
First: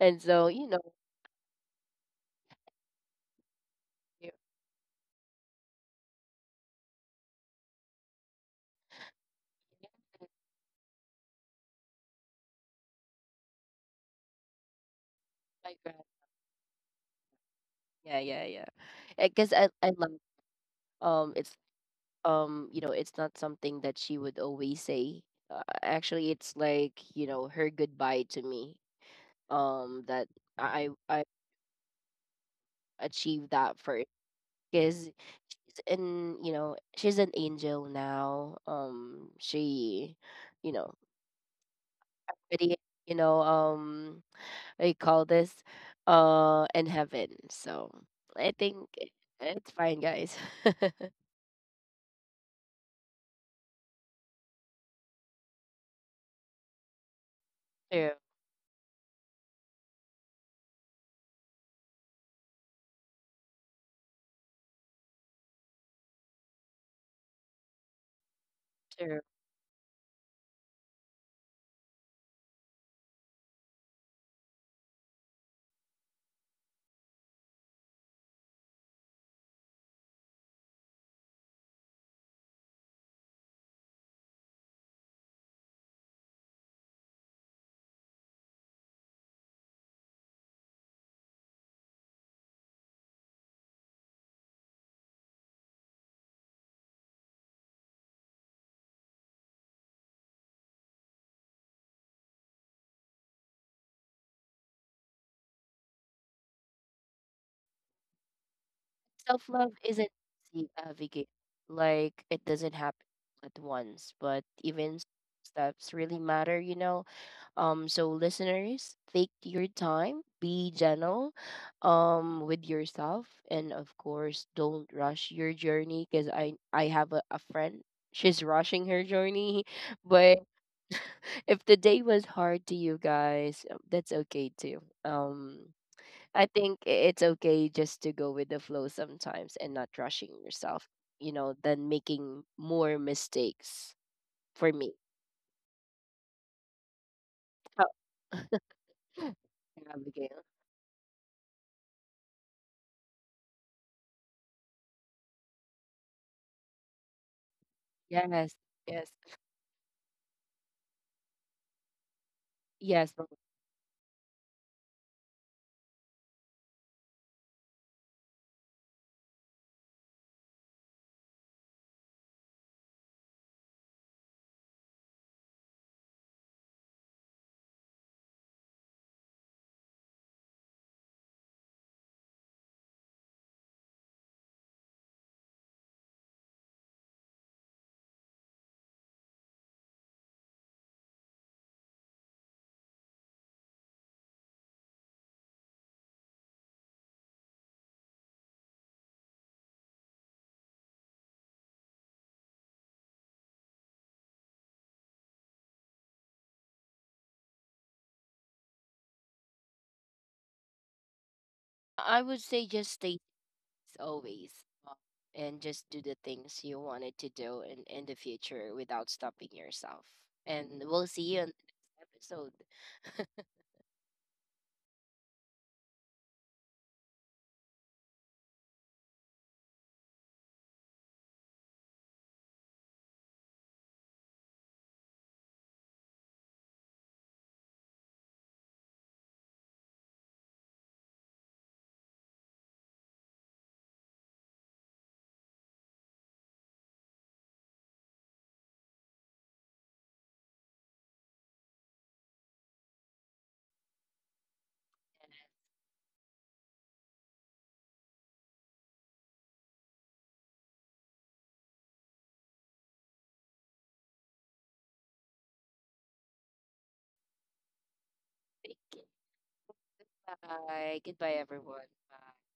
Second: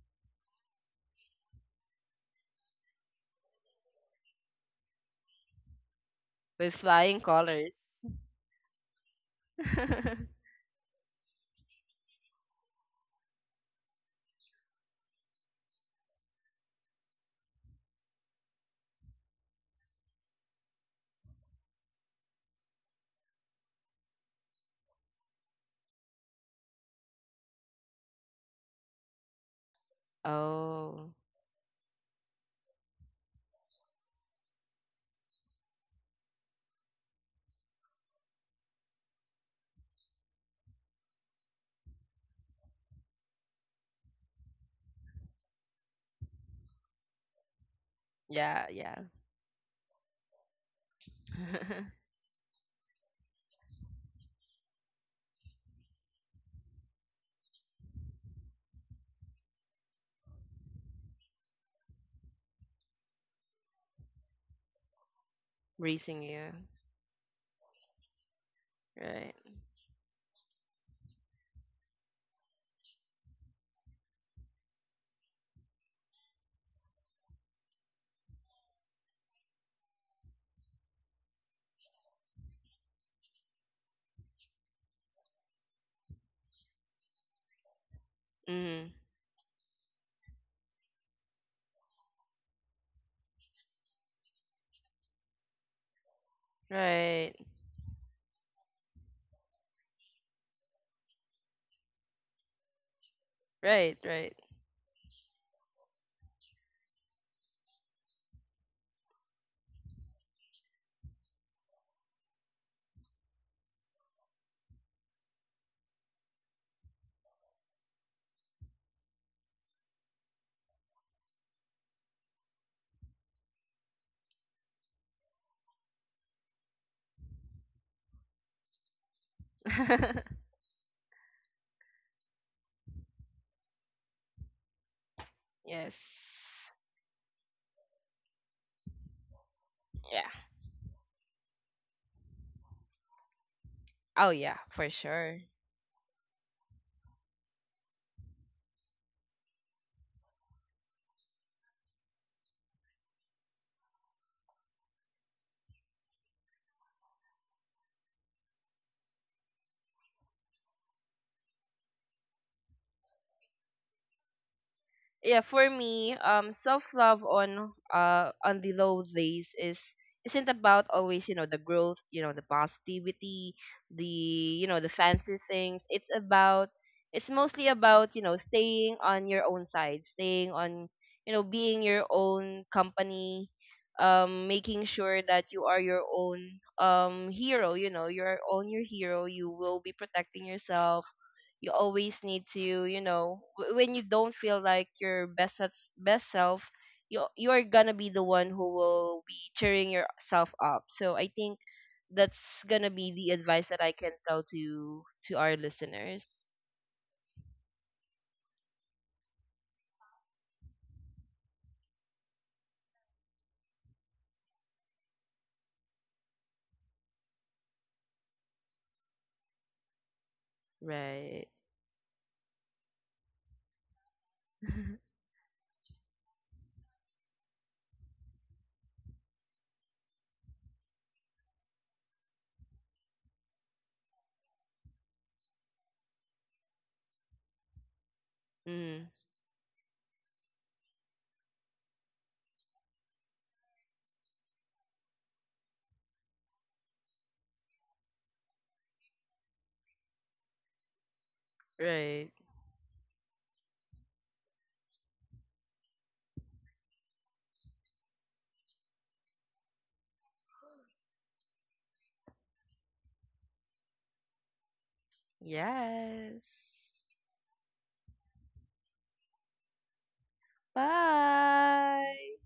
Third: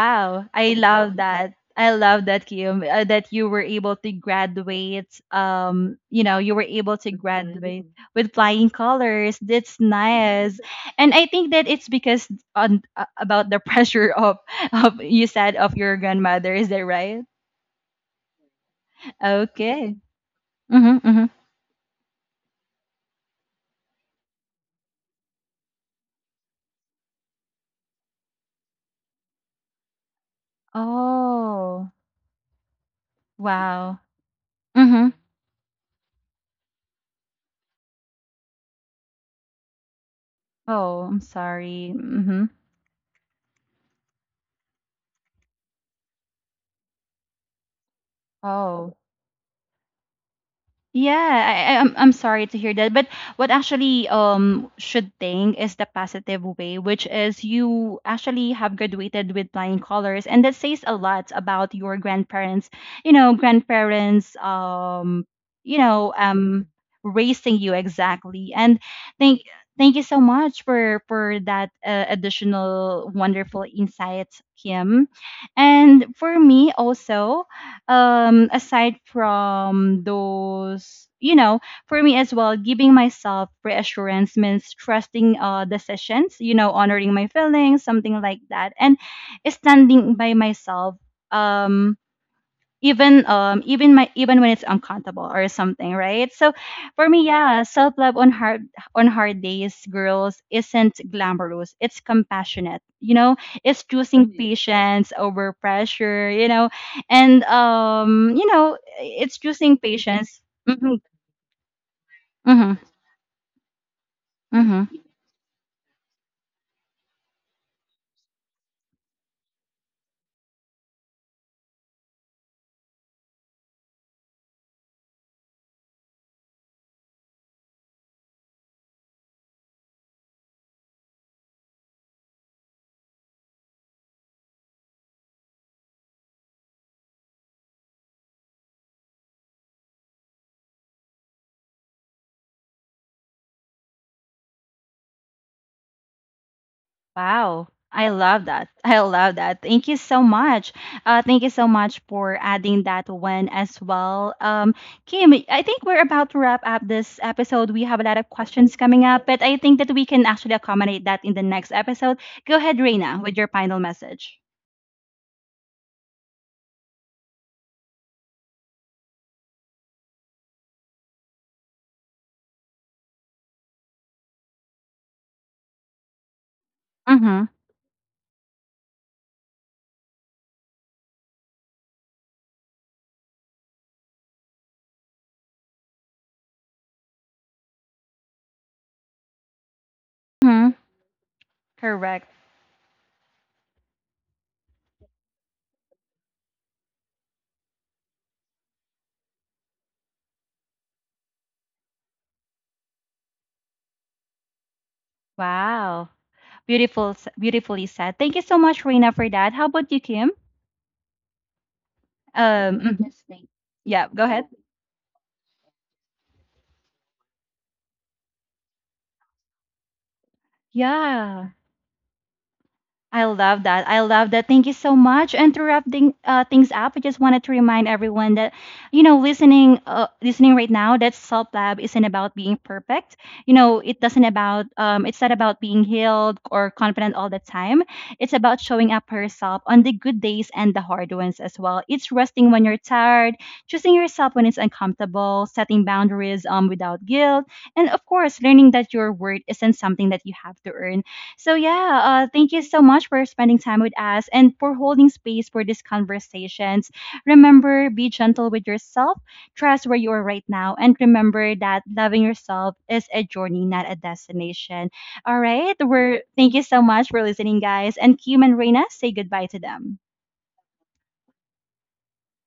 And so, you
I
know,
love that. I love that Kim, that you were able to
yeah,
graduate. You know, you were
With
able to
flying
graduate
colors.
with flying colors. That's nice, and I think that it's because on about the pressure of you said of
I
your
grad-
grandmother. Is that right?
yeah, yeah, yeah. I guess I
Okay.
love
Mm-hmm, mm-hmm.
it's you know, it's not something that she would always say. Actually, it's like, you know, her goodbye to me. That I
Oh.
I
Oh,
achieved that
wow.
first, because
Mm-hmm.
and you know she's an angel now she you know
Oh, I'm sorry. Mm-hmm.
pretty you know they call this in heaven. So I
Yeah,
think
Oh.
yeah.
it's fine, guys.
Yeah, I'm sorry to hear that. But what actually should think is the positive way, which is you
True,
actually have graduated with flying colors, and that says a lot about your grandparents. You know, grandparents. You know,
Racing you.
raising you exactly. And
true.
Right.
thank thank you so much for that additional wonderful insights, Kim. And for me also, um, aside from those you know, for me as well, giving myself reassurance means trusting uh, decisions, you know, honoring my feelings, something like that,
Mhm.
and standing by myself um, even when it's uncomfortable or something, right? So for me,
Right.
yeah, self love on hard, on hard days, girls, isn't glamorous, it's compassionate, you know, it's
Right,
choosing
right.
mhm, patience over pressure, you know, and um, you know, it's
Self love
choosing
isn't
patience.
easy, like it doesn't
Hmm.
happen at once, but
Hmm.
even steps really matter, you know. So listeners, take your time, be gentle, with yourself, and of course, don't rush your journey. Because I have a friend. She's rushing her journey, but if the day was hard to you guys, that's okay too.
Yes.
I think it's okay just to go with the flow sometimes and not
Yeah.
rushing yourself, you know, than making more mistakes
Oh yeah,
for
for
me.
sure.
Wow.
Oh,
I love that. I love that. Thank you so
Abigail.
much. Thank you so much for adding that one as well. Kim, I think we're about to wrap up this episode. We have a lot of
Yes,
questions
yes,
coming up, but I think that we can actually accommodate that in the next episode. Go ahead,
yes.
Reina, with your final message.
Yeah, for me, self love on the low days is isn't about always, the growth, the positivity, the you know the fancy things. It's
Mm-hmm.
mostly about, you know, staying on your own side, staying on you know being your own company, making sure that you are your own hero. You're on your hero, you will be protecting
Mm-hmm.
yourself. You always
Correct.
need to, you know, when you don't feel like your best self, you you're gonna be the one who will be cheering yourself up. So I think that's gonna be the advice that I can tell to our
Wow.
listeners.
Beautiful, beautifully said. Thank you so much, Reina, for that. How about you, Kim?
I would say just stay
Mhm.
as
Yeah, go
always,
ahead.
uh, and just do the things you wanted to do in the future without stopping yourself. And we'll see you in the
Right.
Yeah.
next
I
episode.
love that. I love that. Thank you so much. And to wrap things up, I just wanted to remind everyone that, you know, listening, listening right now, that self lab isn't about being perfect. You know, it doesn't about, it's not about being healed or confident all the time. It's about showing up
mm,
for yourself on the good days and the hard ones as well. It's resting when you're tired, choosing yourself when it's uncomfortable, setting boundaries without guilt, and of course, learning that your worth isn't something that you have to earn. So, yeah,
right.
thank you so much for spending time with us and for holding space for these conversations. Remember, be gentle with yourself, trust where you are right now, and remember that loving yourself is a journey, not a destination. All right, we're
Yes.
thank you so much for listening, guys. And Kim and
Thank
Reina,
you.
say goodbye to them.
Bye. Goodbye, everyone. Bye.
Bye.